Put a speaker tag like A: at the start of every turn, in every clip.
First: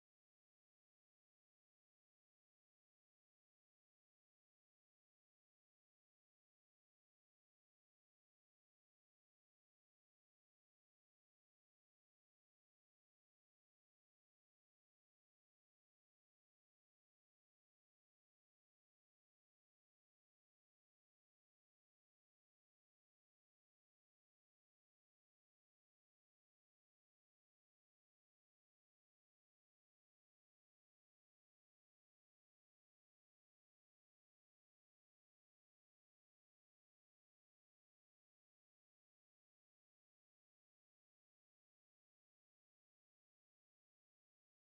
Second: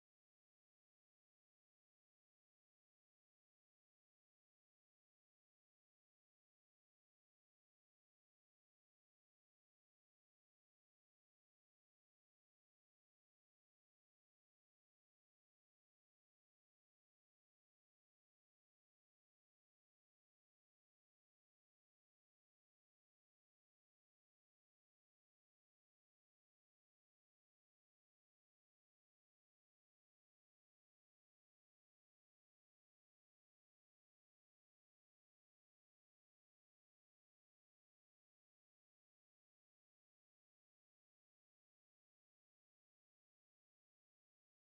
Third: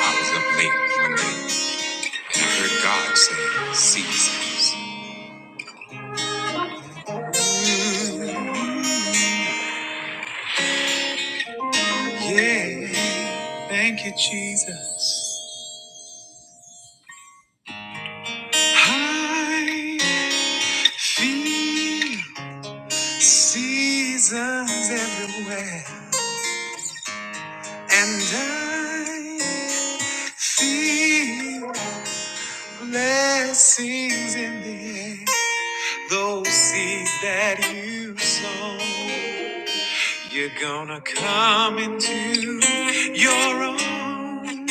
A: I was up late one night and I heard God say, Seasons. Ooh, Yeah, thank you, Jesus. I feel seasons everywhere, and I feel blessings in the air. Those seeds that you sow. You're gonna come into your own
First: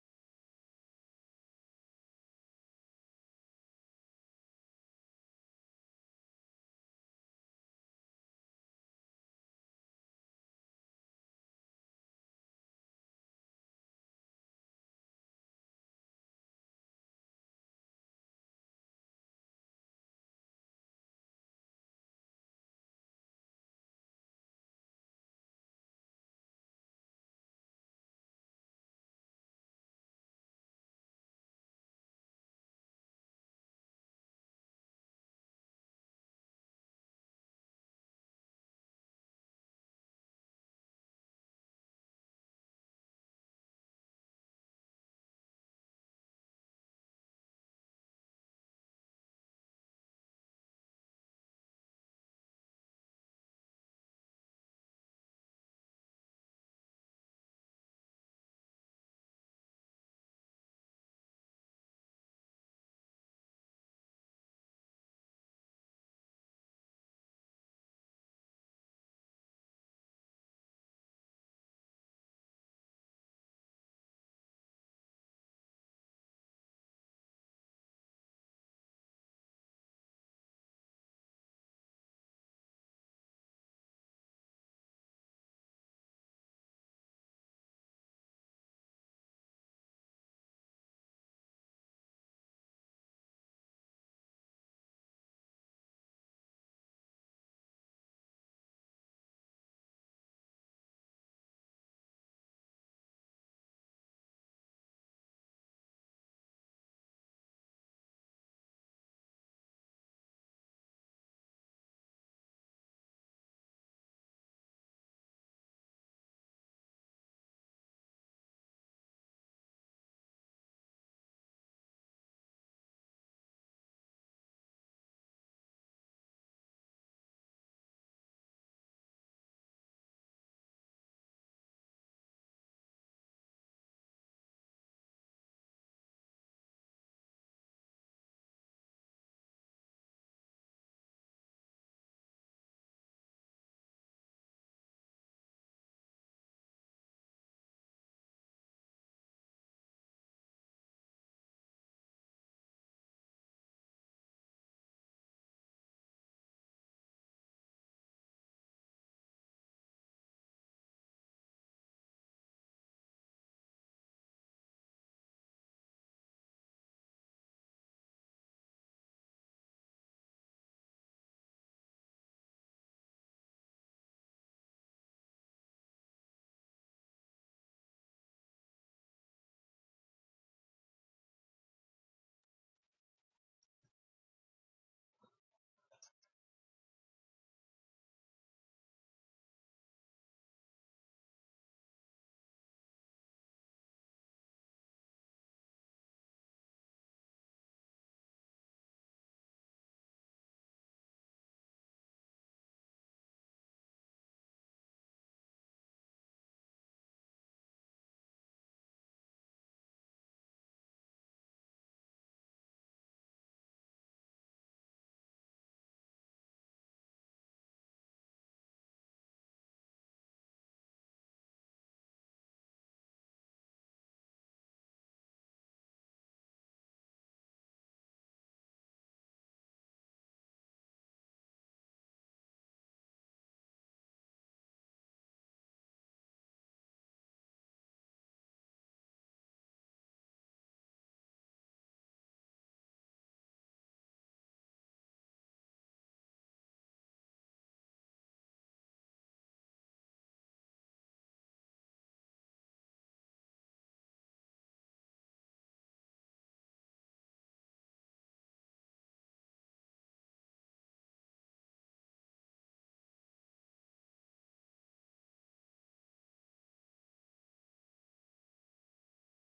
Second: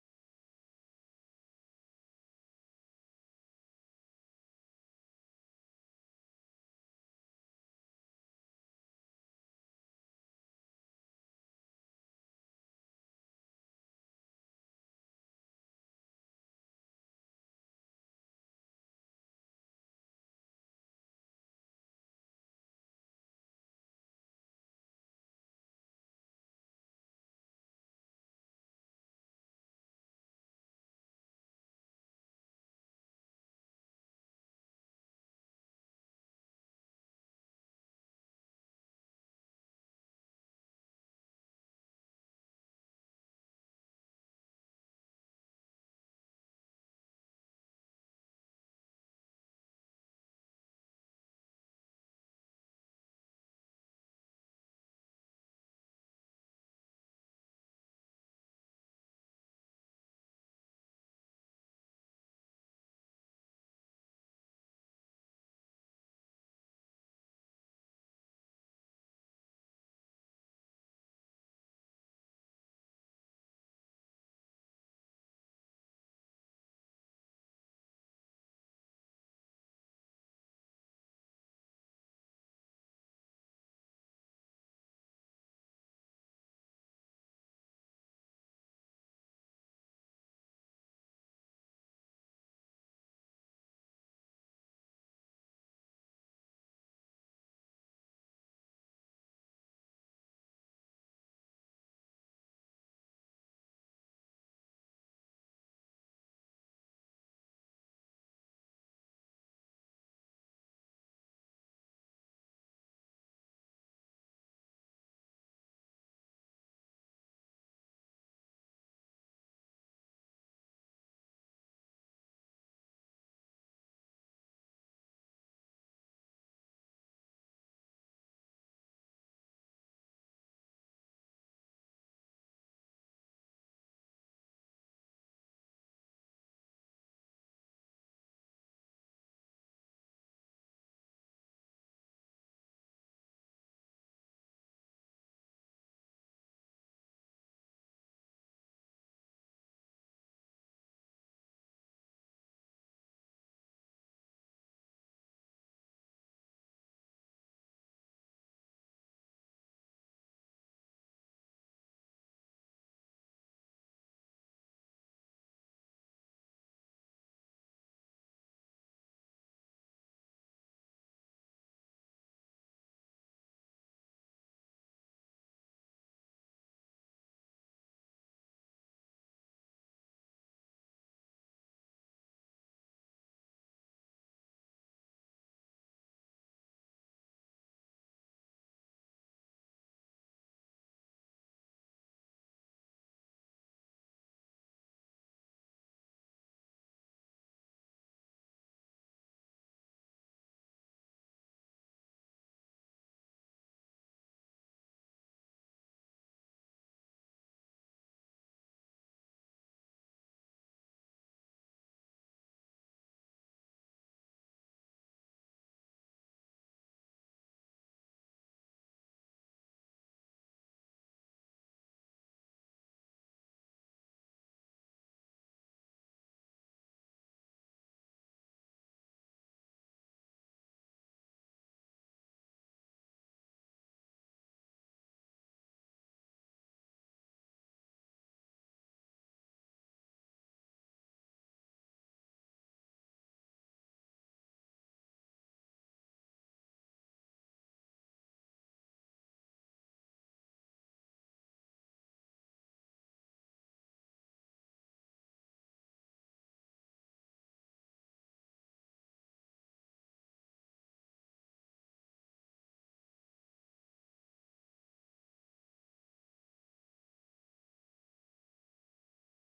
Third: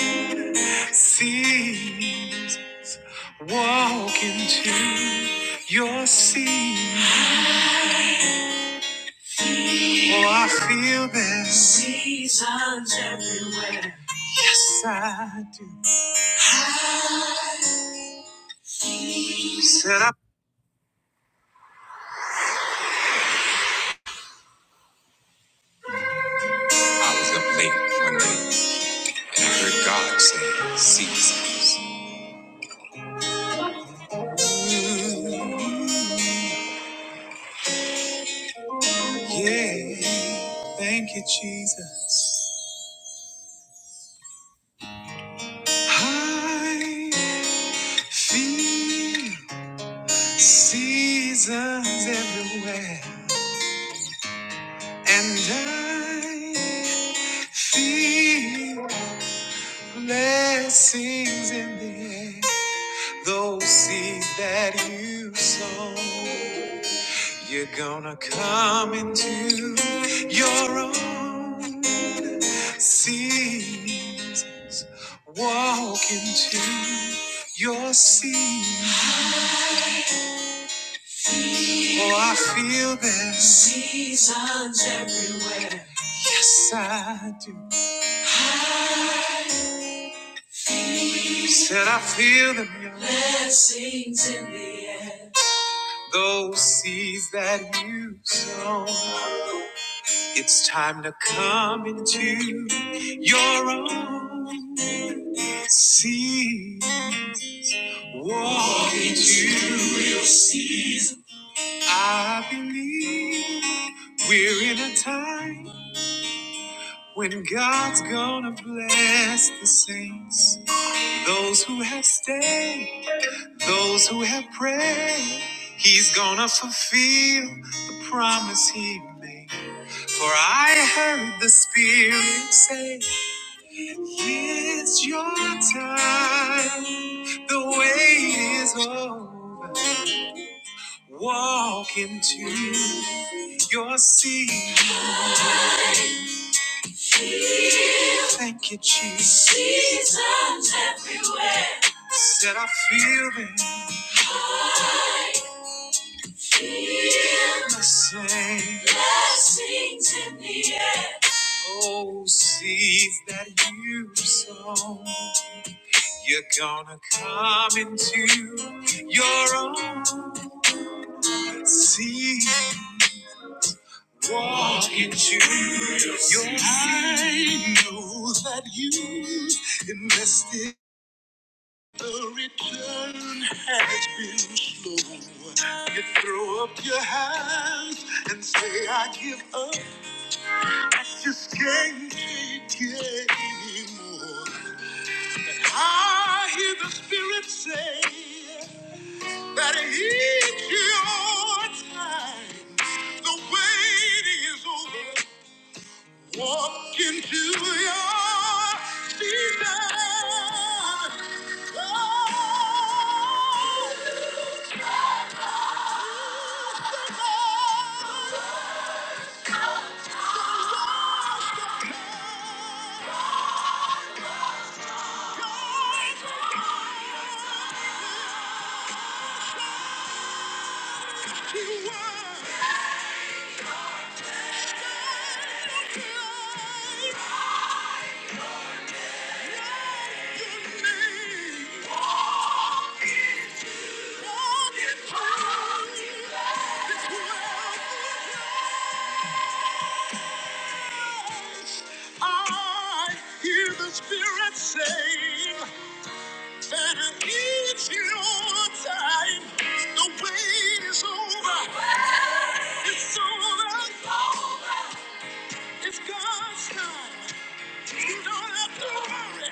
A: seasons. walk into your season. Oh, I feel this. Seasons everywhere. Yes, I do. Said I, I was up late one night and I heard God say, Seasons. Yeah, thank you, Jesus. I Feel seasons everywhere, and I feel blessings in the air. Those seeds that you sow, you're gonna come into your own seasons. Walk into your season. Oh, I feel this. Seasons everywhere. Yes, I do. I feel. Said I feel them. yeah. Blessings in the air. Those seeds that you sow. It's time to come into your own seeds. Walk into your seeds. I believe we're in a time when God's gonna bless the saints. Those who have stayed, those who have prayed, He's gonna fulfill the promise He made. For I heard the Spirit say, It's your time, the wait is over. Walk into your seat. Thank you, Jesus. Seasons everywhere. Said I feel it. I feel the same. Blessings in the air. Oh, seeds that you sow, you're gonna come into your own seed. Walk into your I know that you invested. Throw up your hand and say, I give up. Just can't get anymore. I hear the Spirit say that it's your time. The waiting is over. Walk into your season. Oh, I hear the Spirit saying that it's your time. The wait is over. It's over. It's God's time. You don't have to worry.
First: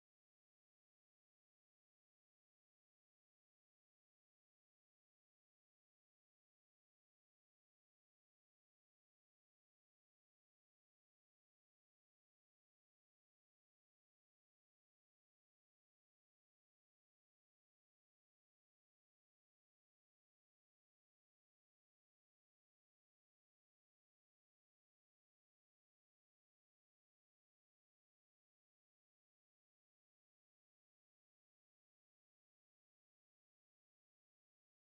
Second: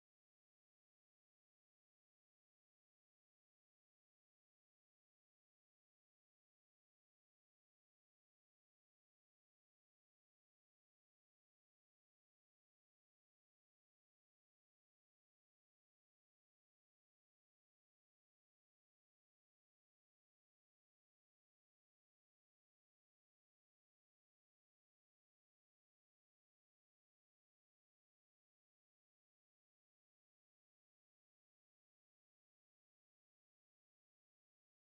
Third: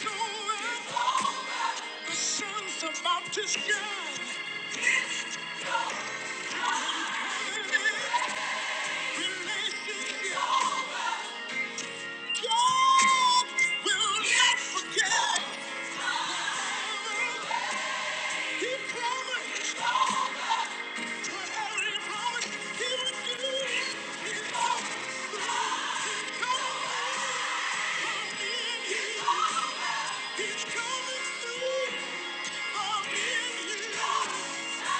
A: The wait is over. The sun's about to shine. Relationships He He He will not forget. He promised. Whatever he promised. he would do. it. He's He's coming. He's coming. He's coming through.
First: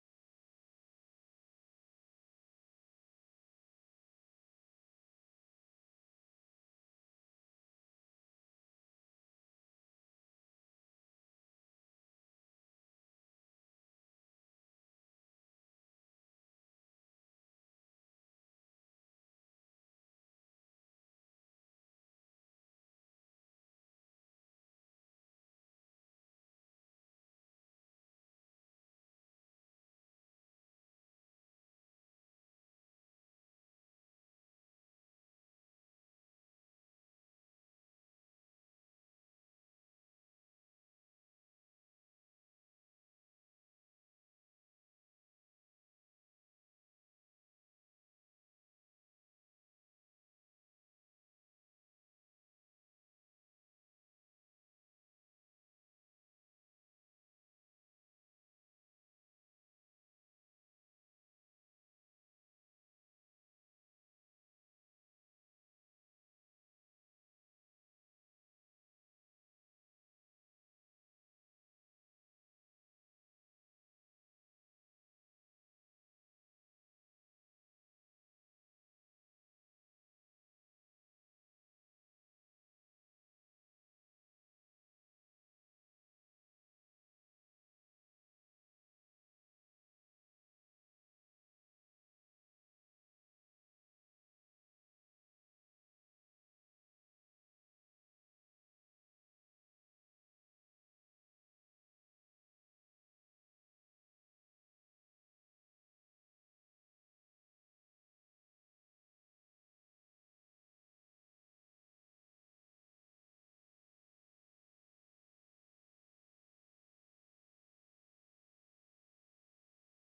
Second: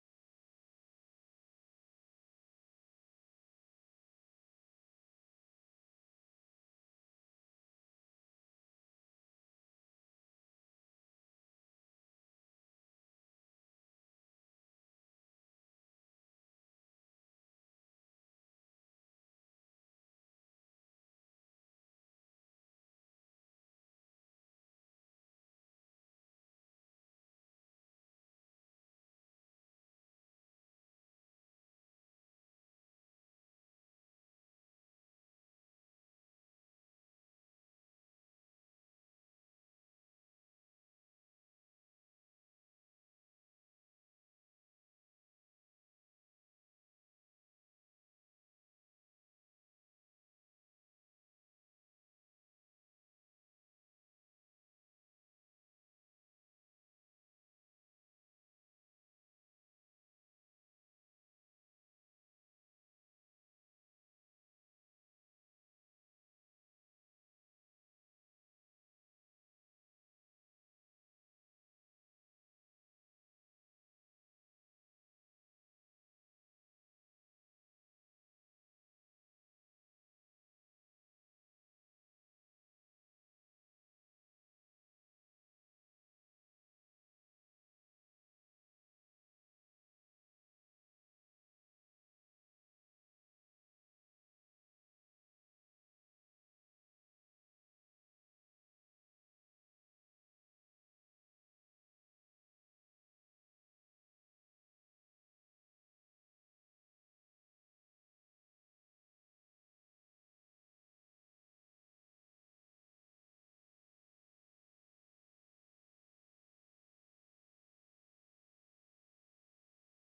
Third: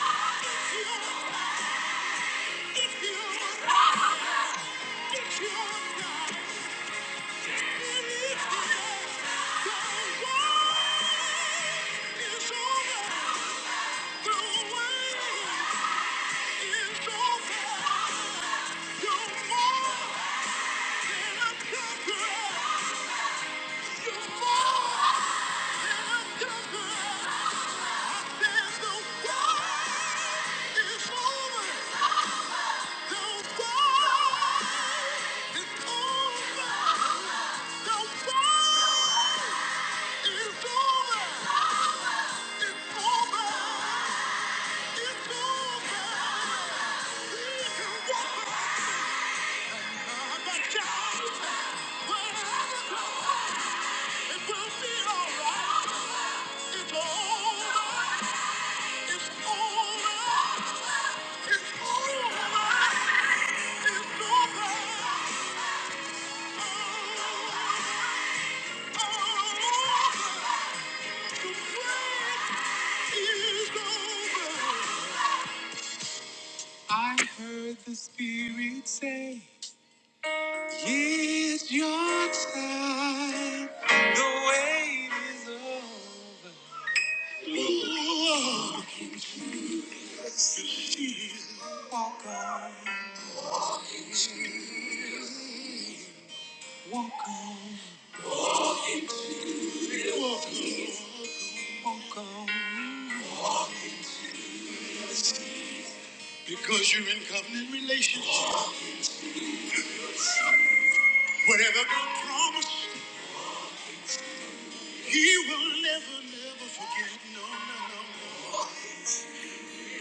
A: I'm in here. If you. It's alright. It's over! It's over. I heard the Spirit say, It's your time. The wait is over. Walk on, walk on, walk on. Because you're in covenant relationship. Whatever God promised, He will never, never forget. No, no, no, no.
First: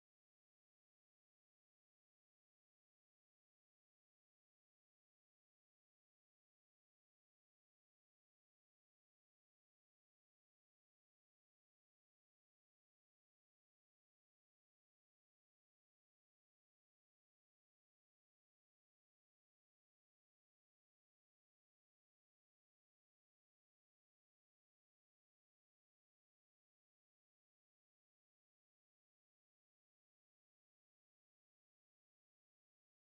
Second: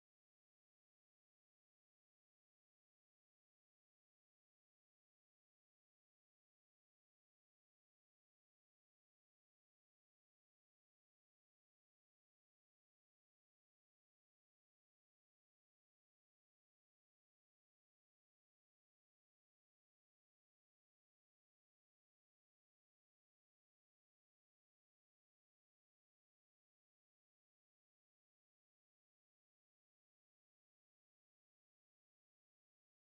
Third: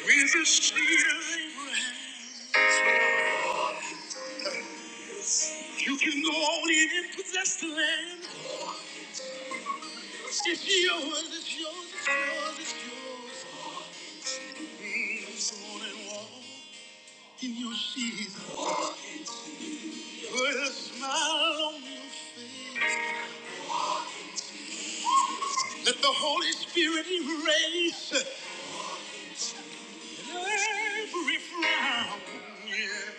A: With the seed of Abraham, you can go on in and possess the land. It's yours, it's yours, it's yours, it's yours. Mm, Come walk in your season. Put a smile on your face. Let the Holy Spirit erase every frown. Yeah.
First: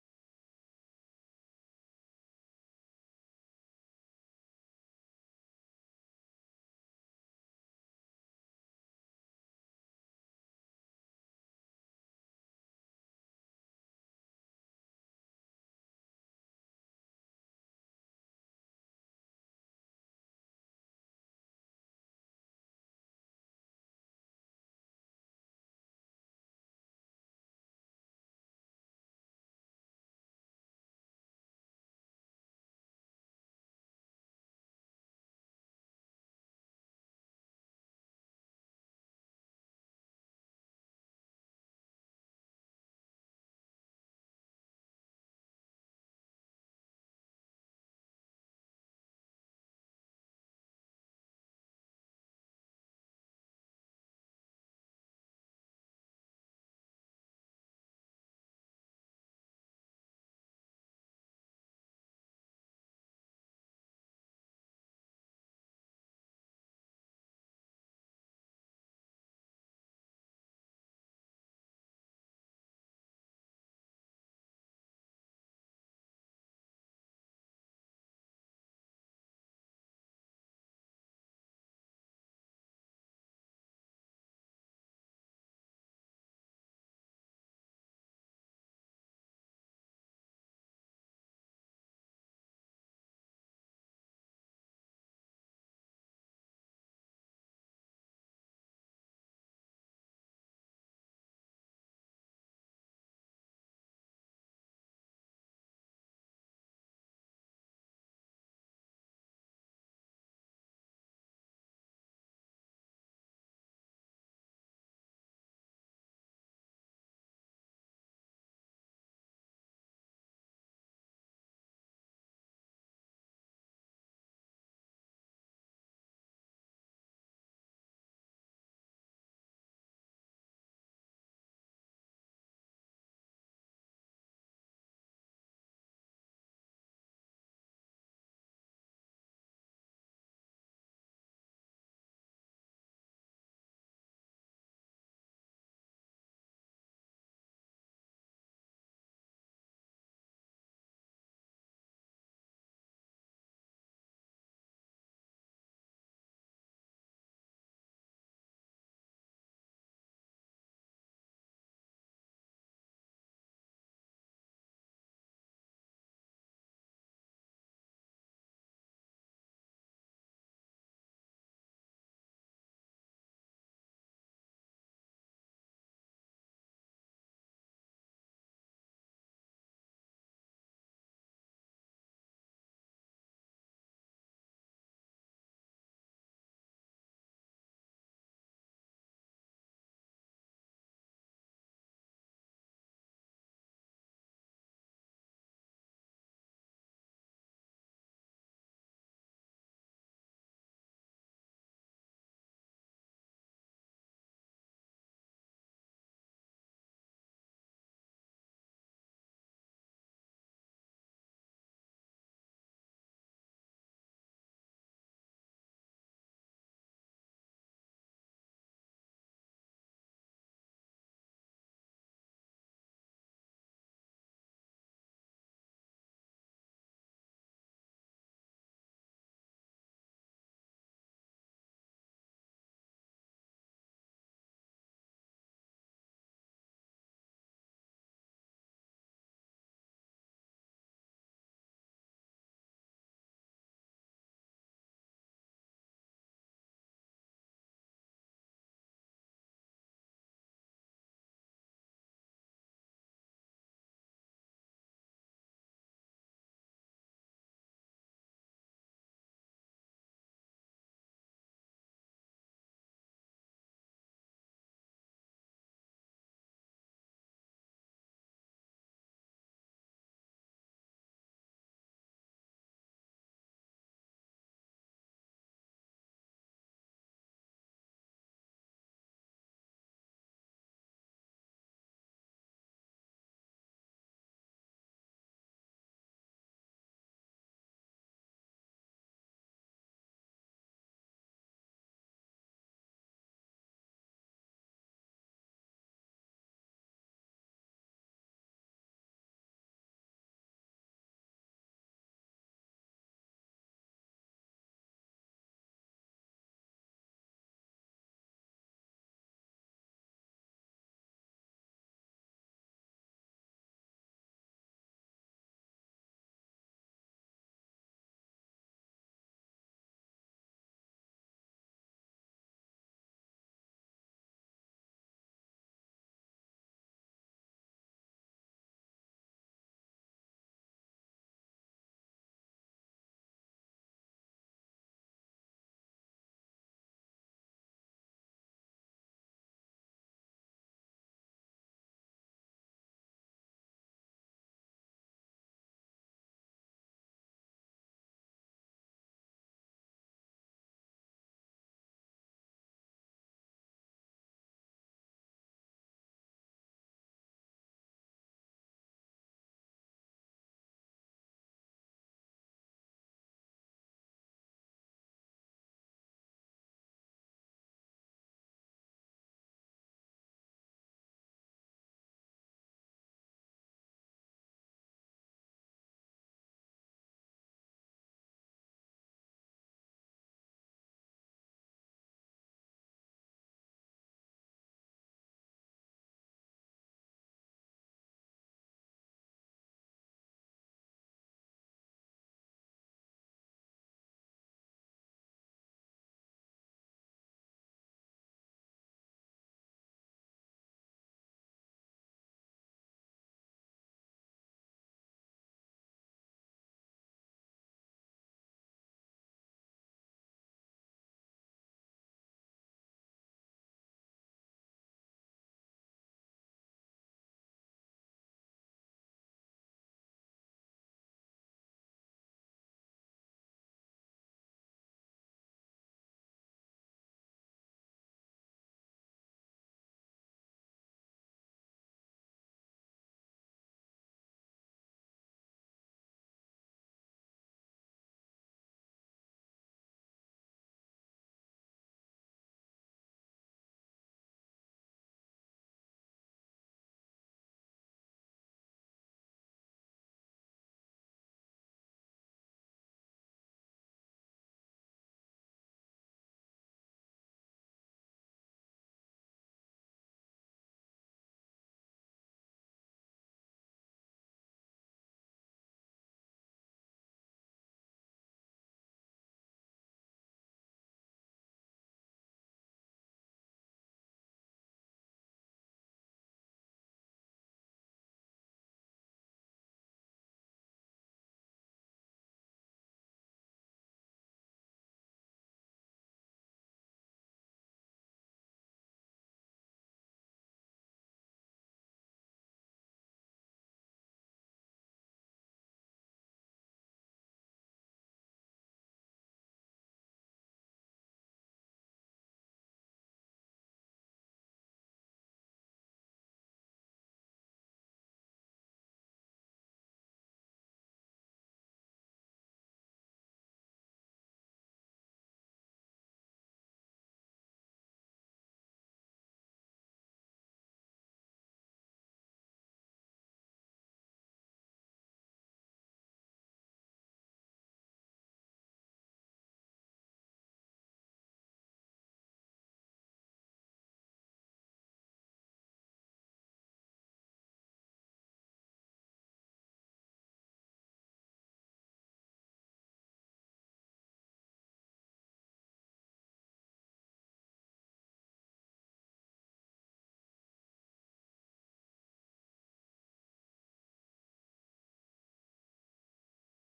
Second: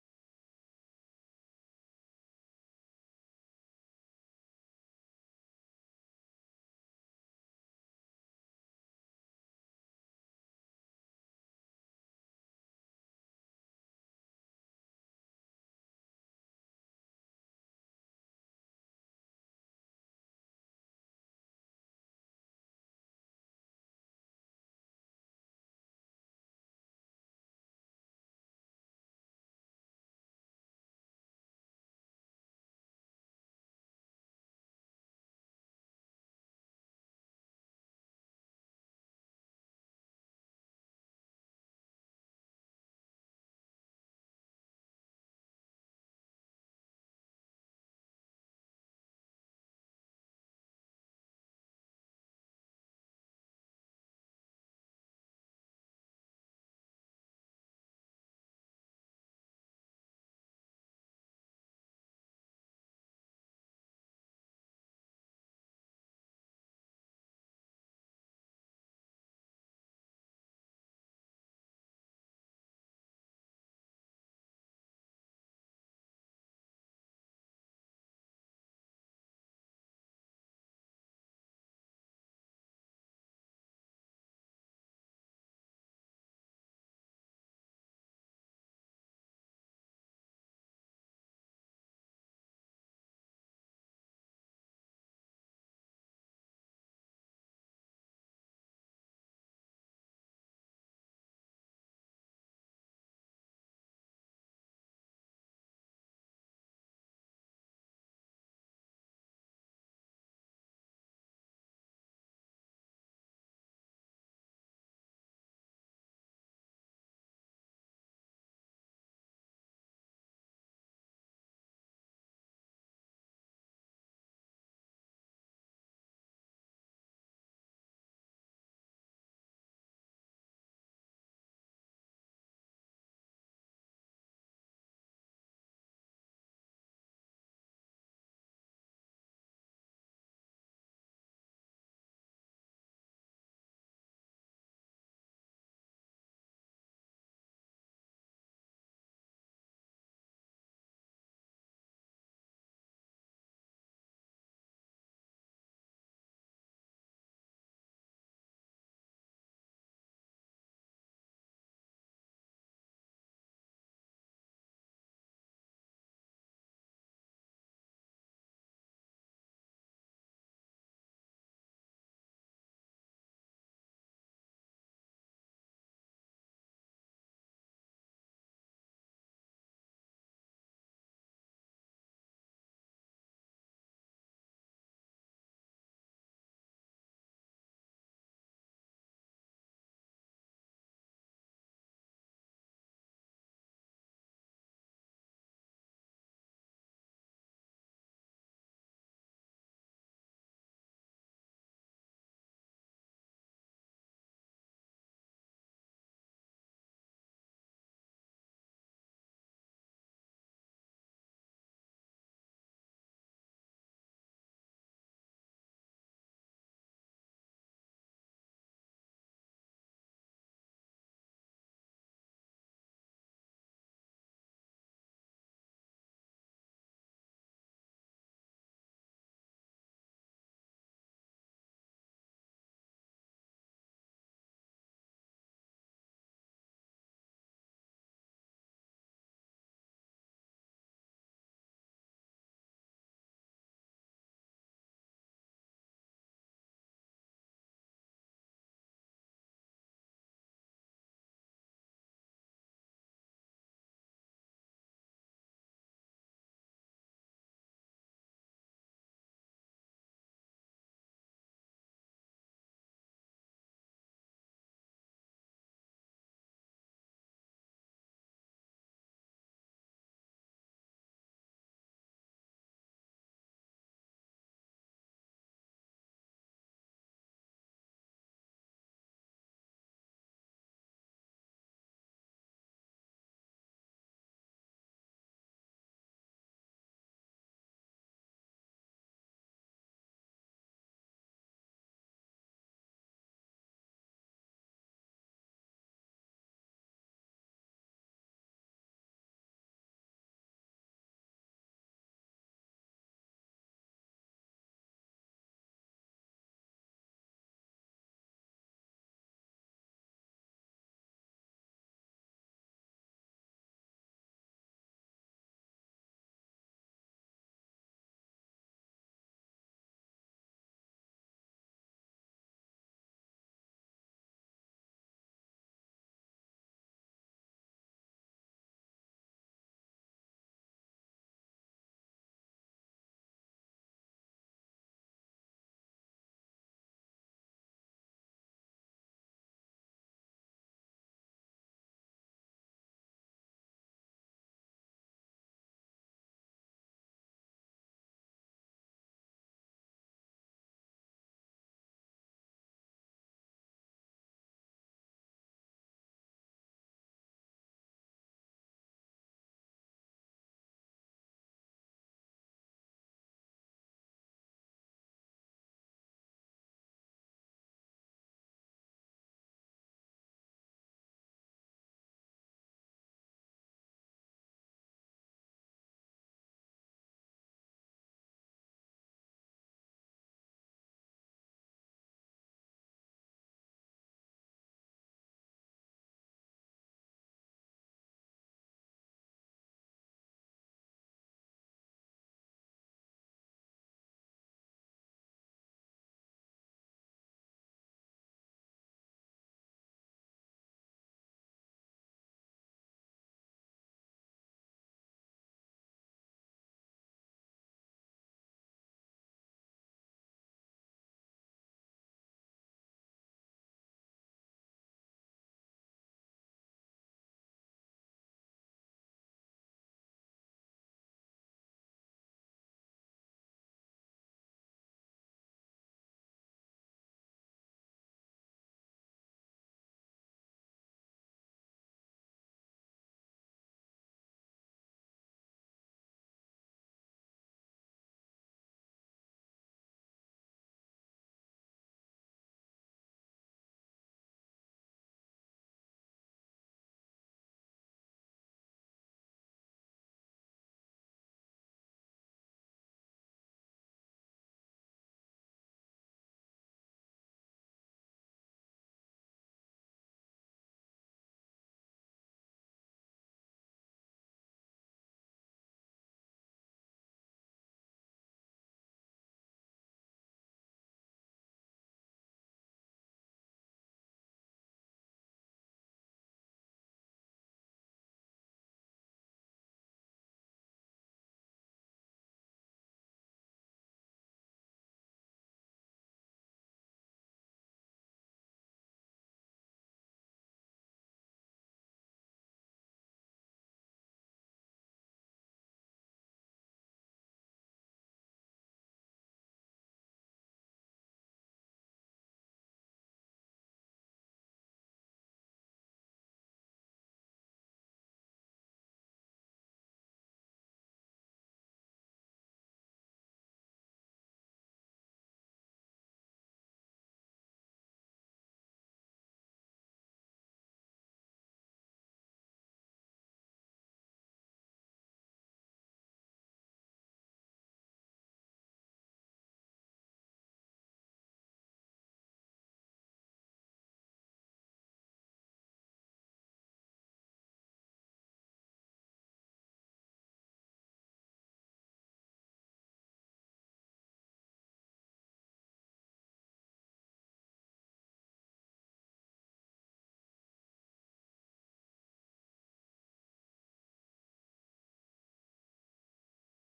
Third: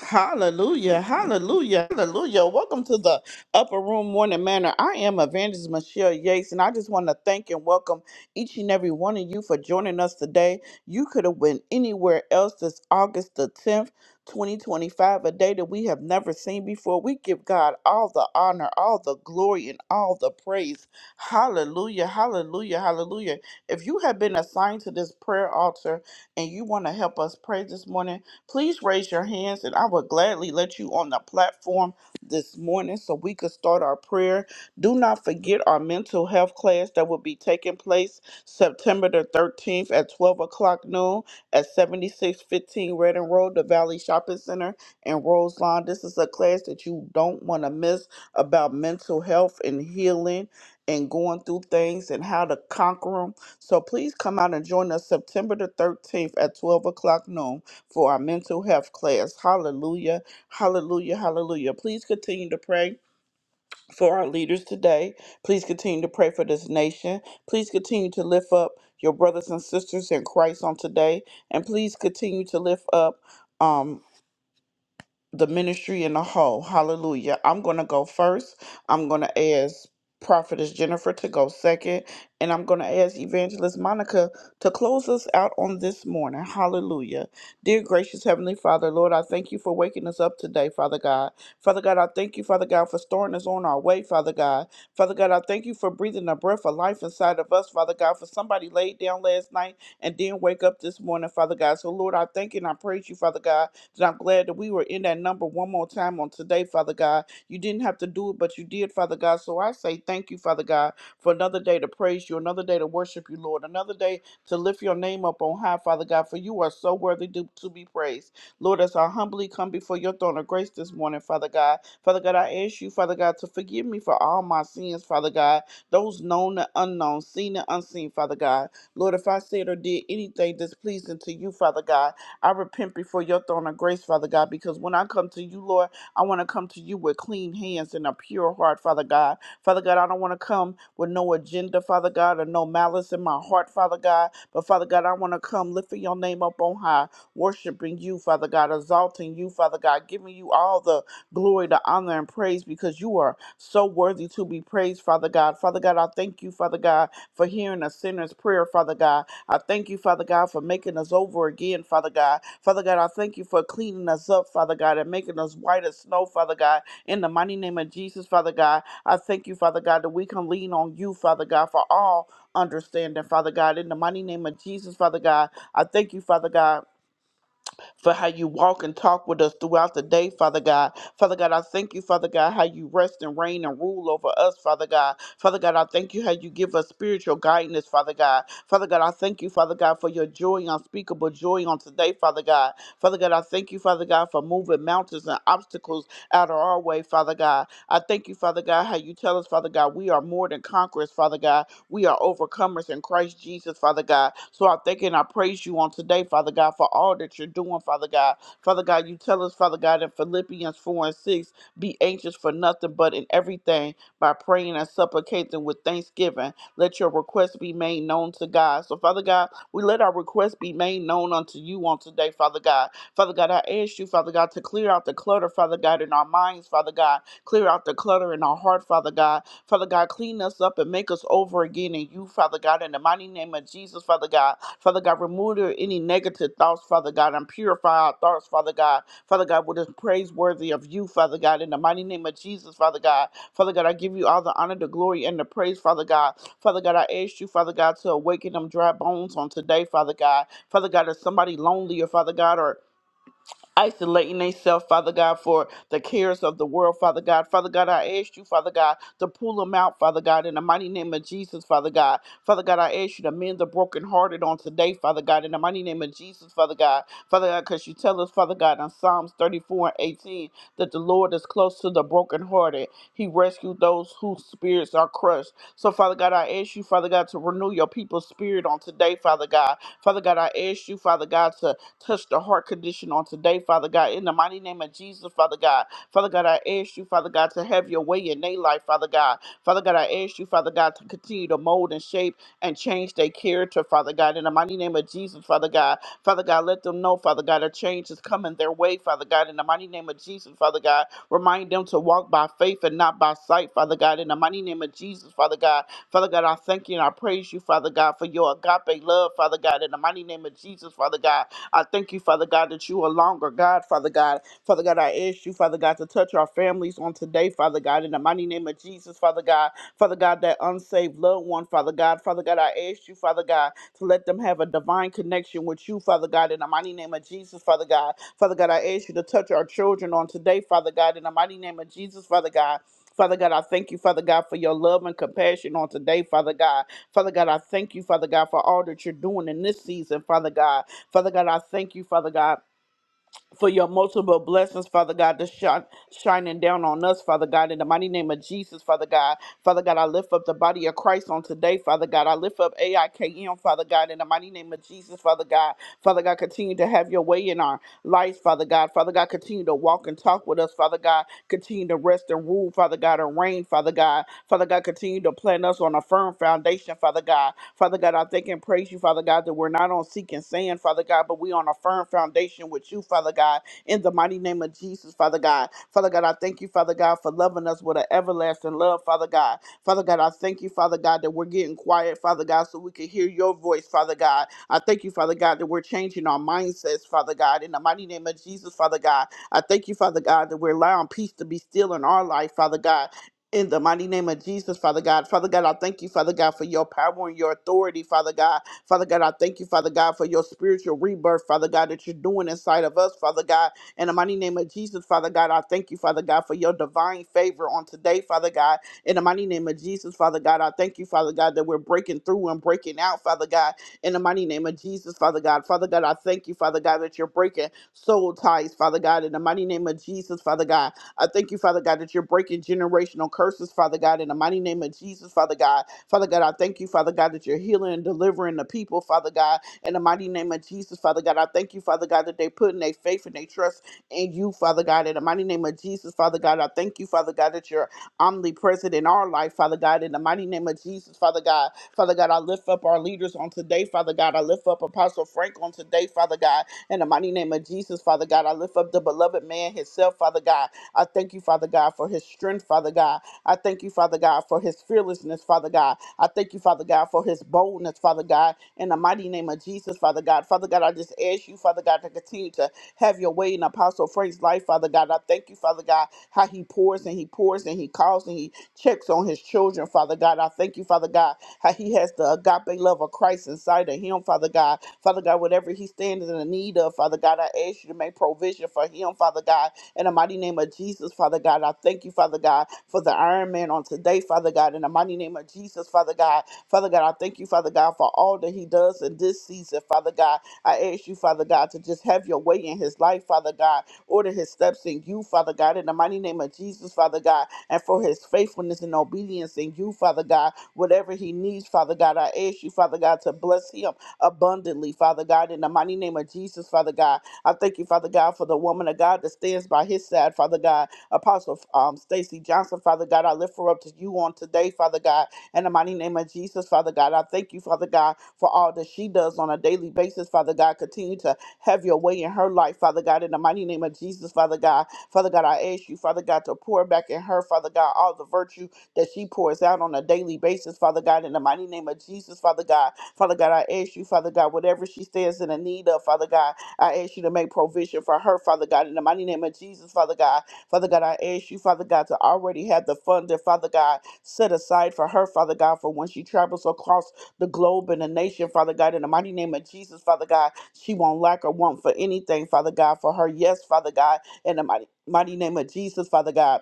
A: Hallelujah, hallelujah, hallelujah. Welcome to the Upper Room Morning Manor. I am Evangelist Michelle Yates, and I just want to thank and welcome each and every one of you for joining us today. You could have went anywhere else this August the 10th, 2025, a day that we have never seen before. We give God all the honor, all the glory, and all the praise. Hallelujah, hallelujah, hallelujah. If you have been assigned to this prayer altar and you want to help us pray this morning, Please raise your hands and I will gladly let you on the platform this morning so we could start our prayer. Do not forget our mental health class that will be taking place September the 13th at 12 o'clock noon at 7615 Redding Road, the Valley Shopping Center in Roselawn. This is a class that you don't want to miss about mental health and healing and going through things and how to conquer them. So please come out and join us September the 13th at 12 o'clock noon for our mental health class. Hallelujah. Hallelujah. Hallelujah. Please continue to pray for our leaders today. Please continue to pray for this nation. Please continue to lift up your brothers and sisters in Christ on today. And please continue to lift up. um the ministry in a whole. Hallelujah. I'm going to go first. I'm going to ask Prophetess Jennifer to go second. And I'm going to ask Evangelist Monica to close us out on this morning. Hallelujah. Dear gracious Heavenly Father, Lord, I thank you for waking us up today, Father God. Father God, I thank you, Father God, for storing us on our way, Father God. Father God, I thank you for breathing a breath of life inside of us, Father God, for somebody laid down last night and didn't wake up this morning, Father God. So, Lord, I thank you and I praise you, Father God, so I'm glad that we were in that number one more time on today, Father God. You didn't have to do it, but you did, Father God. So I say thank you, Father God, for another day to praise you, another day to worship you, Lord, another day to lift your name up on high, Father God, for you are so worthy to, to be praised. Lord, as I humbly come before your throne of grace this morning, Father God, Father God, I ask you, Father God, to forgive me for all my sins, Father God, those known and unknown, seen and unseen, Father God. Lord, if I said or did anything displeasing to you, Father God, I repent before your throne of grace, Father God, because when I come to you, Lord, I want to come to you with clean hands and a pure heart, Father God. Father God, I don't want to come with no agenda, Father God, or no malice in my heart, Father God. But Father God, I want to come lifting your name up on high, worshiping you, Father God, exalting you, Father God, giving you all the glory, the honor, and praise because you are so worthy to be praised, Father God. Father God, I thank you, Father God, for hearing a sinner's prayer, Father God. I thank you, Father God, for making us over again, Father God. Father God, I thank you for cleaning us up, Father God, and making us white as snow, Father God. In the mighty name of Jesus, Father God, I thank you, Father God, that we can lean on you, Father God, for all understanding, Father God. In the mighty name of Jesus, Father God, I thank you, Father God for how you walk and talk with us throughout the day, Father God. Father God, I thank you, Father God, how you rest and reign and rule over us, Father God. Father God, I thank you how you give us spiritual guidance, Father God. Father God, I thank you, Father God, for your joy, unspeakable joy on today, Father God. Father God, I thank you, Father God, for moving mountains and obstacles out of our way, Father God. I thank you, Father God, how you tell us, Father God, we are more than conquerors, Father God. We are overcomers in Christ Jesus, Father God. So I thank and I praise you on today, Father God, for all that you're doing, Father God. Father God, you tell us, Father God, in Philippians 4 and 6, be anxious for nothing but in everything by praying and supplicating with thanksgiving. Let your requests be made known to God. So, Father God, we let our requests be made known unto you on today, Father God. Father God, I ask you, Father God, to clear out the clutter, Father God, in our minds, Father God. Clear out the clutter in our heart, Father God Father God, clean us up and make us over again in you, Father God, in the mighty name of Jesus, Father God. Father God, remove there any negative thoughts, Father God, and purify our thoughts, Father God. Father God, what is praiseworthy of you, Father God, in the mighty name of Jesus, Father God. Father God, I give you all the honor, the glory, and the praise, Father God. Father God, I ask you, Father God, to awaken them dry bones on today, Father God. Father God, is somebody lonely or Father God, or isolating themselves, Father God, for the cares of the world, Father God. Father God, I ask you, Father God, to pull them out, Father God, in the mighty name of Jesus, Father God. Father God, I ask you to mend the brokenhearted on today, Father God, in the mighty name of Jesus, Father God. Father God, because you tell us, Father God, in Psalms 34 and 18, that the Lord is close to the brokenhearted. He rescued those whose spirits are crushed. So, Father God, I ask you, Father God, to renew your people's spirit on today, Father God. Father God, I ask you, Father God, to Touch the heart condition on today, Father God. In the mighty name of Jesus, Father God. Father God, I ask you, Father God, to have your way in their life, Father God. Father God, I ask you, Father God, to continue to mold and shape and change their character, Father God. In the mighty name of Jesus, Father God. Father God, let them know, Father God, a change is coming their way, Father God. In the mighty name of Jesus, Father God. Remind them to walk by faith and not by sight, Father God. In the mighty name of Jesus, Father God. Father God, I thank you and I praise you, Father God, for your agape love, Father God, in the mighty name of Jesus, Father God. I thank you, Father God, that you are longer, God, Father God. Father God, I ask you, Father God, to touch our families on today, Father God, in the mighty name of Jesus, Father God. Father God, that unsaved loved one, Father God. Father God, I ask you, Father God, to let them have a divine connection with you, Father God, in the mighty name of Jesus, Father God. Father God, I ask you to touch our children on today, Father God, in the mighty name of Jesus, Father God. Father God, I thank you, Father God, for your love and compassion on today, Father God. Father God, I thank you, Father God, for all that you're doing in this season, Father God. Father God, I thank you, Father God for your multiple blessings, Father God, that's shine, shining down on us, Father God, in the mighty name of Jesus, Father God. Father God, I lift up the body of Christ on today, Father God. I lift up AIKM, Father God, in the mighty name of Jesus, Father God. Father God, continue to have your way in our lives, Father God. Father God, continue to walk and talk with us, Father God. Continue to rest and rule, Father God, and reign, Father God. Father God, continue to plant us on a firm foundation, Father God. Father God, I thank and praise you, Father God, that we're not on seeking sand, Father God, but we on a firm foundation with you, Father God, in the mighty name of Jesus, Father God. Father God, I thank you, Father God, for loving us with an everlasting love, Father God. Father God, I thank you, Father God, that we're getting quiet, Father God, so we can hear your voice, Father God. I thank you, Father God, that we're changing our mindsets, Father God, in the mighty name of Jesus, Father God. I thank you, Father God, that we're allowing peace to be still in our life, Father God, in the mighty name of Jesus, Father God. Father God, I thank you, Father God, for your power and your authority, Father God. Father God, I thank you, Father God, for your spiritual rebirth, Father God, that you're doing inside of us, Father God. In the mighty name of Jesus, Father God, I thank you, Father God, for your divine favor on today, Father God. In the mighty name of Jesus, Father God, I thank you, Father God, that we're breaking through and breaking out, Father God. In the mighty name of Jesus, Father God. Father God, I thank you, Father God, that you're breaking soul ties, Father God. In the mighty name of Jesus, Father God. I thank you, Father God, that you're breaking generational curses, Father God, in the mighty name of Jesus, Father God. Father God, I thank you, Father God, that you're healing and delivering the people, Father God, in the mighty name of Jesus, Father God. I thank you, Father God, that they put in their faith and they trust in you, Father God, in the mighty name of Jesus, Father God. I thank you, Father God, that you're omnipresent in our life, Father God, in the mighty name of Jesus, Father God. Father God, I lift up our leaders on today, Father God. I lift up Apostle Frank on today, Father God, in the mighty name of Jesus, Father God. I lift up the beloved man himself, Father God. I thank you, Father God, for his strength, Father God. I thank you, Father God, for his fearlessness, Father God. I thank you, Father God, for his boldness, Father God, in the mighty name of Jesus, Father God. Father God, I just ask you, Father God, to continue to have your way in Apostle Frank's life, Father God. I thank you, Father God, how he pours and he pours and he calls and he checks on his children, Father God. I thank you, Father God, how he has the agape love of Christ inside of him, Father God. Father God, whatever he stands in the need of, Father God, I ask you to make provision for him, Father God in the mighty name of Jesus, Father God, I thank you, Father God, for the Iron Man on today, Father God. In the mighty name of Jesus, Father God, Father God, I thank you, Father God, for all that he does in this season, Father God. I ask you, Father God, to just have your way in his life, Father God. Order his steps in you, Father God. In the mighty name of Jesus, Father God, and for his faithfulness and obedience in you, Father God. Whatever he needs, Father God, I ask you, Father God, to bless him abundantly, Father God. In the mighty name of Jesus, Father God. I thank you, Father God, for the woman of God that stands by his side, Father God. Apostle um, Stacy Johnson, Father God, I lift her up to you on today, Father God. In the mighty name of Jesus, Father God, I thank you, Father God, for all that she does on a daily basis, Father God. Continue to have your way in her life, Father God. In the mighty name of Jesus, Father God. Father God, I ask you, Father God, to pour back in her, Father God, all the virtue that she pours out on a daily basis, Father God. In the mighty name of Jesus, Father God. Father God, I ask you, Father God, whatever she stands in the need of, Father God. I ask you to make provision for her, Father God, in the mighty name of Jesus, Father God. Father God, I ask you, Father God, to already have the fund that, Father God, set aside for her, Father God, for when she travels across the globe and the nation, Father God, in the mighty name of Jesus, Father God, she won't lack or want for anything, Father God, for her. Yes, Father God, in the mighty, mighty name of Jesus, Father God.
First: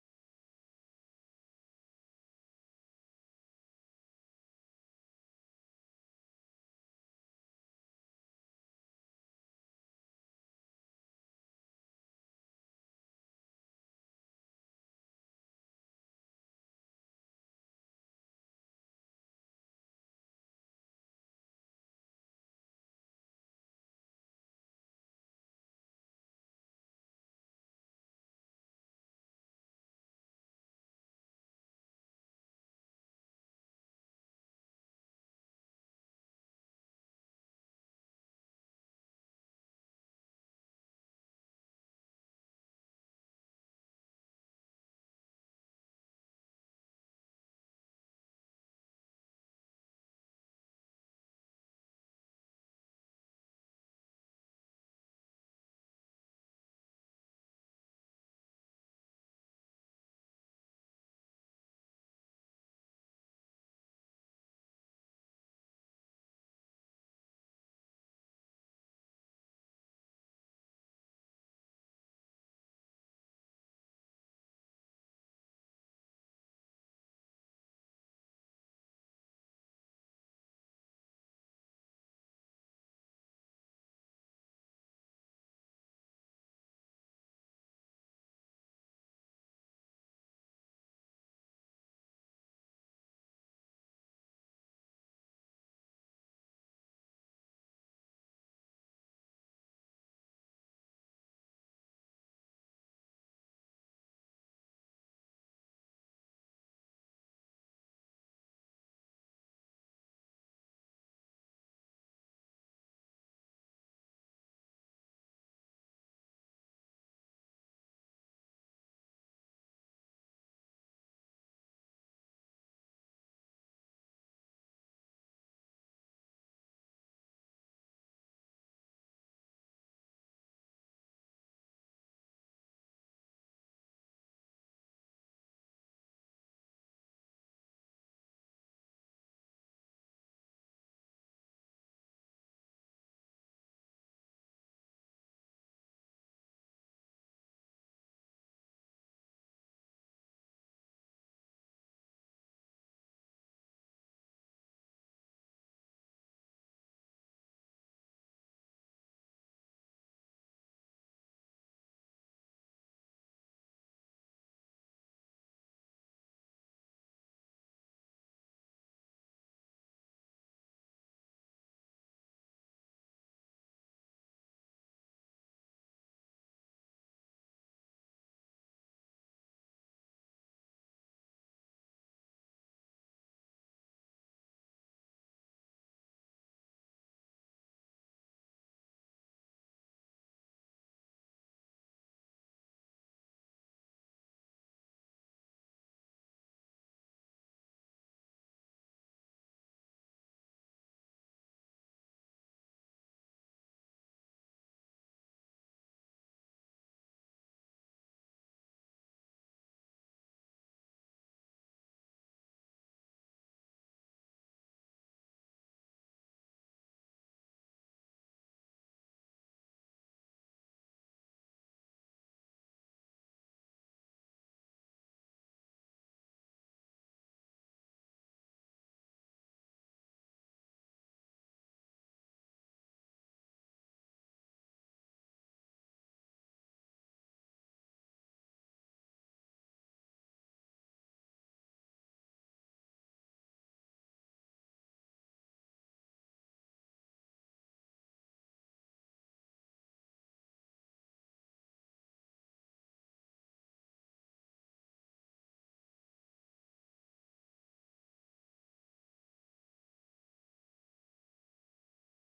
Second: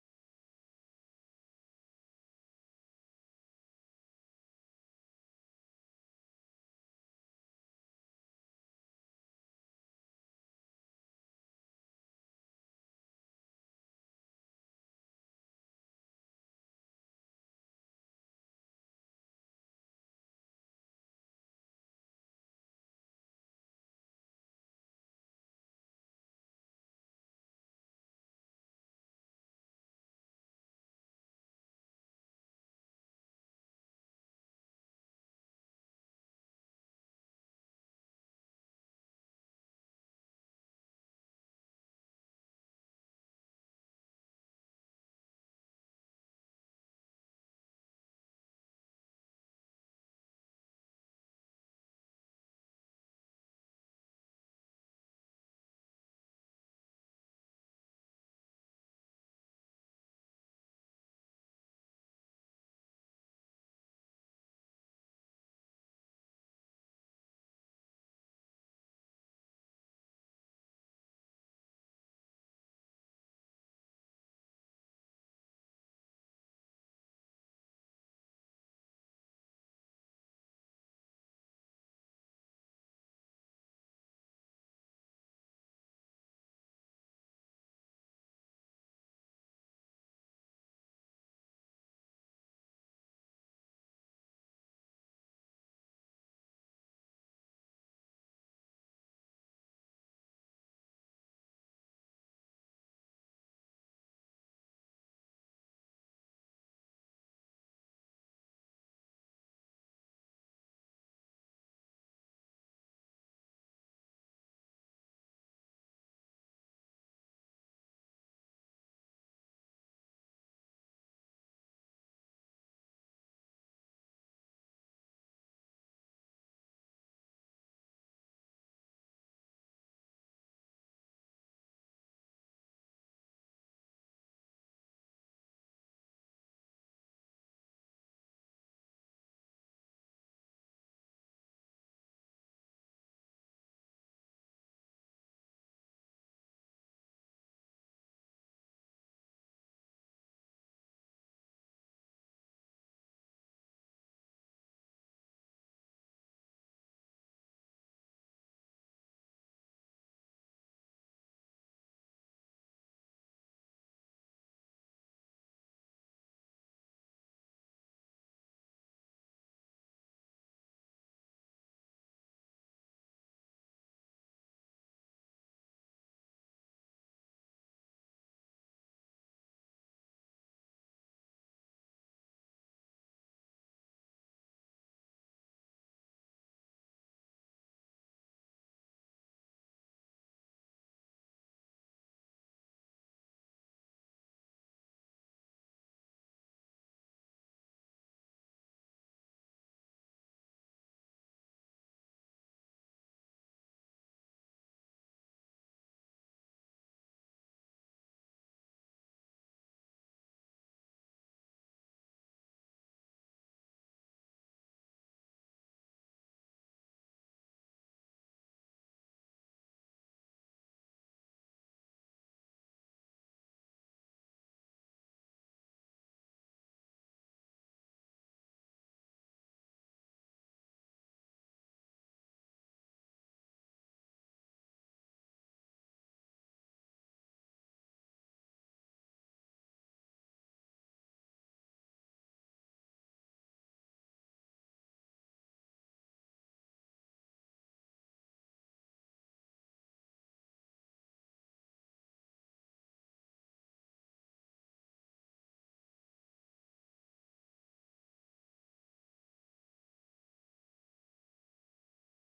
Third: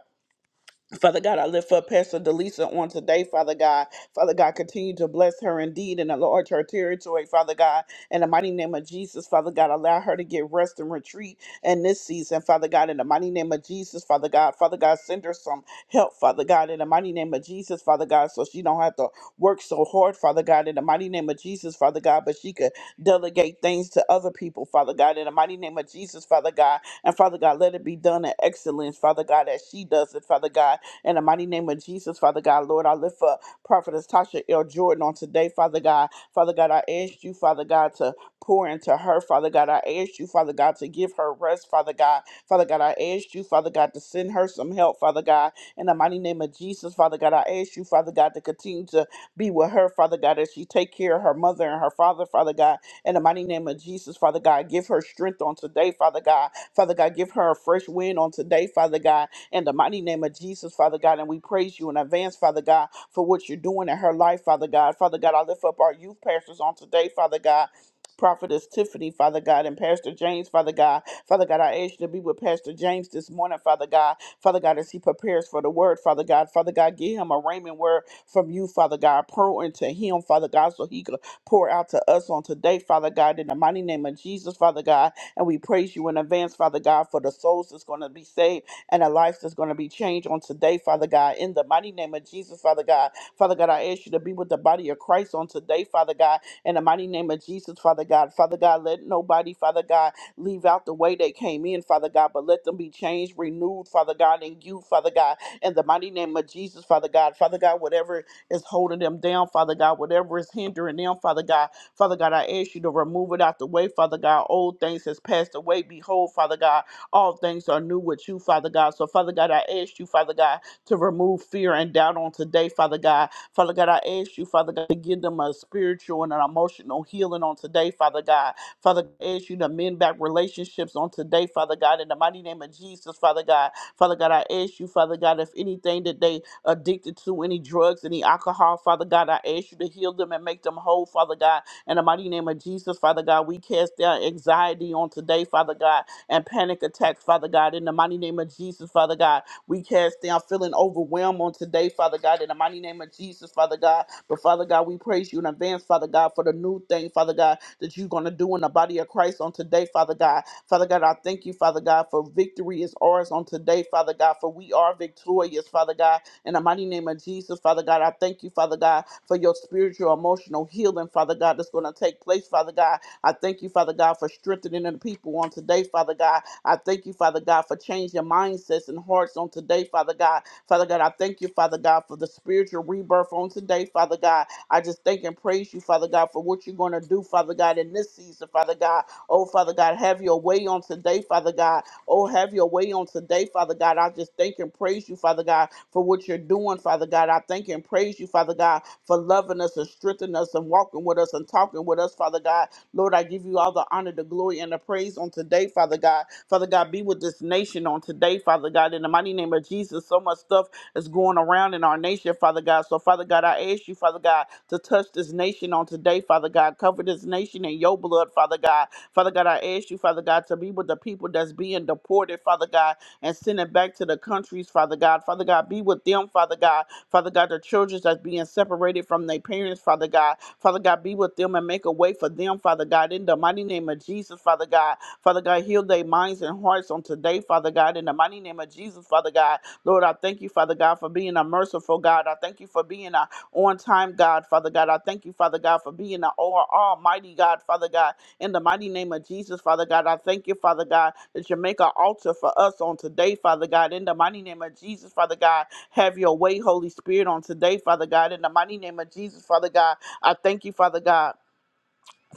A: Father God, I lift up Pastor Delisa on today, Father God. Father God, continue to bless her indeed and enlarge her territory, Father God. In the mighty name of Jesus, Father God, allow her to get rest and retreat in this season, Father God. In the mighty name of Jesus, Father God. Father God, send her some help, Father God. In the mighty name of Jesus, Father God, so she don't have to work so hard, Father God. In the mighty name of Jesus, Father God, but she could delegate things to other people, Father God. In the mighty name of Jesus, Father God. And Father God, let it be done in excellence, Father God, as she does it, Father God in the mighty name of Jesus, Father God, Lord, I lift up Prophetess Tasha L. Jordan on today, Father God. Father God, I ask you, Father God, to pour into her, Father God. I ask you, Father God, to give her rest, Father God. Father God, I ask you, Father God, to send her some help, Father God. In the mighty name of Jesus, Father God, I ask you, Father God, to continue to be with her, Father God, as she take care of her mother and her father, Father God. In the mighty name of Jesus, Father God, give her strength on today, Father God. Father God, give her a fresh wind on today, Father God in the mighty name of Jesus, Father God. And we praise you in advance, Father God, for what you're doing in her life, Father God. Father God, I lift up our youth pastors on today, Father God. Prophetess Tiffany, Father God, and Pastor James, Father God. Father God, I ask you to be with Pastor James this morning, Father God. Father God, as he prepares for the word, Father God. Father God, give him a raiment word from you, Father God. Pour into him, Father God, so he could pour out to us on today, Father God, in the mighty name of Jesus, Father God. And we praise you in advance, Father God, for the souls that's going to be saved and a life that's going to be changed on today, Father God. In the mighty name of Jesus, Father God. Father God, I ask you to be with the body of Christ on today, Father God. In the mighty name of Jesus, Father God. Father God, let nobody, Father God, leave out the way they came in, Father God, but let them be changed, renewed, Father God, in you, Father God. In the mighty name of Jesus, Father God. Father God, whatever is holding them down, Father God, whatever is hindering them, Father God. Father God, I ask you to remove it out the way, Father God. Old things has passed away. Behold, Father God. All things are new with you, Father God. So, Father God, I ask you, Father God, to remove fear and doubt on today, Father God. Father God, I ask you, Father God, to give them a spiritual and an emotional healing on today, Father God. Father, God, I ask you to mend back relationships on today, Father God, in the mighty name of Jesus, Father God. Father God, I ask you, Father God, if anything that they addicted to, any drugs, any alcohol, Father God, I ask you to heal them and make them whole, Father God. In the mighty name of Jesus, Father God, we cast down anxiety on today, Father God and panic attacks, Father God. In the mighty name of Jesus, Father God, we cast down feeling overwhelmed on today, Father God. In the mighty name of Jesus, Father God. But Father God, we praise you in advance, Father God, for the new thing, Father God, that you're going to do in the body of Christ on today, Father God. Father God, I thank you, Father God, for victory is ours on today, Father God, for we are victorious, Father God. In the mighty name of Jesus, Father God, I thank you, Father God, for your spiritual, emotional healing, Father God, that's going to take place, Father God I thank you, Father God, for strengthening the people on today, Father God. I thank you, Father God, for changing mindsets and hearts on today, Father God. Father God, I thank you, Father God, for the spiritual rebirth on today, Father God. I just thank and praise you, Father God, for what you're going to do, Father God, in this season, Father God. Oh, Father God, have your way on today, Father God. Oh, have your way on today, Father God. I just thank and praise you, Father God, for what you're doing, Father God. I thank and praise you, Father God, for loving us and strengthening us and walking with us and talking with us, Father God. Lord, I give you all the honor, the glory, and the praise on today, Father God. Father God, be with this nation on today, Father God. In the mighty name of Jesus, so much stuff is going around in our nation, Father God. So, Father God, I ask you, Father God, to touch this nation on today, Father God. Cover this nation in your blood, Father God. Father God, I ask you, Father God, to be with the people that's being deported, Father God and send it back to the countries, Father God. Father God, be with them, Father God. Father God, the children that's being separated from their parents, Father God. Father God, be with them and make a way for them, Father God. In the mighty name of Jesus, Father God. Father God, heal their minds and hearts on today, Father God. In the mighty name of Jesus, Father God. Lord, I thank you, Father God, for being a merciful God. I thank you for being a on time God, Father God. I thank you, Father God, for being an all- almighty God, Father God. In the mighty name of Jesus, Father God, I thank you, Father God, that you make an altar for us on today, Father God. In the mighty name of Jesus, Father God, have your way, Holy Spirit, on today, Father God. In the mighty name of Jesus, Father God, I thank you, Father God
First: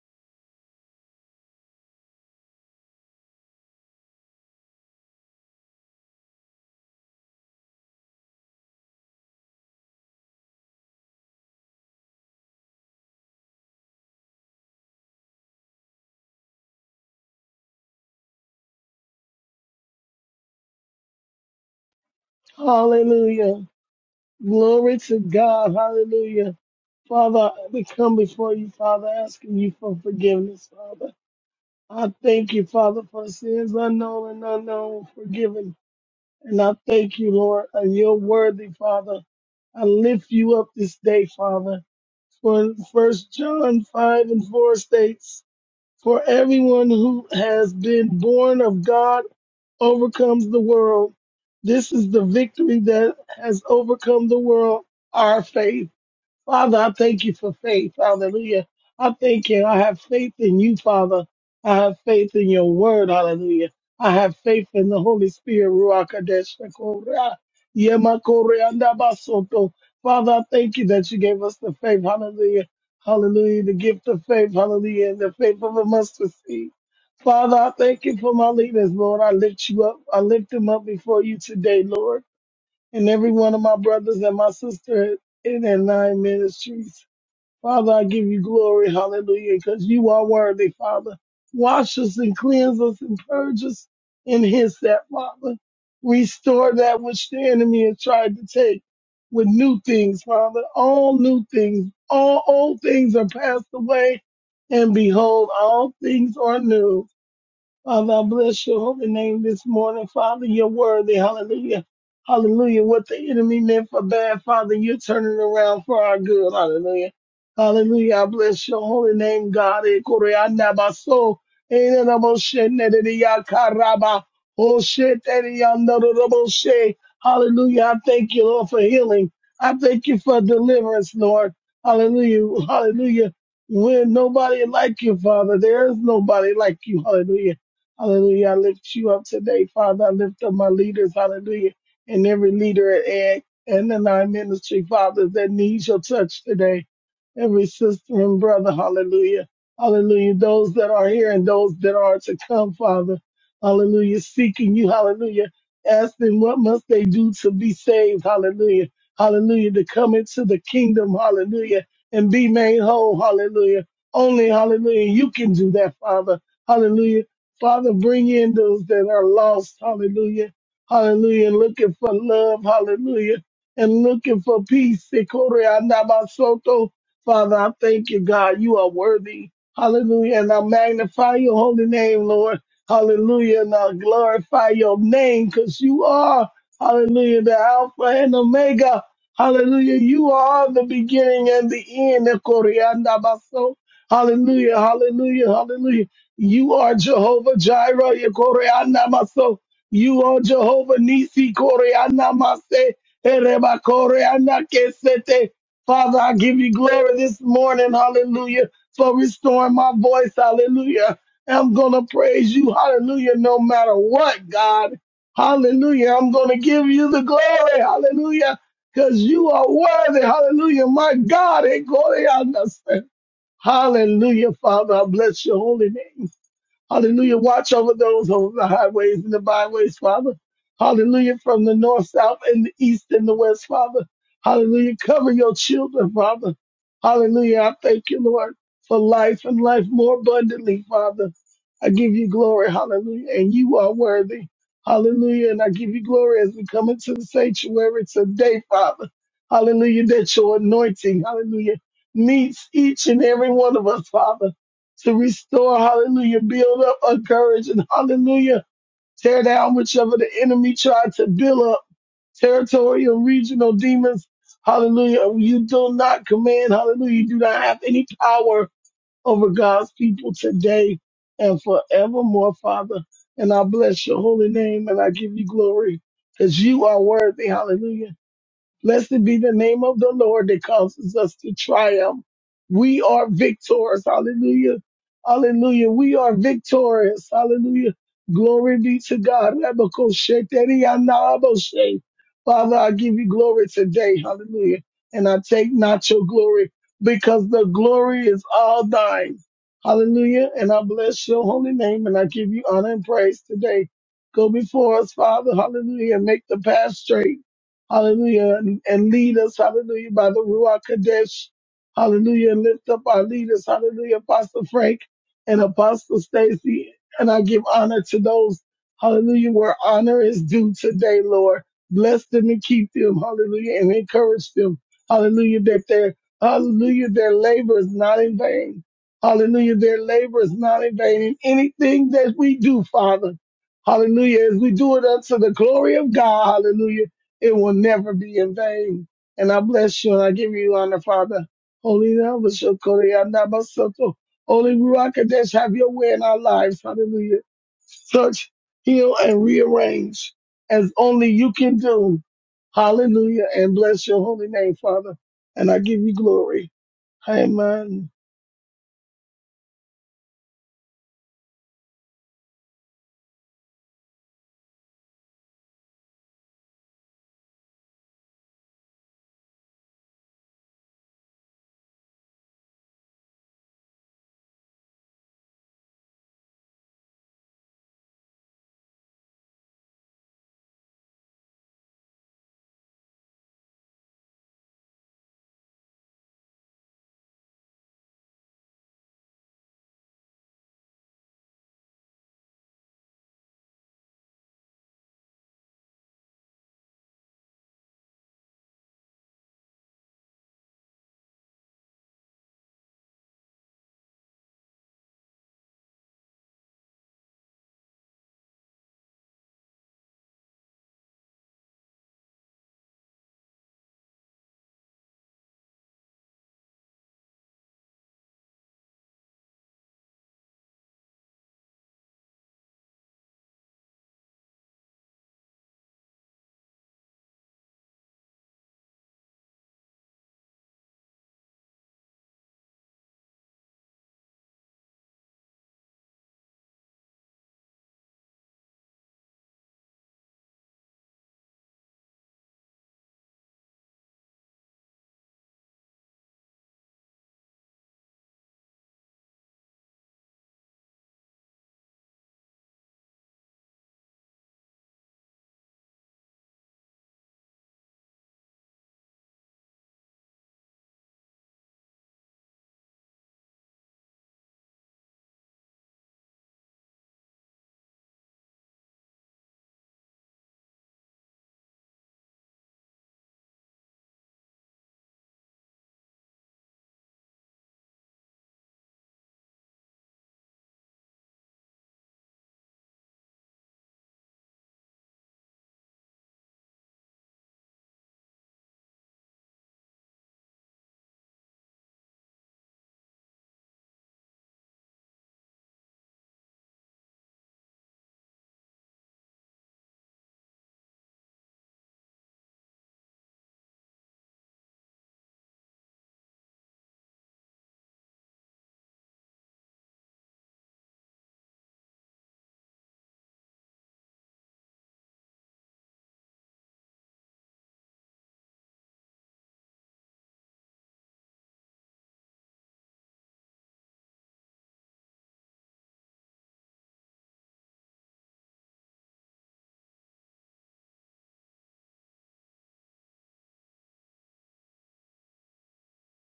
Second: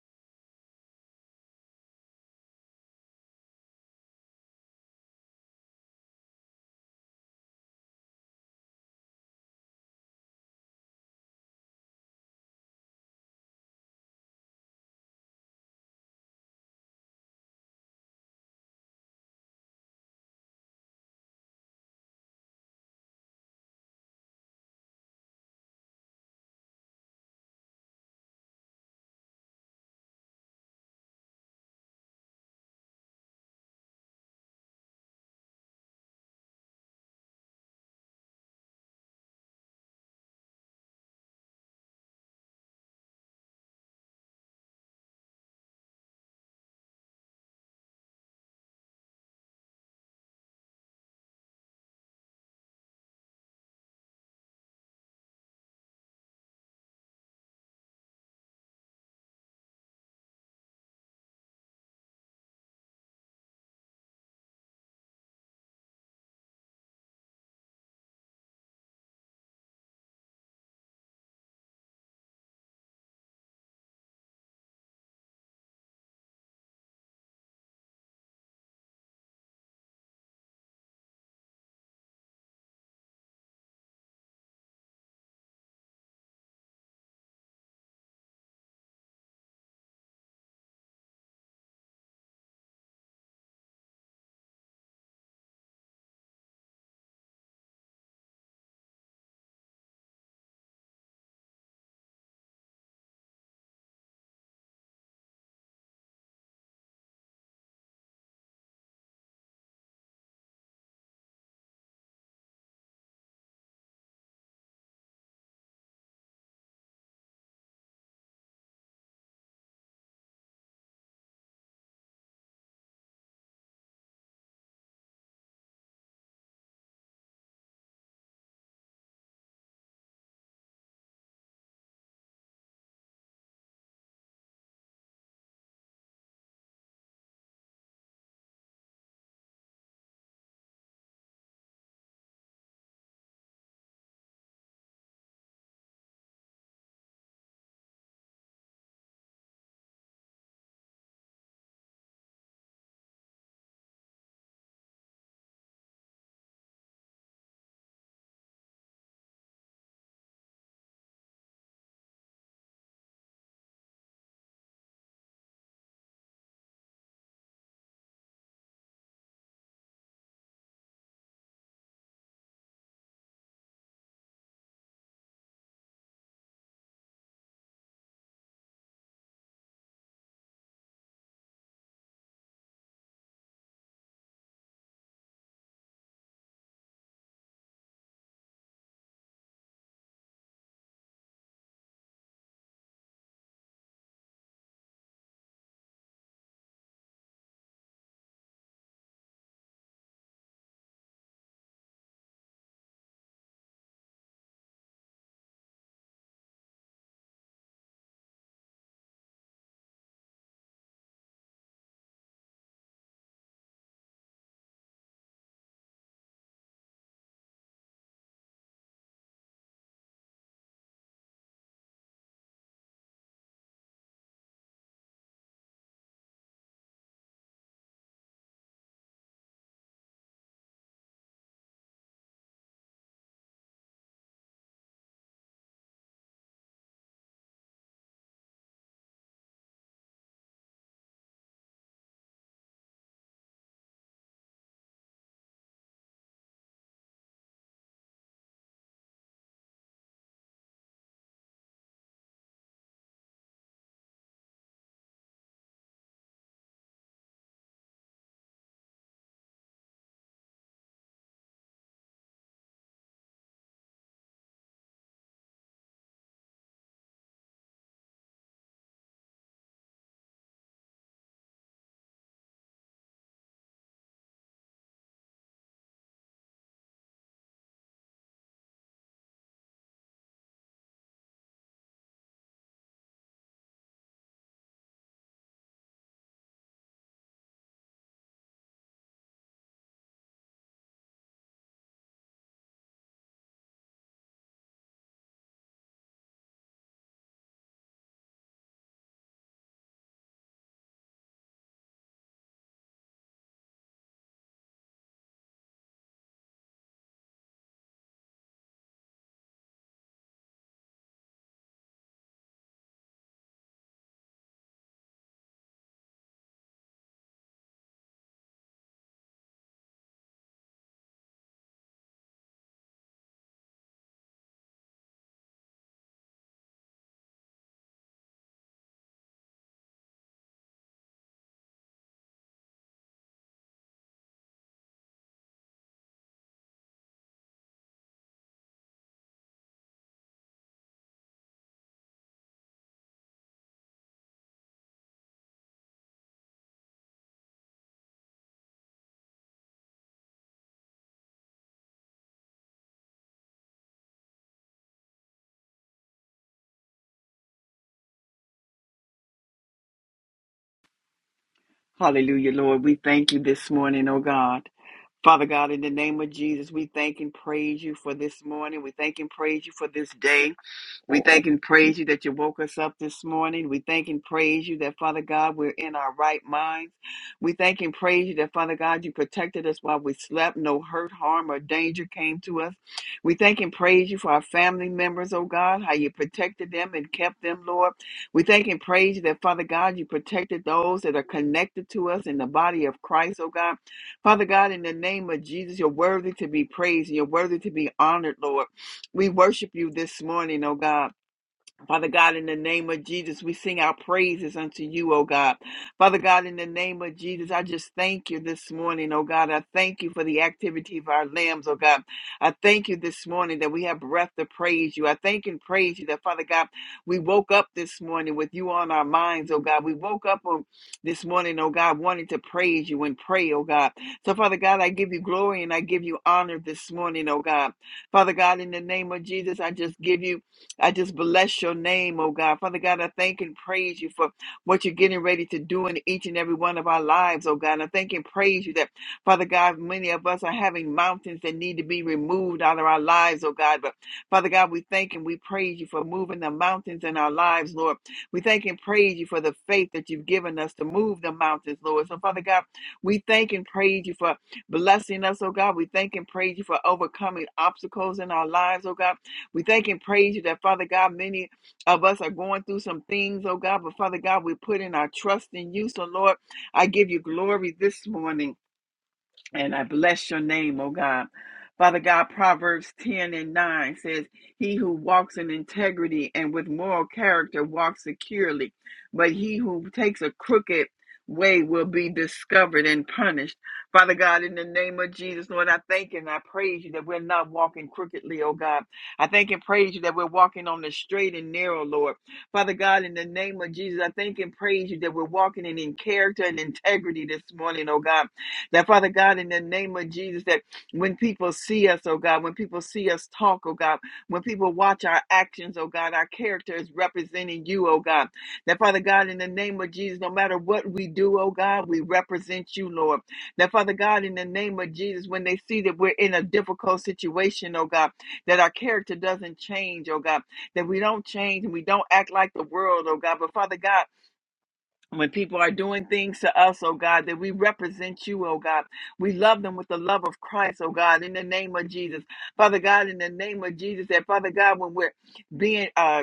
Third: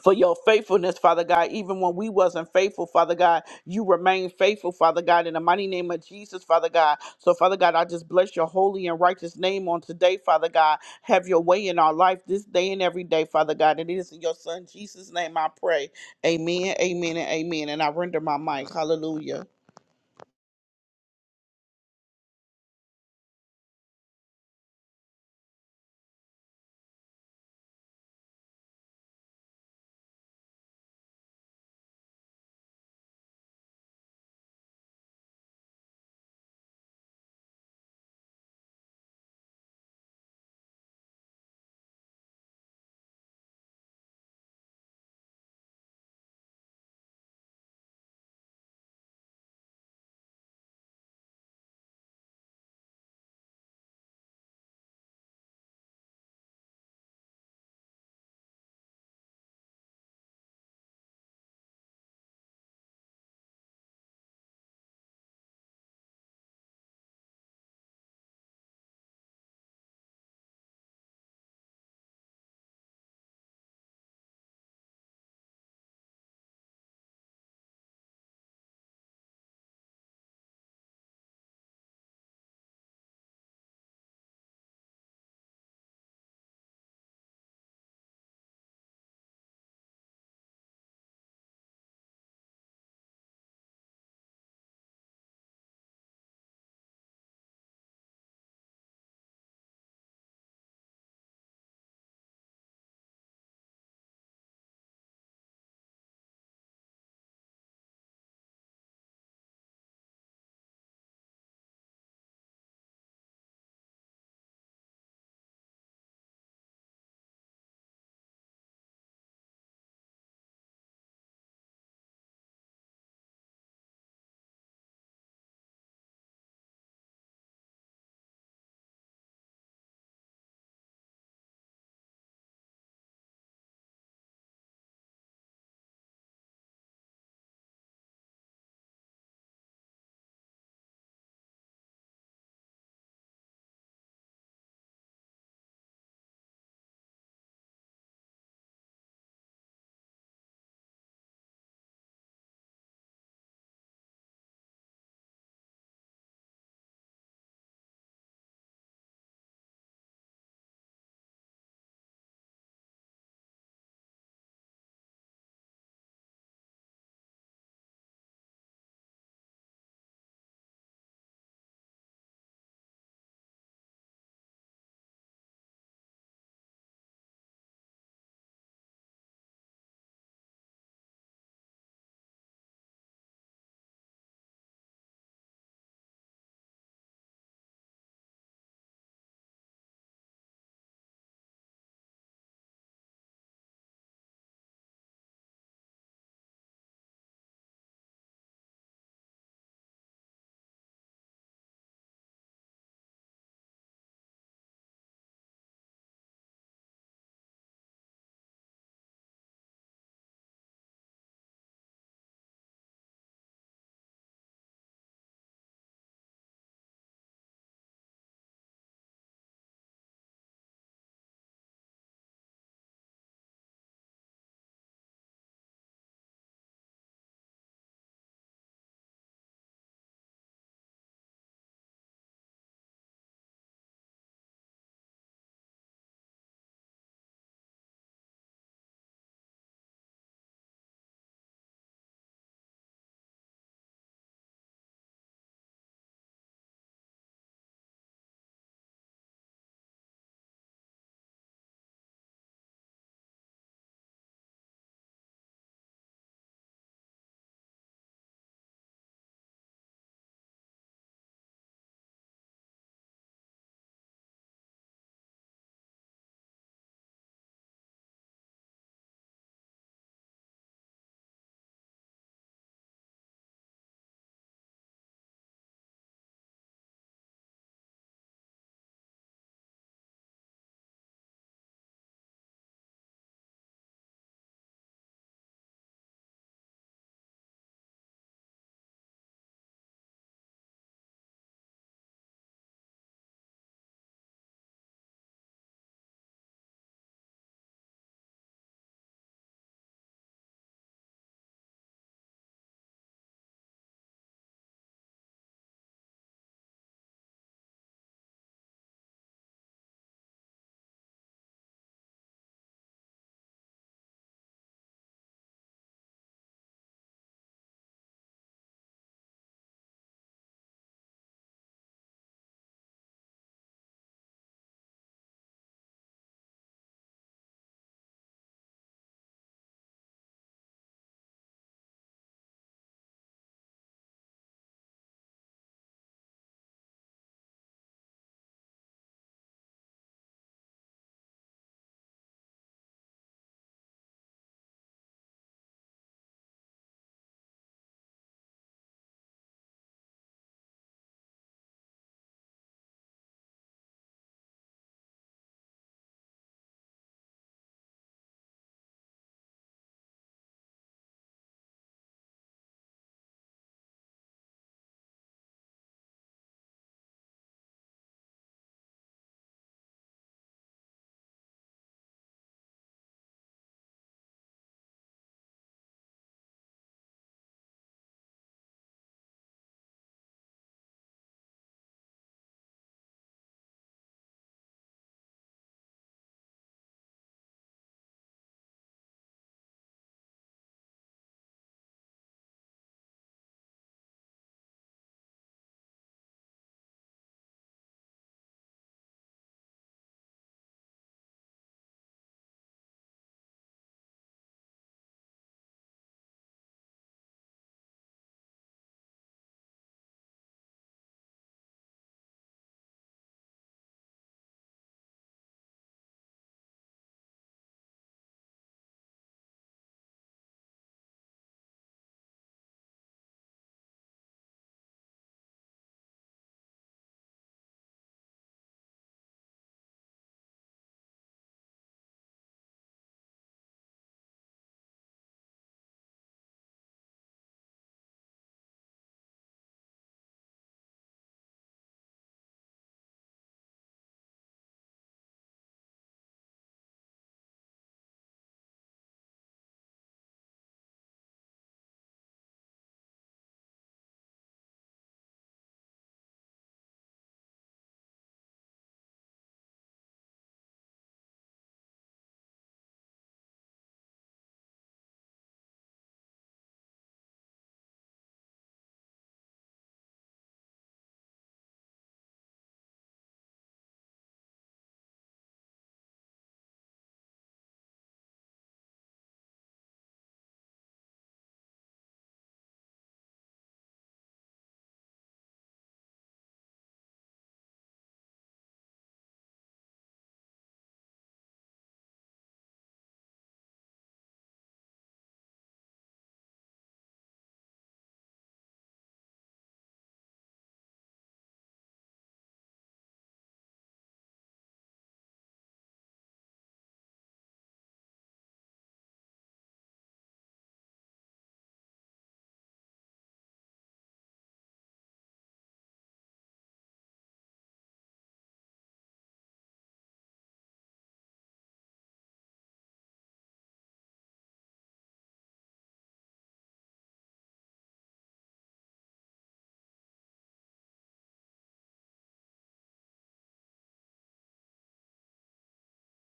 A: for your faithfulness, Father God. Even when we wasn't faithful, Father God, you remain faithful, Father God, in the mighty name of Jesus, Father God. So, Father God, I just bless your holy and righteous name on today, Father God. Have your way in our life this day and every day, Father God. And it is in your son Jesus' name I pray. Amen, amen, and amen. And I render my mic. Hallelujah.
B: Hallelujah. Glory to God. Hallelujah. Father, we come before you, Father, asking you for forgiveness, Father. I thank you, Father, for sins unknown and unknown, forgiven. And I thank you, Lord, and you're worthy, Father. I lift you up this day, Father. For First John 5 and 4 states, for everyone who has been born of God overcomes the world. This is the victory that has overcome the world, our faith. Father, I thank you for faith. Hallelujah. I thank you. I have faith in you, Father. I have faith in your word. Hallelujah. I have faith in the Holy Spirit. Ruach Kodesh Korea. Yema Korea Ndabasoto. Father, I thank you that you gave us the faith. Hallelujah. Hallelujah. The gift of faith. Hallelujah. And the faith of a mustard seed. Father, I thank you for my leaders, Lord. I lift you up. I lift them up before you today, Lord and every one of my brothers and my sister in that nine ministries. Father, I give you glory, hallelujah, because you are worthy, Father. Wash us and cleanse us and purge us in his that, Father. Restore that which the enemy has tried to take with new things, Father. All new things, all old things are passed away, and behold, all things are new. Father, I bless your holy name this morning. Father, you're worthy. Hallelujah. Hallelujah. What the enemy meant for bad, Father, you're turning around for our good. Hallelujah. Hallelujah. I bless your holy name, God. Eh, kore anda baso. Eh, na na mo she, ne de de ya karaba. Oh, shit. Hallelujah. I thank you, Lord, for healing. I thank you for deliverance, Lord. Hallelujah. Hallelujah. When nobody like you, Father, there is nobody like you. Hallelujah. Hallelujah. I lift you up today, Father. I lift up my leaders, hallelujah, and every leader at AG and in our ministry, Father, that needs your touch today. Every sister and brother, hallelujah. Hallelujah. Those that are here and those that are to come, Father. Hallelujah. Seeking you, hallelujah. Asking what must they do to be saved, hallelujah. Hallelujah. To come into the kingdom, hallelujah, and be made whole, hallelujah. Only, hallelujah, you can do that, Father. Hallelujah. Father, bring in those that are lost. Hallelujah. Hallelujah. And looking for love. Hallelujah. And looking for peace. Sikore anabasoto. Father, I thank you, God. You are worthy. Hallelujah. And I magnify your holy name, Lord. Hallelujah. And I glorify your name because you are, hallelujah, the Alpha and Omega. Hallelujah. You are the beginning and the end. Sikore anabaso. Hallelujah. Hallelujah. Hallelujah. You are Jehovah Jireh, Yekoreana Maso. You are Jehovah Nisi, Koreana Mase, Ereba Koreana Kesete. Father, I give you glory this morning, hallelujah, for restoring my voice, hallelujah. I'm going to praise you, hallelujah, no matter what, God. Hallelujah. I'm going to give you the glory, hallelujah, because you are worthy, hallelujah, my God. Ekoreana Mase. Hallelujah, Father. I bless your holy name. Hallelujah. Watch over those over the highways and the byways, Father. Hallelujah. From the north, south, and the east and the west, Father. Hallelujah. Cover your children, Father. Hallelujah. I thank you, Lord, for life and life more abundantly, Father. I give you glory. Hallelujah. And you are worthy. Hallelujah. And I give you glory as we come into the sanctuary today, Father. Hallelujah. That your anointing, hallelujah, meets each and every one of us, Father to restore, hallelujah, build up, encourage, and hallelujah, tear down whichever the enemy tried to build up, territorial, regional demons, hallelujah. You do not command, hallelujah, you do not have any power over God's people today and forevermore, Father. And I bless your holy name and I give you glory because you are worthy, hallelujah. Blessed be the name of the Lord that causes us to triumph. We are victors. Hallelujah. Hallelujah. We are victorious. Hallelujah. Glory be to God. Rabakoshe teriyanaboshe. Father, I give you glory today. Hallelujah. And I take not your glory because the glory is all thine. Hallelujah. And I bless your holy name and I give you honor and praise today. Go before us, Father. Hallelujah. And make the path straight. Hallelujah. And, and lead us, hallelujah, by the Ruach Kadesh. Hallelujah. And lift up our leaders. Hallelujah. Apostle Frank and Apostle Stacy. And I give honor to those, hallelujah, where honor is due today, Lord. Bless them and keep them. Hallelujah. And encourage them. Hallelujah. That their, hallelujah, their labor is not in vain. Hallelujah. Their labor is not in vain. in anything that we do, Father, hallelujah, as we do it unto the glory of God. Hallelujah it will never be in vain. And I bless you and I give you honor, Father. Holy Nova Shokori Anabasoto. Holy Ruakadesh, have your way in our lives. Hallelujah. Search, heal, and rearrange as only you can do. Hallelujah. And bless your holy name, Father. And I give you glory. Amen.
C: Hallelujah, Lord. We thank you this morning, oh God. Father God, in the name of Jesus, we thank and praise you for this morning. We thank and praise you for this day. We thank and praise you that you woke us up this morning. We thank and praise you that, Father God, we're in our right minds. We thank and praise you that, Father God, you protected us while we slept. No hurt, harm, or danger came to us. We thank and praise you for our family members, oh God, how you protected them and kept them, Lord. We thank and praise you that, Father God, you protected those that are connected to us in the body of Christ, oh God. Father God, in the name of Jesus, you're worthy to be praised and you're worthy to be honored, Lord. We worship you this morning, oh God. Father God, in the name of Jesus, we sing our praises unto you, O God. Father God, in the name of Jesus, I just thank you this morning, O God. I thank you for the activity of our limbs, O God. I thank you this morning that we have breath to praise you. I thank and praise you that, Father God, we woke up this morning with you on our minds, O God. We woke up on this morning, O God, wanting to praise you and pray, O God. So, Father God, I give you glory and I give you honor this morning, O God. Father God, in the name of Jesus, I just give you I just bless your name, oh God. Father God, I thank and praise you for what you're getting ready to do in each and every one of our lives, oh God. I thank and praise you that, Father God, many of us are having mountains that need to be removed out of our lives, oh God. But Father God, we thank and we praise you for moving the mountains in our lives, Lord. We thank and praise you for the faith that you've given us to move the mountains, Lord. So, Father God, we thank and praise you for blessing us, oh God. We thank and praise you for overcoming obstacles in our lives, oh God. We thank and praise you that, Father God, many of us are going through some things, oh God, but Father God, we put in our trust in you. So, Lord, I give you glory this morning. And I bless your name, oh God. Father God, Proverbs 10 and 9 says, He who walks in integrity and with moral character walks securely, but he who takes a crooked way will be discovered and punished. Father God, in the name of Jesus, Lord, I thank and I praise you that we're not walking crookedly, oh God. I thank and praise you that we're walking on the straight and narrow, Lord. Father God, in the name of Jesus, I thank and praise you that we're walking in, in character and integrity this morning, oh God. That Father God, in the name of Jesus, that when people see us, oh God, when people see us talk, oh God, when people watch our actions, oh God, our character is representing you, oh God. That Father God, in the name of Jesus, no matter what we do, oh God, we represent you, Lord. That Father God, in the name of Jesus, when they see that we're in a difficult situation, oh God, that our character doesn't change, oh God, that we don't change and we don't act like the world, oh God. But Father God, when people are doing things to us, oh God, that we represent you, oh God. We love them with the love of Christ, oh God, in the name of Jesus. Father God, in the name of Jesus, that Father God, when we're being uh,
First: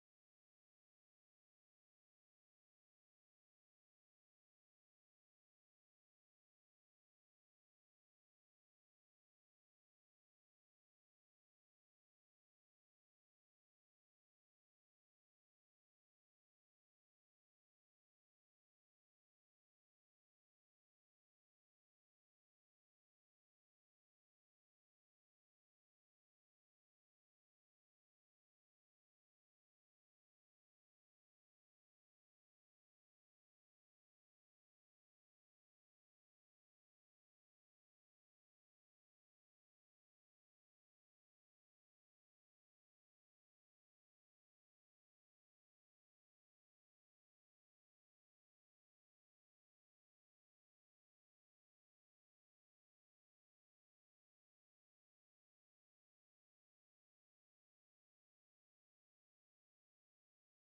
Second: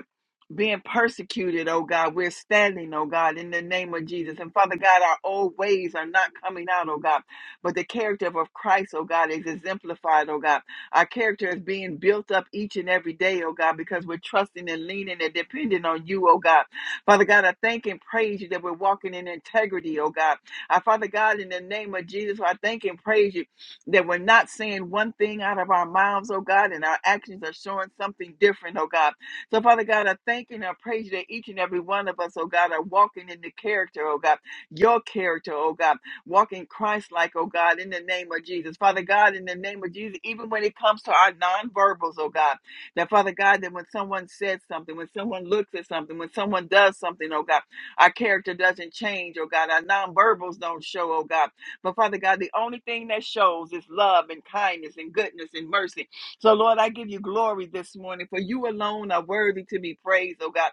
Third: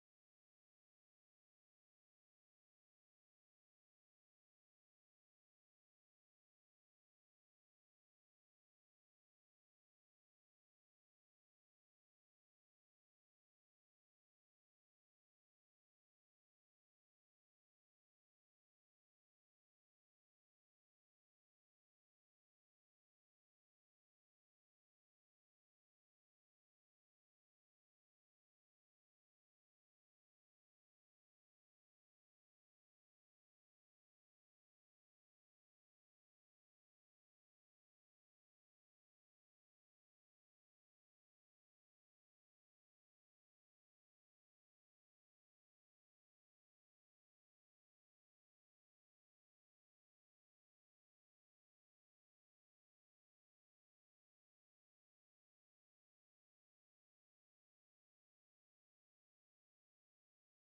C: being persecuted, oh God. We're standing, oh God, in the name of Jesus. And Father God, our old ways are not coming out, oh God. But the character of Christ, oh God, is exemplified, oh God. Our character is being built up each and every day, oh God, because we're trusting and leaning and depending on you, oh God. Father God, I thank and praise you that we're walking in integrity, oh God. I, Father God, in the name of Jesus, I thank and praise you that we're not saying one thing out of our mouths, oh God, and our actions are showing something different, oh God. So, Father God, I thank you and I praise you that each and every one of us, oh God, are walking in the character, oh God, your character, oh God, walking Christ like, oh God, in the name of Jesus. Father God, in the name of Jesus, even when it comes to our nonverbals, oh God, that Father God, that when someone says something, when someone looks at something, when someone does something, oh God, our character doesn't change, oh God, our nonverbals don't show, oh God. But Father God, the only thing that shows is love and kindness and goodness and mercy so, Lord, I give you glory this morning, for you alone are worthy to be praised, oh God.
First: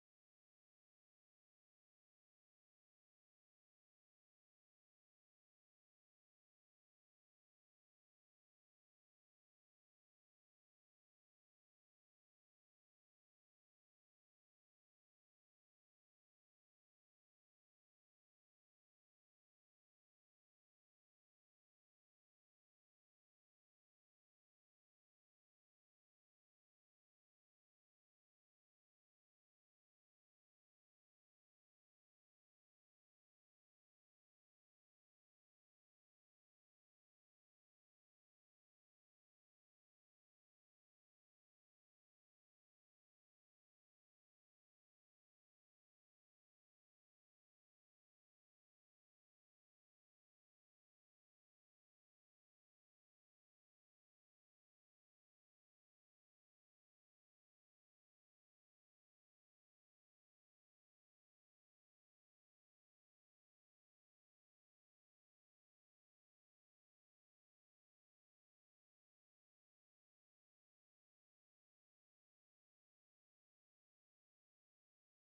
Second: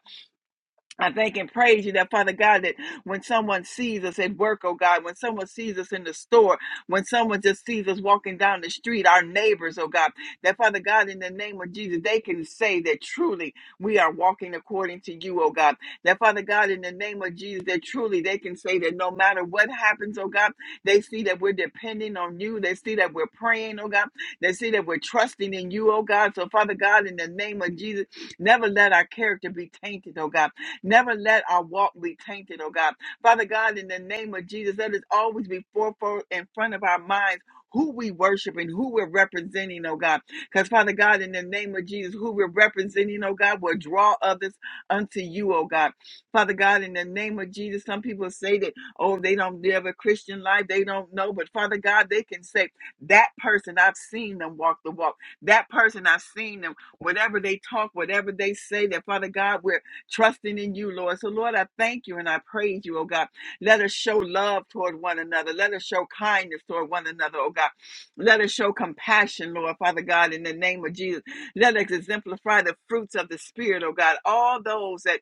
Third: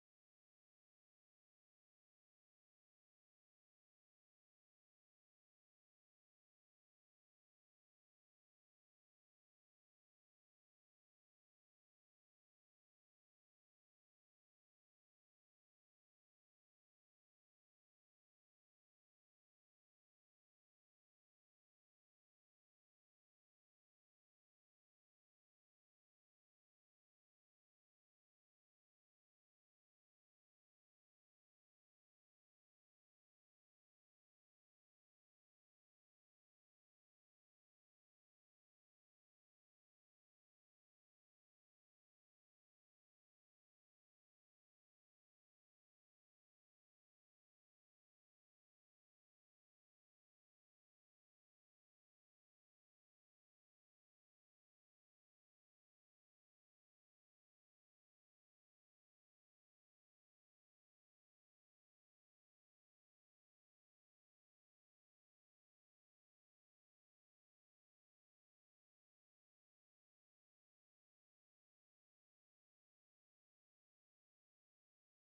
C: I thank and praise you that Father God, that when someone sees us at work, oh God, when someone sees us in the store, when someone just sees us walking down the street, our neighbors, oh God, that Father God, in the name of Jesus, they can say that truly we are walking according to you, oh God. That Father God, in the name of Jesus, that truly they can say that no matter what happens, oh God, they see that we're depending on you. They see that we're praying, oh God. They see that we're trusting in you, oh God. So Father God, in the name of Jesus, never let our character be tainted, oh God. Never let our walk be tainted, oh God. Father God, in the name of Jesus, let us always be forefront in front of our minds who we worship and who we're representing, oh God. Because Father God, in the name of Jesus, who we're representing, oh God, will draw others unto you, oh God. Father God, in the name of Jesus, some people say that, oh, they don't live a Christian life, they don't know. But Father God, they can say, that person, I've seen them walk the walk. That person, I've seen them, whatever they talk, whatever they say, that Father God, we're trusting in you, Lord. So, Lord, I thank you and I praise you, oh God. Let us show love toward one another. Let us show kindness toward one another, oh God. Let us show compassion, Lord, Father God, in the name of Jesus. Let us exemplify the fruits of the Spirit, oh God. All those that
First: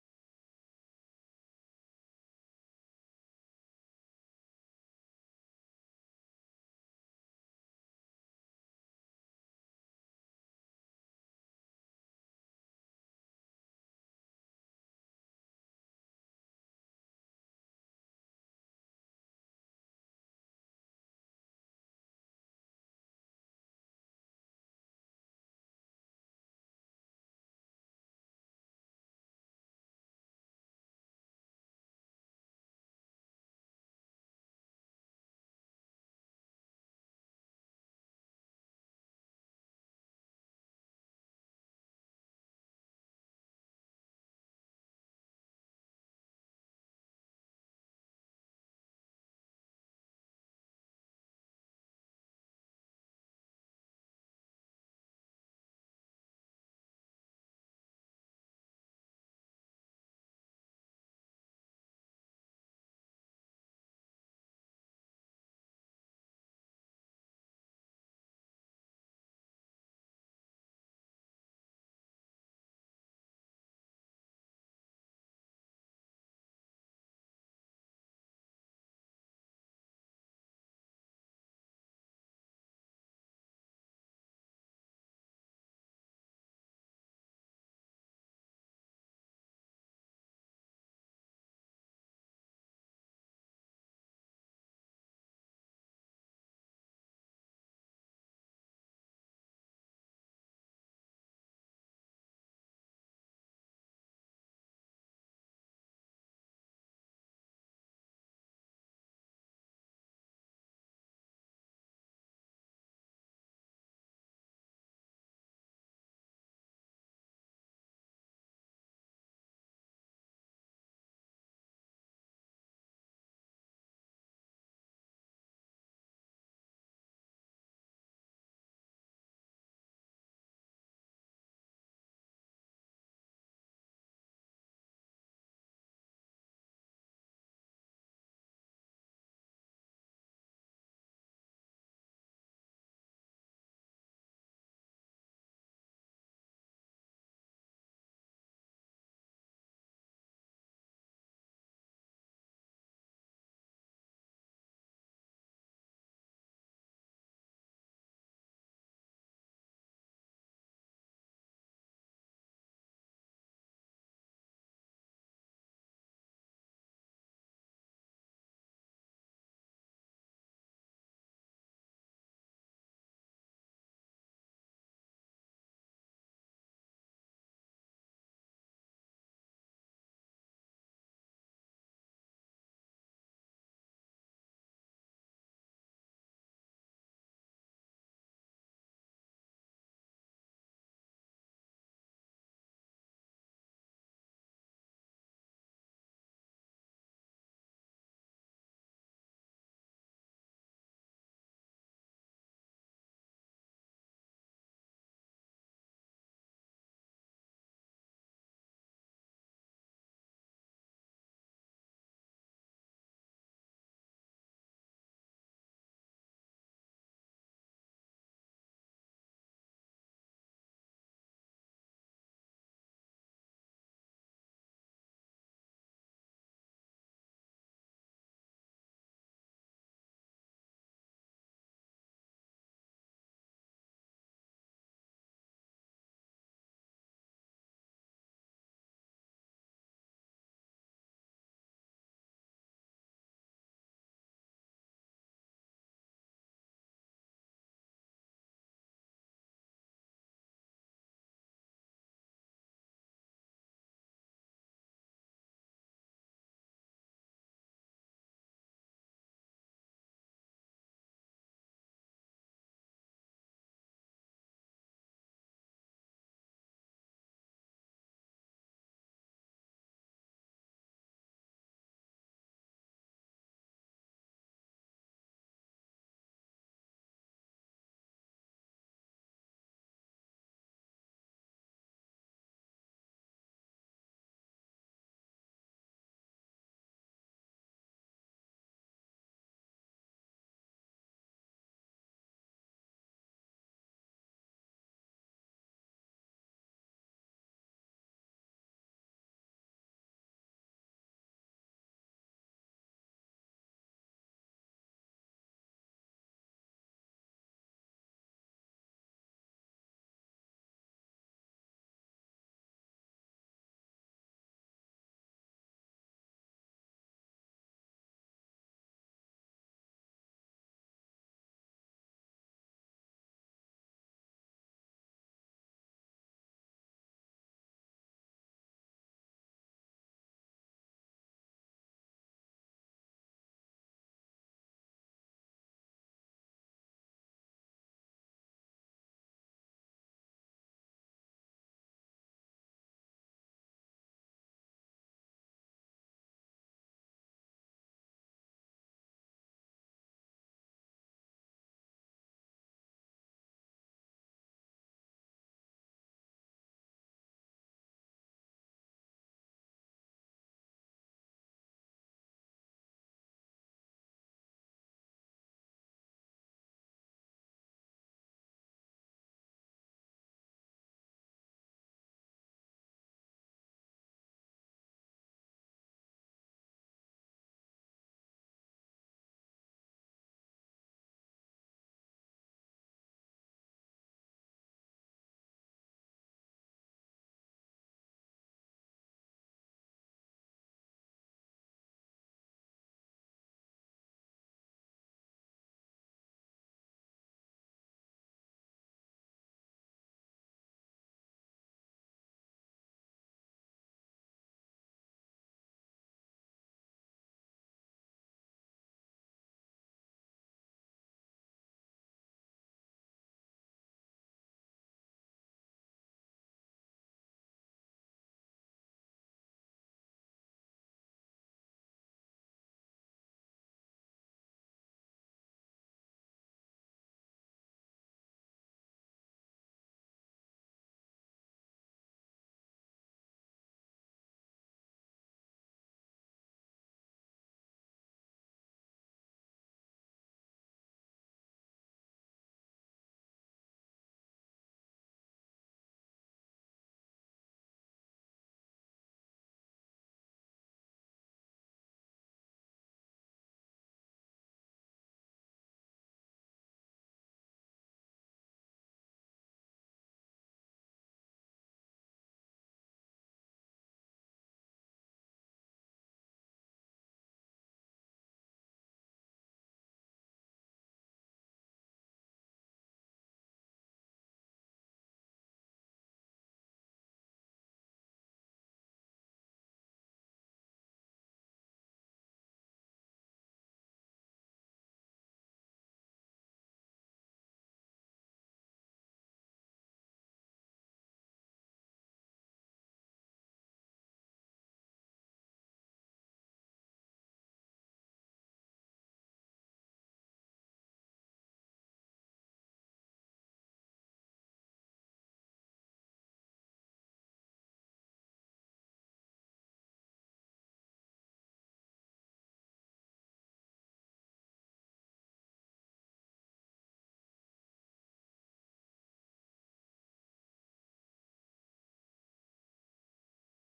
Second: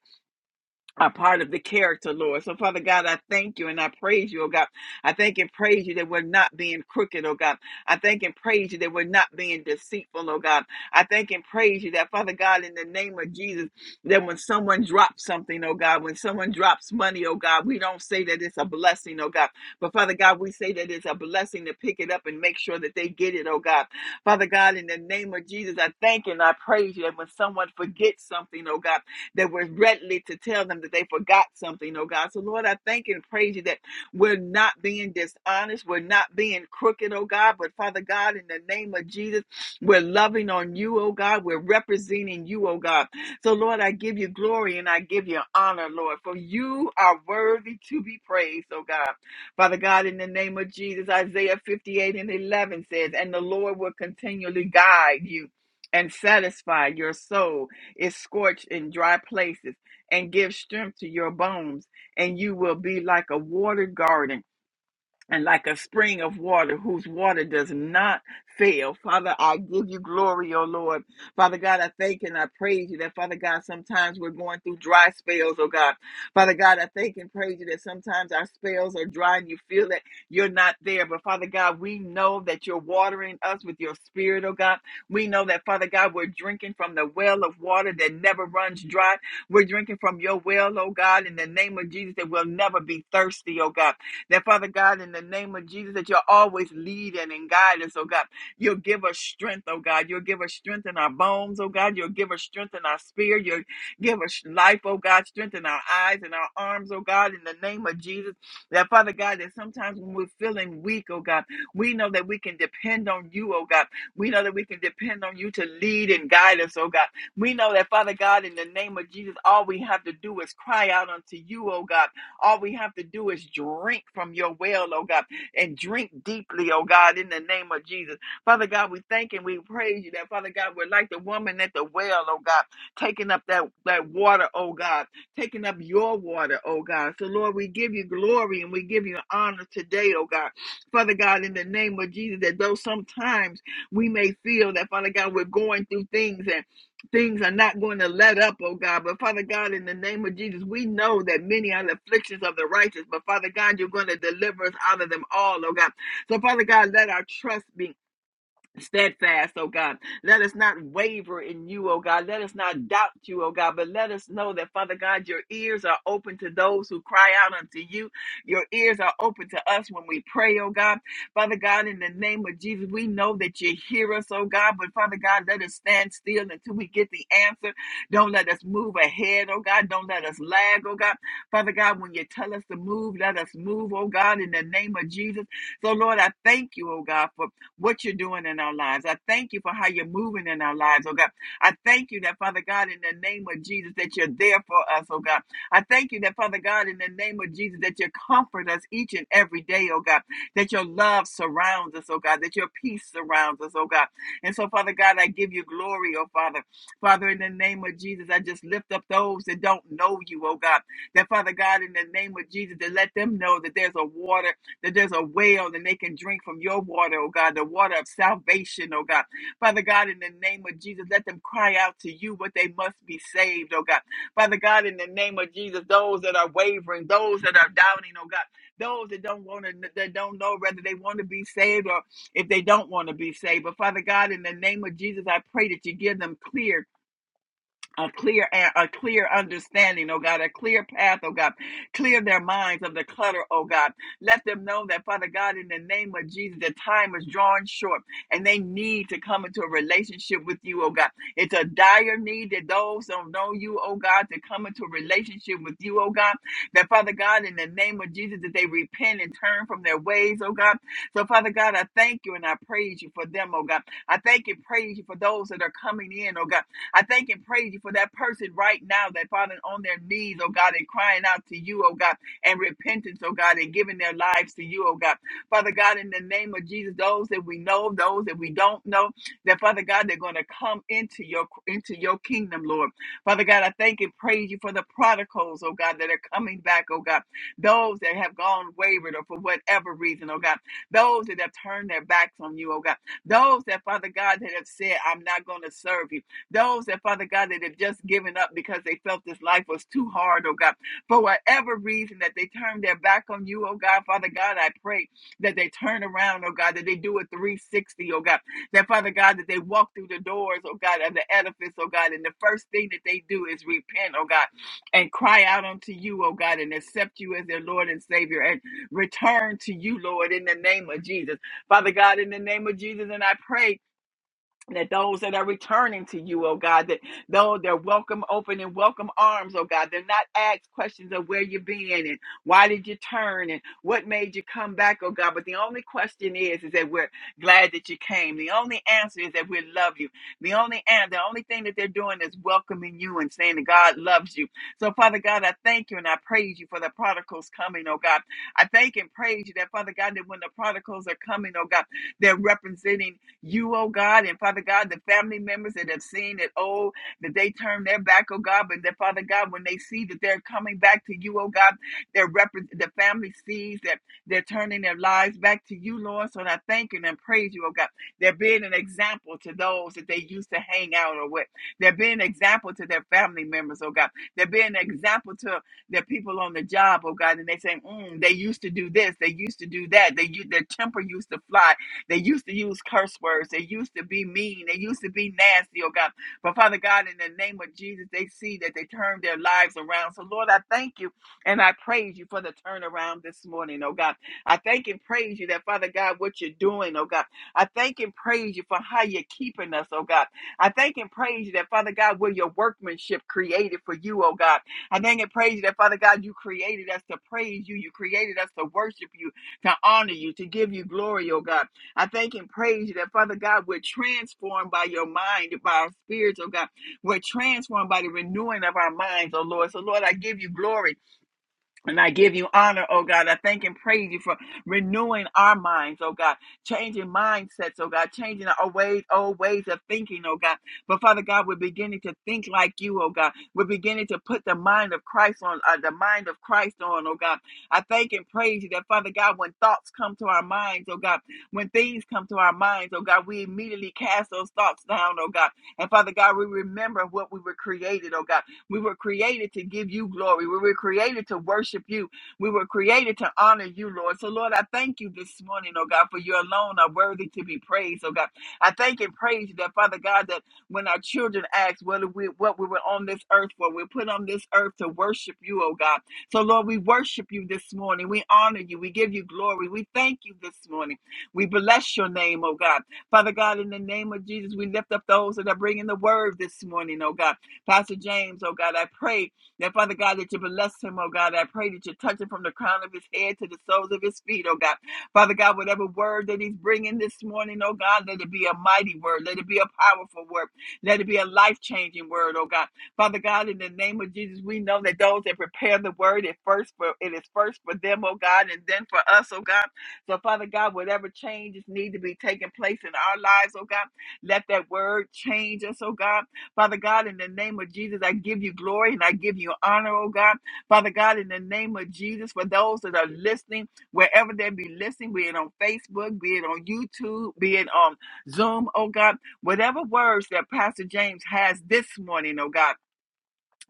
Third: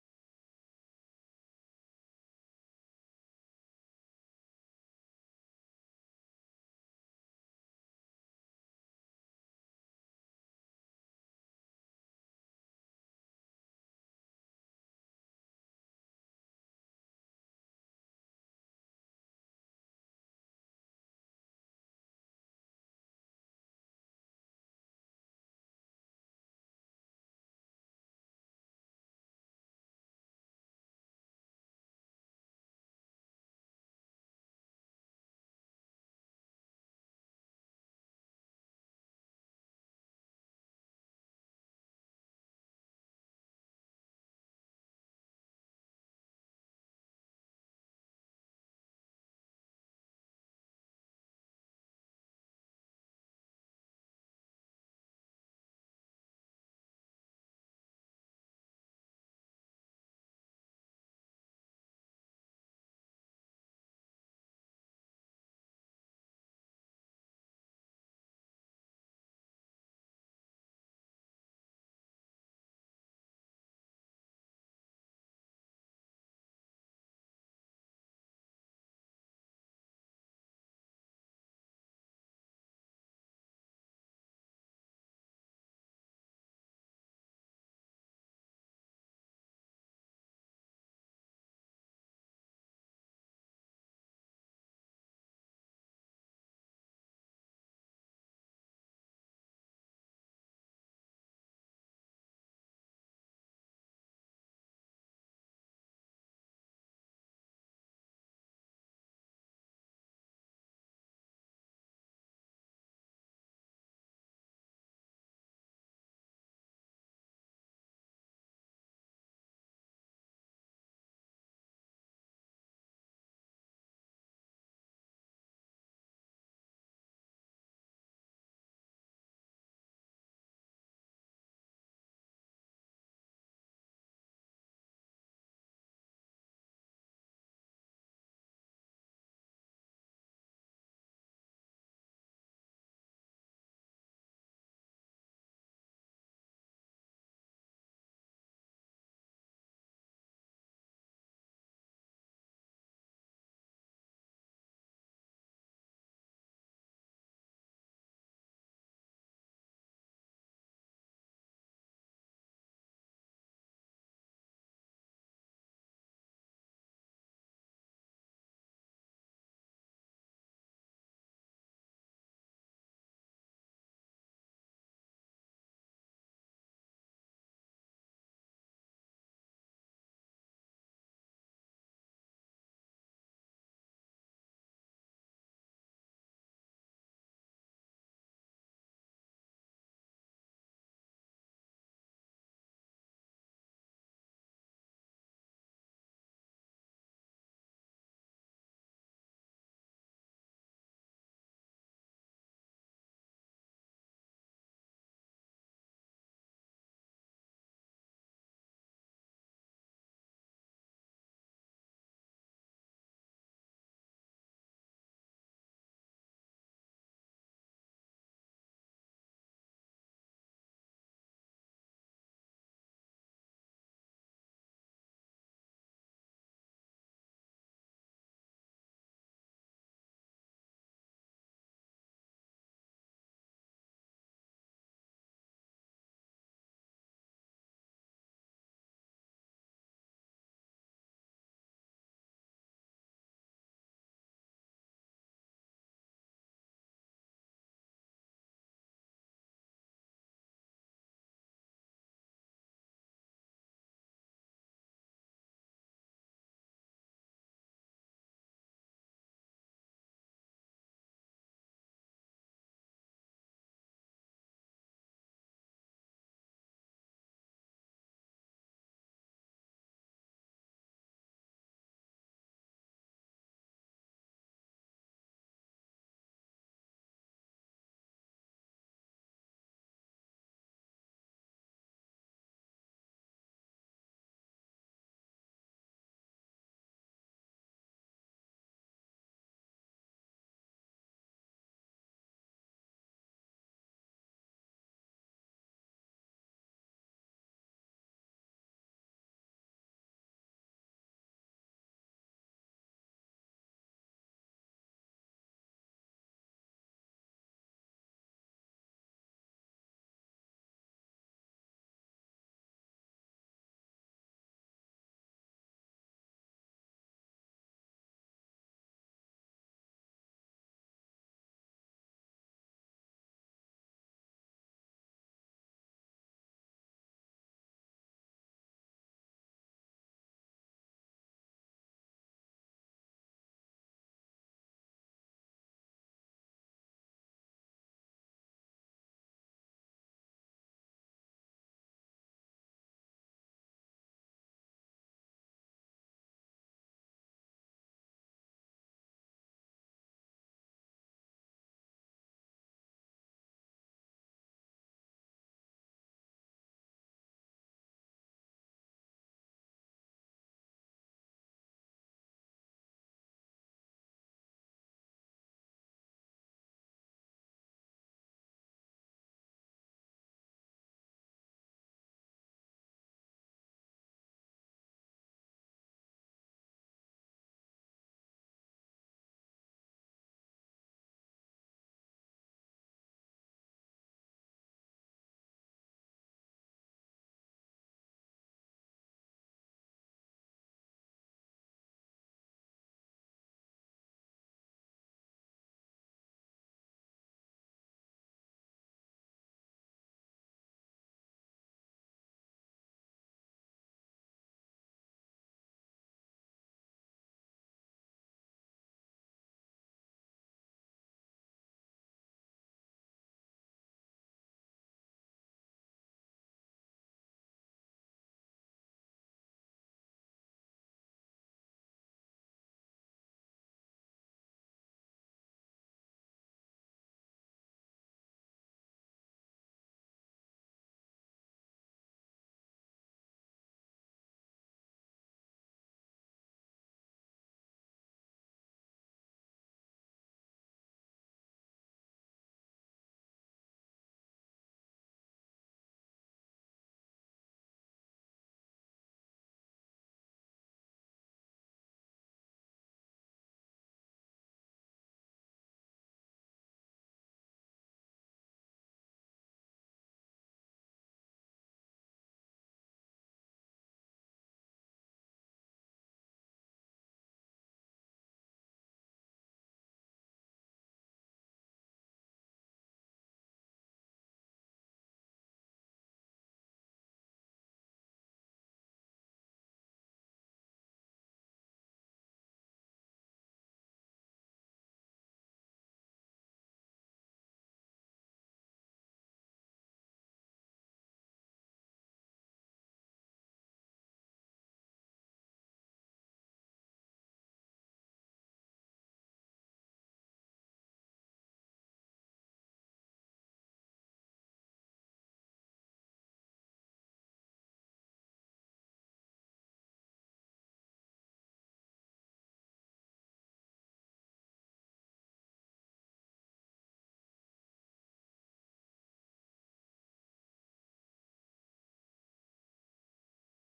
C: are part of the character, Lord. So, Father God, I thank you and I praise you, oh God. I thank and praise you that we're not being crooked, oh God. I thank and praise you that we're not being deceitful, oh God. I thank and praise you that, Father God, in the name of Jesus, that when someone drops something, oh God, when someone drops money, oh God, we don't say that it's a blessing, oh God. But, Father God, we say that it's a blessing to pick it up and make sure that they get it, oh God. Father God, in the name of Jesus, I thank and I praise you that when someone forgets something, oh God, that we're ready to tell them that they forgot something, oh God. So, Lord, I thank and praise you that we're not being dishonest, we're not being crooked, oh God. But, Father God, in the name of Jesus, we're loving on you, oh God. We're representing you, oh God. So, Lord, I give you glory and I give you honor, Lord, for you are worthy to be praised, oh God. Father God, in the name of Jesus, Isaiah 58 and 11 says, And the Lord will continually guide you and satisfy your soul is scorched in dry places, and gives strength to your bones, and you will be like a watered garden and like a spring of water whose water does not fail. Father, I give you glory, oh Lord. Father God, I thank and I praise you that, Father God, sometimes we're going through dry spells, oh God. Father God, I thank and praise you that sometimes our spells are dry and you feel that you're not there. But Father God, we know that you're watering us with your spirit, oh God. We know that, Father God, we're drinking from the well of water that never runs dry. We're drinking from your well, oh God, in the name of Jesus, that we'll never be thirsty, oh God. That Father God, in the name of Jesus, that you're always leading and guiding us, oh God. You'll give us strength, oh God. You'll give us strength in our bones, oh God. You'll give us strength in our spirit. You'll give us life, oh God. Strength in our eyes and our arms, oh God, in the name of Jesus. That Father God, that sometimes when we're feeling weak, oh God, we know that we can depend on you, oh God. We know that we can depend on you to lead and guide us, oh God. We know that, Father God, in the name of Jesus, all we have to do is cry out unto you, oh God. All we have to do is drink from your well, oh God, and drink deeply, oh God, in the name of Jesus. Father God, we thank and we praise you that, Father God, we're like the woman at the well, oh God, taking up that, that water, oh God, taking up your water, oh God. So, Lord, we give you glory and we give you honor today, oh God. Father God, in the name of Jesus, that though sometimes we may feel that, Father God, we're going through things and things are not going to let up, oh God. But Father God, in the name of Jesus, we know that many are the afflictions of the righteous, but Father God, you're going to deliver us out of them all, oh God. So Father God, let our trust be steadfast, oh God. Let us not waver in you, oh God. Let us not doubt you, oh God, but let us know that, Father God, your ears are open to those who cry out unto you. Your ears are open to us when we pray, oh God. Father God, in the name of Jesus, we know that you hear us, oh God, but Father God, let us stand still until we get the answer. Don't let us move ahead, oh God. Don't let us lag, oh God. Father God, when you tell us to move, let us move, oh God, in the name of Jesus. So, Lord, I thank you, oh God, for what you're doing in our lives. I thank you for how you're moving in our lives, oh God. I thank you that, Father God, in the name of Jesus, that you're there for us, oh God. I thank you that, Father God, in the name of Jesus, that you comfort us each and every day, oh God. That your love surrounds us, oh God. That your peace surrounds us, oh God. And so, Father God, I give you glory, oh Father. Father, in the name of Jesus, I just lift up those that don't know you, oh God. That, Father God, in the name of Jesus, that let them know that there's a water that there's a well and they can drink from your water, oh God, the water of salvation, oh God. Father God, in the name of Jesus, let them cry out to you, but they must be saved, oh God. Father God, in the name of Jesus, those that are wavering, those that are doubting, oh God, those that don't want to, that don't know whether they want to be saved or if they don't want to be saved. But Father God, in the name of Jesus, I pray that you give them clear a clear a clear understanding, oh God, a clear path, oh God. Clear their minds of the clutter, oh God. Let them know that, Father God, in the name of Jesus, the time is drawing short and they need to come into a relationship with you, oh God. It's a dire need that those don't know you, oh God, to come into a relationship with you, oh God. That, Father God, in the name of Jesus, that they repent and turn from their ways, oh God. So, Father God, I thank you and I praise you for them, oh God. I thank and praise you for those that are coming in, oh God. I thank and praise you for that person right now that falling on their knees, oh God, and crying out to you, oh God, and repentance, oh God, and giving their lives to you, oh God. Father God, in the name of Jesus, those that we know, those that we don't know, that Father God, they're going to come into your into your kingdom, Lord. Father God, I thank and praise you for the prodigals, oh God, that are coming back, oh God. Those that have gone wayward or for whatever reason, oh God. Those that have turned their backs on you, oh God. Those that, Father God, that have said, I'm not going to serve you. Those that, Father God, that have just given up because they felt this life was too hard, oh God, for whatever reason that they turned their back on you, oh God, Father God, I pray that they turn around, oh God, that they do a 360, oh God, that Father God, that they walk through the doors, oh God, of the edifice, oh God, and the first thing that they do is repent, oh God, and cry out unto you, oh God, and accept you as their Lord and Savior and return to you, Lord, in the name of Jesus. Father God, in the name of Jesus, and I pray that those that are returning to you, oh God, that though they're welcome, open and welcome arms, oh God, they're not asked questions of where you've been and why did you turn and what made you come back, oh God. But the only question is, is that we're glad that you came. The only answer is that we love you. The only and the only thing that they're doing is welcoming you and saying that God loves you. So Father God, I thank you and I praise you for the prodigals coming, oh God. I thank and praise you that Father God, that when the prodigals are coming, oh God, they're representing you, oh God, and Father God, the family members that have seen that, oh, that they turn their back, oh God, but that Father God, when they see that they're coming back to you, oh God, their rep- the family sees that they're turning their lives back to you, Lord. So I thank you and I praise you, oh God. They're being an example to those that they used to hang out or with. They're being an example to their family members, oh God. They're being an example to their people on the job, oh God, and they say, mm, they used to do this, they used to do that, they u- their temper used to fly, they used to use curse words. They used to be mean. They used to be nasty, oh God. But Father God, in the name of Jesus, they see that they turned their lives around. So Lord, I thank you and I praise you for the turnaround this morning, oh God. I thank and praise you that Father God, what you're doing, oh God. I thank and praise you for how you're keeping us, oh God. I thank and praise you that Father God, we're your workmanship created for you, oh God. I thank and praise you that Father God, you created us to praise you. You created us to worship you, to honor you, to give you glory, oh God. I thank and praise you that, Father God, we're transformed by your mind, by our spirits, oh God. We're transformed by the renewing of our minds, oh Lord. So, Lord, I give you glory. And I give you honor, oh God. I thank and praise you for renewing our minds, oh God, changing mindsets, oh God, changing our ways, old ways of thinking, oh God. But Father God, we're beginning to think like you, oh God. We're beginning to put the mind of Christ on, uh, the mind of Christ on, oh God. I thank and praise you that Father God, when thoughts come to our minds, oh God, when things come to our minds, oh God, we immediately cast those thoughts down, oh God. And Father God, we remember what we were created, oh God. We were created to give you glory. We were created to worship you. We were created to honor you, Lord. So, Lord, I thank you this morning, oh God, for you alone are worthy to be praised, oh God. I thank and praise you that, Father God, that when our children ask what we what we were on this earth for, we're put on this earth to worship you, oh God. So, Lord, we worship you this morning. We honor you. We give you glory. We thank you this morning. We bless your name, oh God. Father God, in the name of Jesus, we lift up those that are bringing the word this morning, oh God. Pastor James, oh God, I pray that, Father God, that you bless him, oh God. I pray that you touch him from the crown of his head to the soles of his feet, oh God. Father God, whatever word that he's bringing this morning, oh God, let it be a mighty word. Let it be a powerful word. Let it be a life changing word, oh God. Father God, in the name of Jesus, we know that those that prepare the word, it first for it is first for them, oh God, and then for us, oh God. So, Father God, whatever changes need to be taking place in our lives, oh God, let that word change us, oh God. Father God, in the name of Jesus, I give you glory and I give you honor, oh God. Father God, in the name of Jesus, for those that are listening, wherever they be listening, be it on Facebook, be it on YouTube, be it on Zoom, oh God, whatever words that Pastor James has this morning, oh God.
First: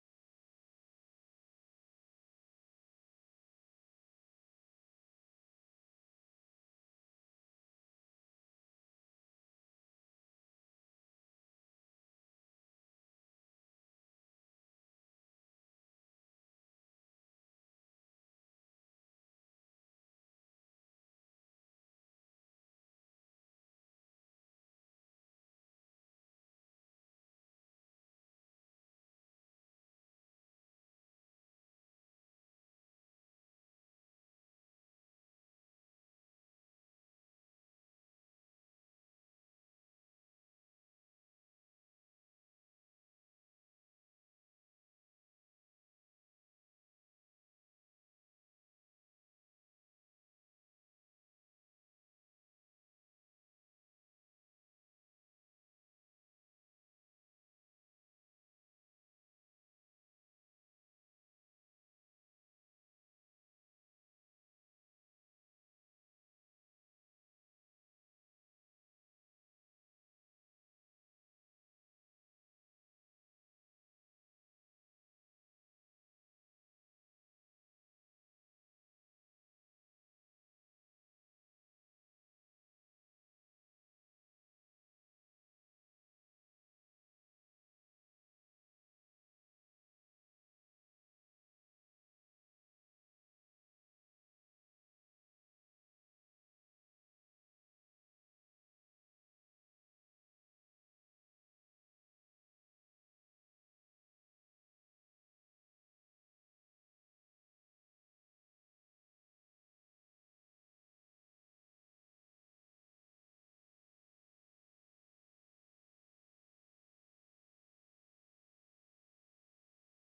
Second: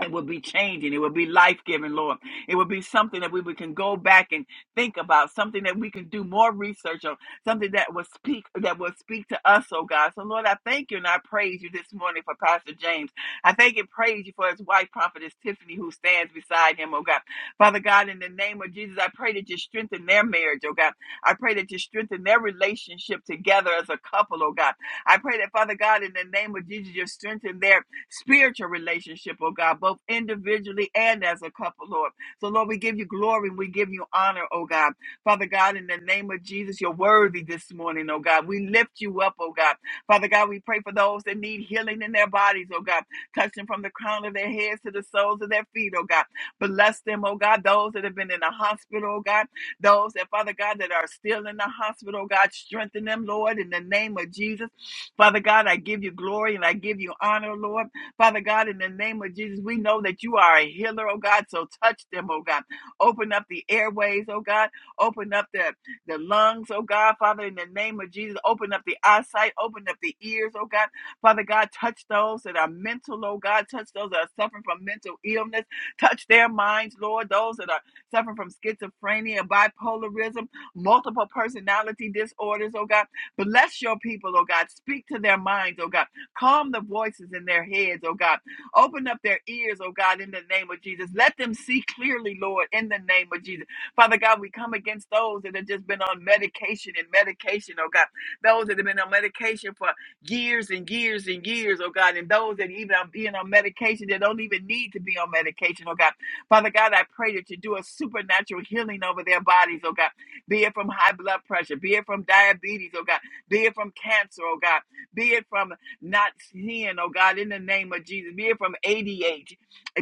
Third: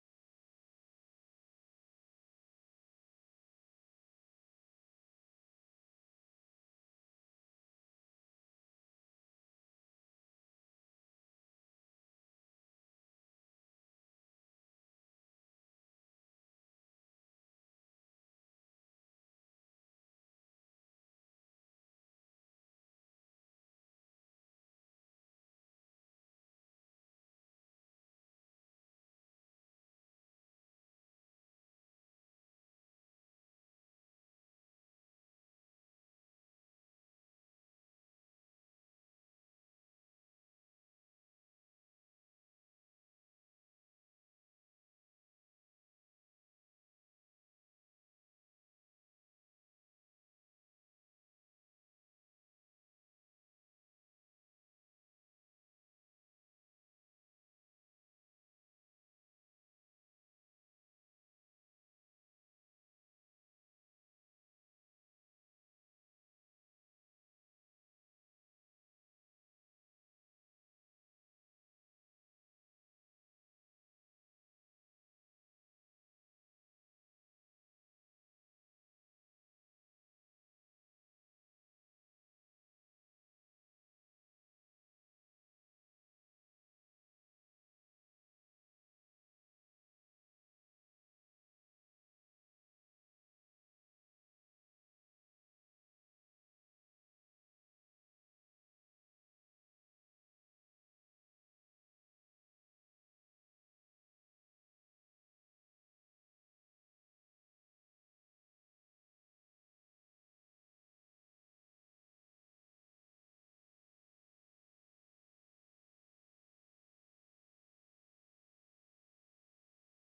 C: It will be changing. It will be life giving, Lord. It will be something that we we can go back and think about, something that we can do more research on, something that will speak that will speak to us, oh God. So Lord, I thank you and I praise you this morning for Pastor James. I thank and praise you for his wife, Prophetess Tiffany, who stands beside him, oh God. Father God, in the name of Jesus, I pray that you strengthen their marriage, oh God. I pray that you strengthen their relationship together as a couple, oh God. I pray that Father God, in the name of Jesus, you strengthen their spiritual relationship, oh God, both individually and as a couple, Lord. So, Lord, we give you glory and we give you honor, oh God. Father God, in the name of Jesus, you're worthy this morning, oh God. We lift you up, oh God. Father God, we pray for those that need healing in their bodies, oh God. Touch them from the crown of their heads to the soles of their feet, oh God. Bless them, oh God. Those that have been in the hospital, oh God. Those that, Father God, that are still in the hospital, oh God, strengthen them, Lord, in the name of Jesus. Father God, I give you glory and I give you honor, Lord. Father God, in the name of Jesus, we know that you are a healer, oh God. So touch them, oh God. Open up the airways, oh God. Open up the, the lungs, oh God. Father, in the name of Jesus, open up the eyesight, open up the ears, oh God. Father God, touch those that are mental, oh God. Touch those that are suffering from mental illness. Touch their minds, Lord. Those that are suffering from schizophrenia, bipolarism, multiple personality disorders, oh God. Bless your people, oh God. Speak to their minds, oh God. Calm the voices in their heads, oh God. Open up their ears, oh God, in the name of Jesus. Let them see clearly, Lord, in the name of Jesus. Father God, we come against those that have just been on medication and medication, oh God. Those that have been on medication for years and years and years, oh God. And those that even are being on medication that don't even need to be on medication, oh God. Father God, I pray that you do a supernatural healing over their bodies, oh God. Be it from high blood pressure, be it from diabetes, oh God. Be it from cancer, oh God. Be it from not seeing, oh God, in the name of Jesus. Be it from ADHD,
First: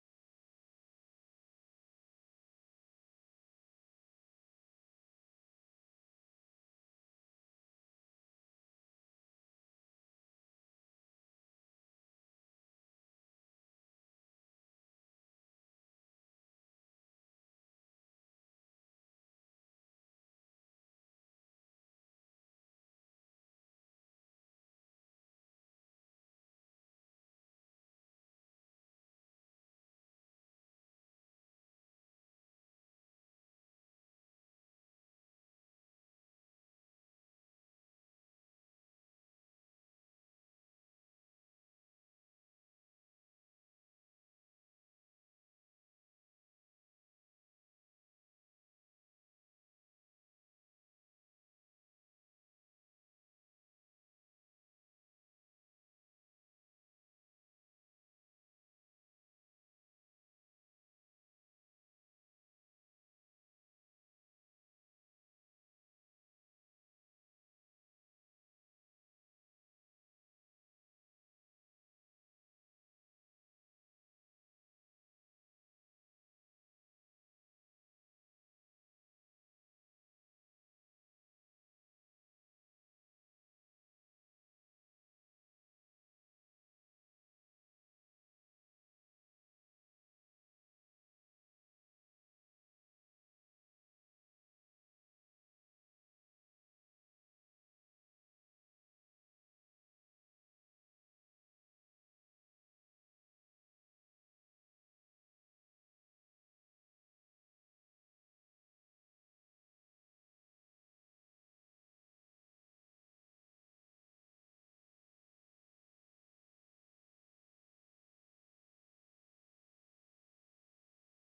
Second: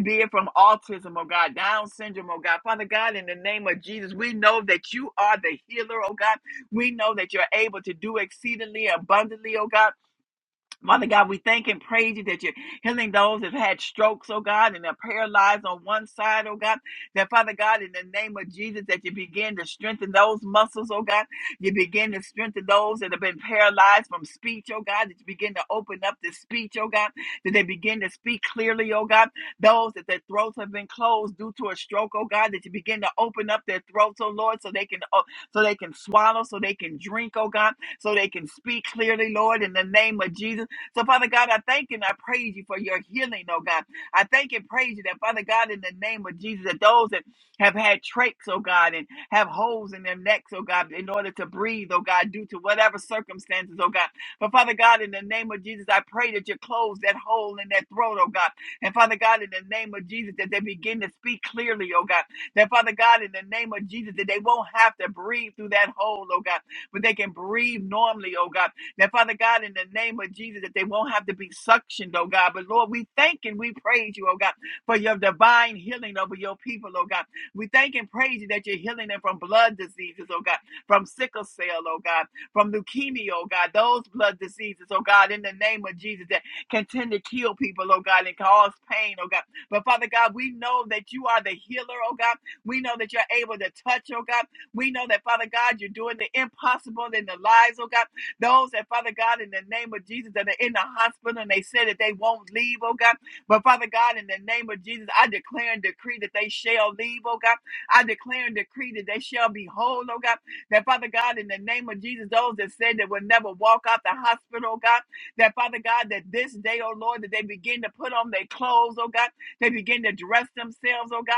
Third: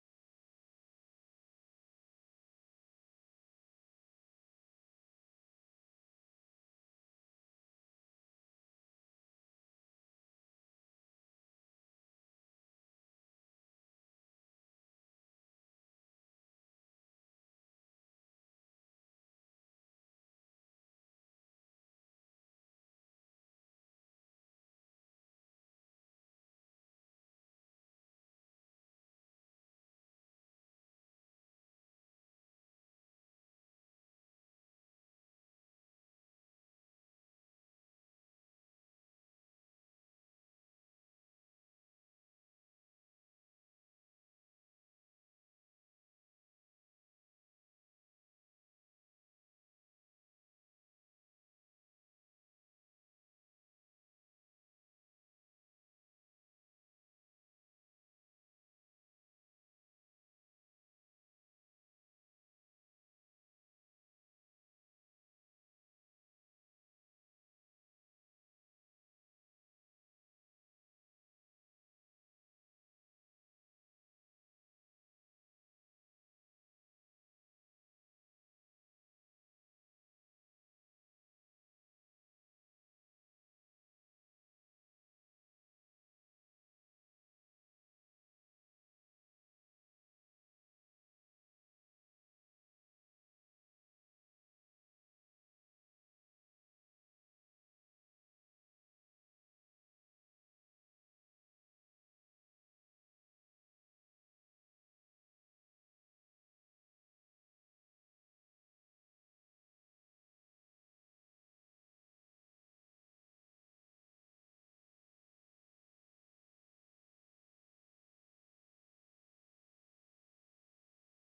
C: be it from autism, oh God, Down syndrome, oh God. Father God, in the name of Jesus, we know that you are the healer, oh God. We know that you're able to do exceedingly abundantly, oh God. Father God, we thank and praise you that you're healing those that have had strokes, oh God, and they're paralyzed on one side, oh God. That Father God, in the name of Jesus, that you begin to strengthen those muscles, oh God. You begin to strengthen those that have been paralyzed from speech, oh God. That you begin to open up the speech, oh God. That they begin to speak clearly, oh God. Those that their throats have been closed due to a stroke, oh God. That you begin to open up their throats, oh Lord, so they can oh, so they can swallow, so they can drink, oh God so they can speak clearly, Lord, in the name of Jesus. So, Father God, I thank and I praise you for your healing, oh God. I thank and praise you that, Father God, in the name of Jesus, that those that have had trachs, oh God, and have holes in their necks, oh God, in order to breathe, oh God, due to whatever circumstances, oh God. But, Father God, in the name of Jesus, I pray that you close that hole in that throat, oh God. And, Father God, in the name of Jesus, that they begin to speak clearly, oh God. That, Father God, in the name of Jesus, that they won't have to breathe through that hole, oh God, but they can breathe normally, oh God. That Father God, in the name of Jesus, that they won't have to be suctioned, oh God. But Lord, we thank and we praise you, oh God, for your divine healing over your people, oh God. We thank and praise you that you're healing them from blood diseases, oh God, from sickle cell, oh God, from leukemia, oh God, those blood diseases, oh God, in the name of Jesus that can tend to kill people, oh God, and cause pain, oh God. But Father God, we know that you are the healer, oh God. We know that you're able to touch, oh God. We know that, Father God, you're doing the impossible in the lives, oh God. Those that, Father God, in the name of Jesus, that are in the hospital and they said that they won't leave, oh God. But Father God, in the name of Jesus, I declare and decree that they shall leave, oh God. I declare and decree that they shall be whole, oh God. That Father God, in the name of Jesus, those that said they will never walk out the hospital, oh God. That Father God, that this day, oh Lord, that they begin to put on their clothes, oh God. They begin to dress themselves, oh God.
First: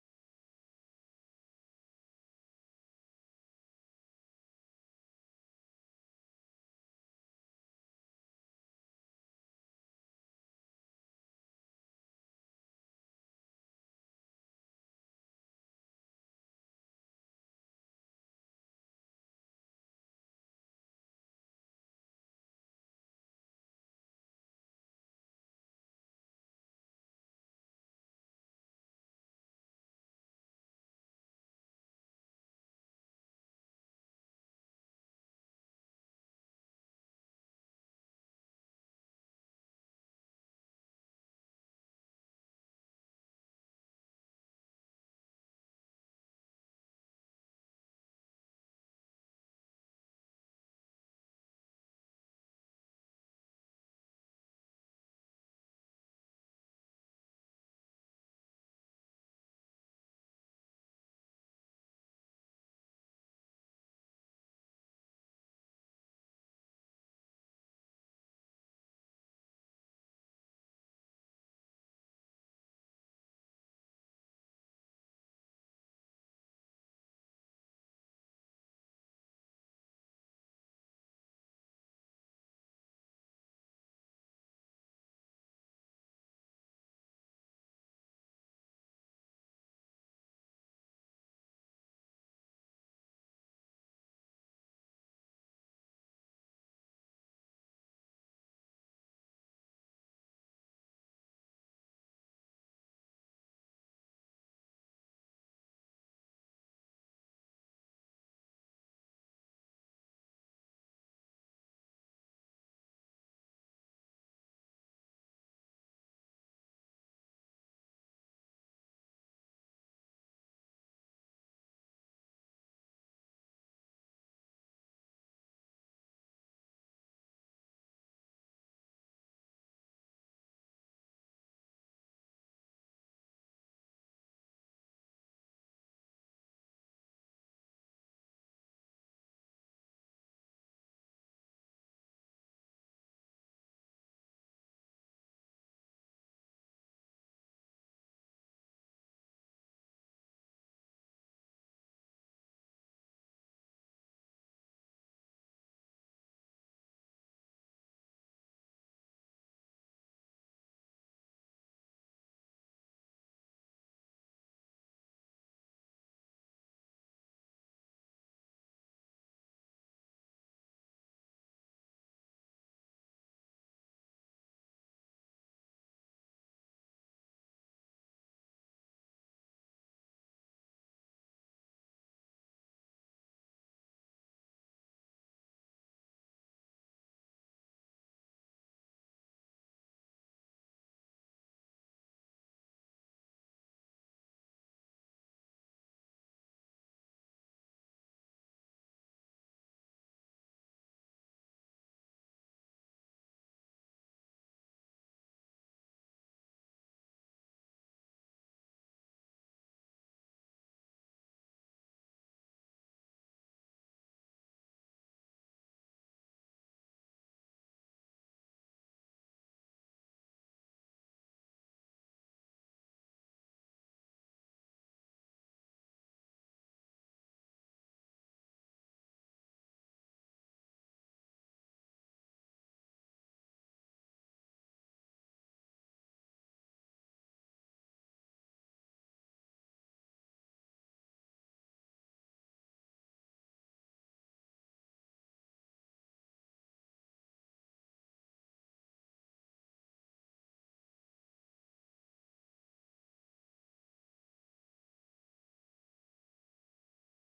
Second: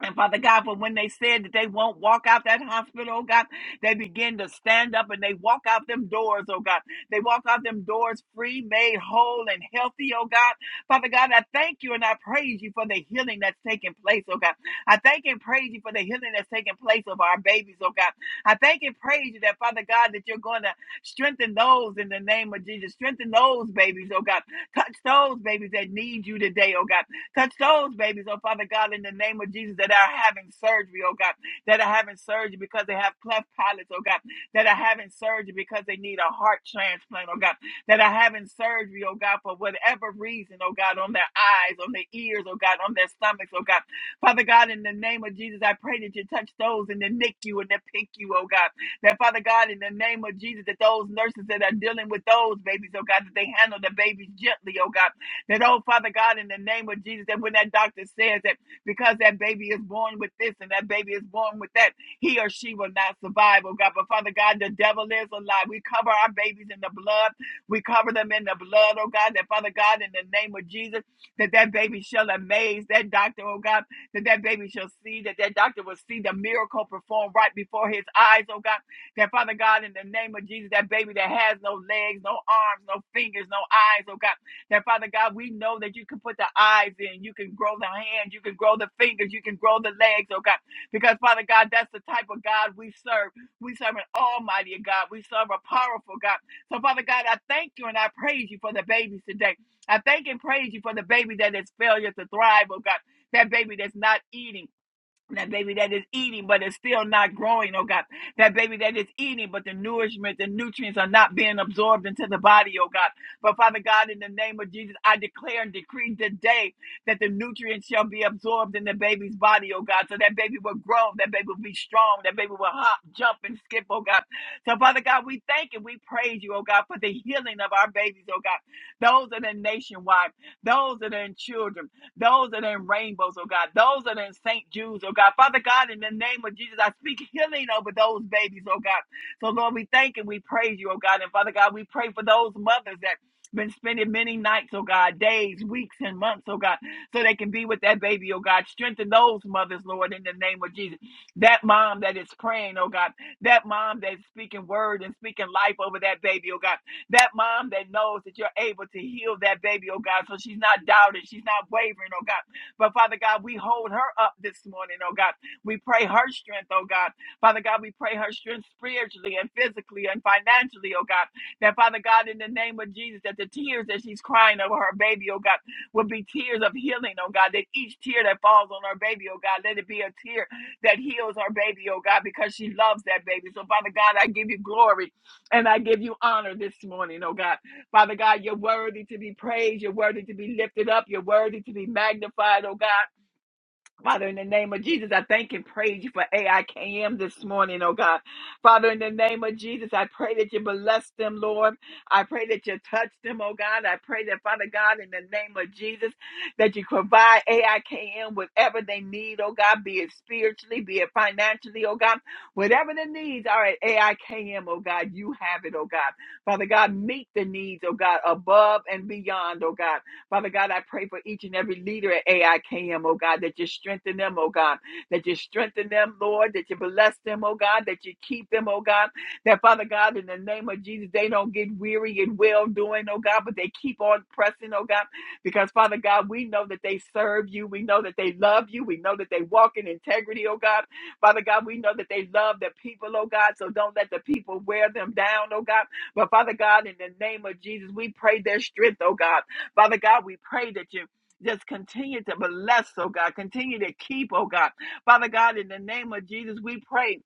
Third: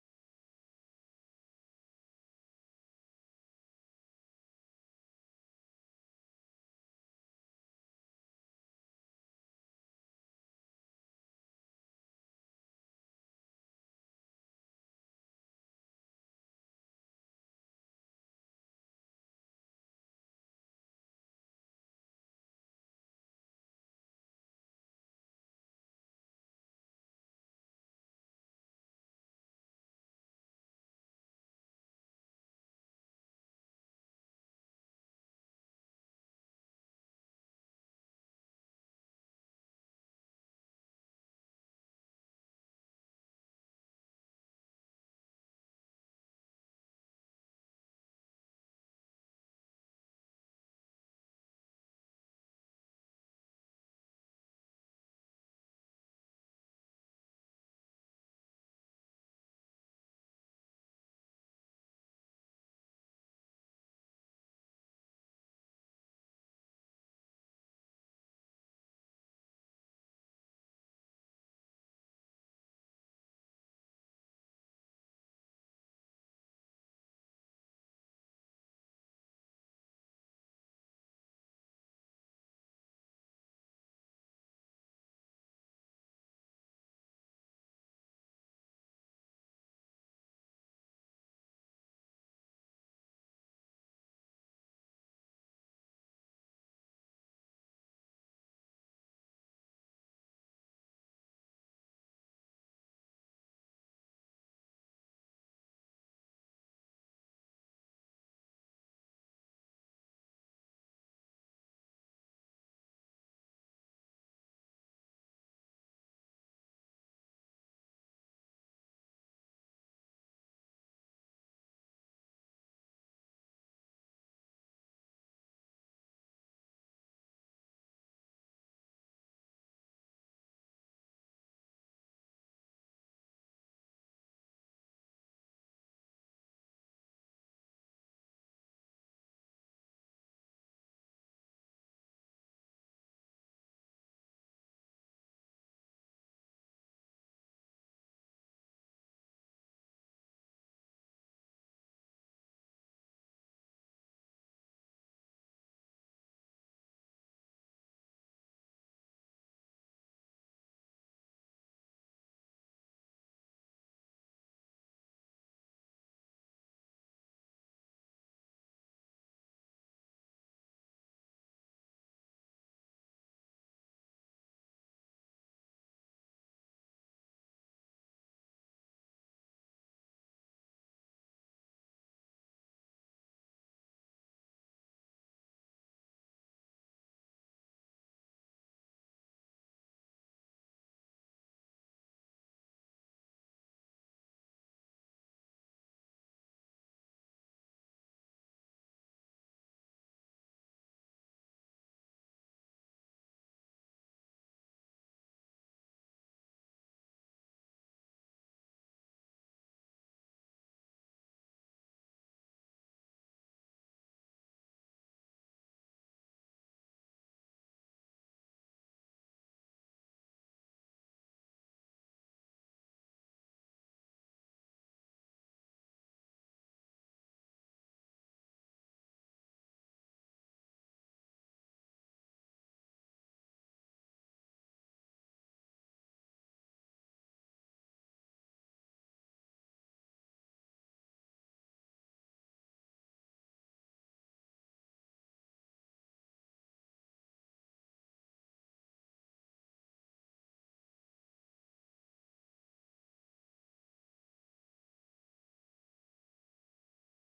C: And Father God, for when they said that they won't walk out that hospital, oh God, they begin to stand up and they walk out them doors, oh God. They walk out them doors free, made whole, and healthy, oh God. Father God, I thank you and I praise you for the healing that's taking place, oh God. I thank and praise you for the healing that's taking place of our babies, oh God. I thank and praise you that, Father God, that you're going to strengthen those in the name of Jesus. Strengthen those babies, oh God. Touch those babies that need you today, oh God. Touch those babies, oh Father God, in the name of Jesus, that are having surgery, oh God, that are having surgery because they have cleft palates, oh God, that are having surgery because they need a heart transplant, oh God, that are having surgery, oh God, for whatever reason, oh God, on their eyes, on their ears, oh God, on their stomachs, oh God. Father God, in the name of Jesus, I pray that you touch those in the NICU and the PICU, oh God. That Father God, in the name of Jesus, that those nurses that are dealing with those babies, oh God, that they handle the babies gently, oh God that, oh, Father God, in the name of Jesus, that when that doctor says that because that baby is born with this and that baby is born with that, he or she will not survive, oh God. But Father God, the devil is a lie. We cover our babies in the blood. We cover them in the blood, oh God. That Father God, in the name of Jesus, that that baby shall amaze that doctor, oh God. That that baby shall see, that that doctor will see the miracle performed right before his eyes, oh God. That Father God, in the name of Jesus, that baby that has no legs, no arms, no fingers, no eyes, oh God. That Father God, we know that you can put the eyes in, you can grow the hands, you can grow the fingers, you can grow the legs, oh God. Because Father God, that's the type of God we serve. We serve an almighty God. We serve a powerful God. So Father God, I thank you and I praise you for the babies today. I thank and praise you for the baby that is failure to thrive, oh God. That baby that's not eating that baby that is eating but it's still not growing oh god that baby that is eating but the nourishment the nutrients are not being absorbed into the body oh god but father god in the name of jesus i declare and decree today that the nutrients shall be absorbed in the baby's body oh god so that baby will grow that baby will be strong that baby will hop jump and skip oh god so father god we thank and we praise you oh god for the healing of our babies oh god those that are nationwide those that are in children those that are in rainbows, oh God, those that are in St. Jude's, oh God. Father God, in the name of Jesus, I speak healing over those babies, oh God. So, Lord, we thank and we praise you, oh God. And Father God, we pray for those mothers that been spending many nights, oh God, days, weeks, and months, oh God, so they can be with that baby, oh God. Strengthen those mothers, Lord, in the name of Jesus. That mom that is praying, oh God, that mom that's speaking word and speaking life over that baby, oh God that mom that knows that you're able to heal that baby, oh God. So she's not doubting, she's not wavering, oh God. But Father God, we hold her up this morning, oh God. We pray her strength, oh God. Father God, we pray her strength spiritually and physically and financially, oh God. That Father God, in the name of Jesus, that the tears that she's crying over her baby, oh God, will be tears of healing, oh God. That each tear that falls on her baby, oh God, let it be a tear that heals her baby, oh God, because she loves that baby. So Father God, I give you glory. And I give you honor this morning, oh God. Father God, you're worthy to be praised. You're worthy to be lifted up. You're worthy to be magnified, oh God. Father, in the name of Jesus, I thank and praise you for AIKM this morning, oh God. Father, in the name of Jesus, I pray that you bless them, Lord. I pray that you touch them, oh God. I pray that, Father God, in the name of Jesus, that you provide AIKM whatever they need, oh God, be it spiritually, be it financially, oh God. Whatever the needs are at AIKM, oh God, you have it, oh God. Father God, meet the needs, oh God, above and beyond, oh God. Father God, I pray for each and every leader at AIKM, oh God, that you strengthen them, oh God, that you strengthen them, Lord, that you bless them, oh God, that you keep them, oh God, that Father God, in the name of Jesus, they don't get weary in well doing, oh God, but they keep on pressing, oh God, because Father God, we know that they serve you, we know that they love you, we know that they walk in integrity, oh God. Father God, we know that they love the people, oh God, so don't let the people wear them down, oh God. But Father God, in the name of Jesus, we pray their strength, oh God. Father God, we pray that you just continue to bless, oh God. Continue to keep, oh God. Father God, in the name of Jesus, we pray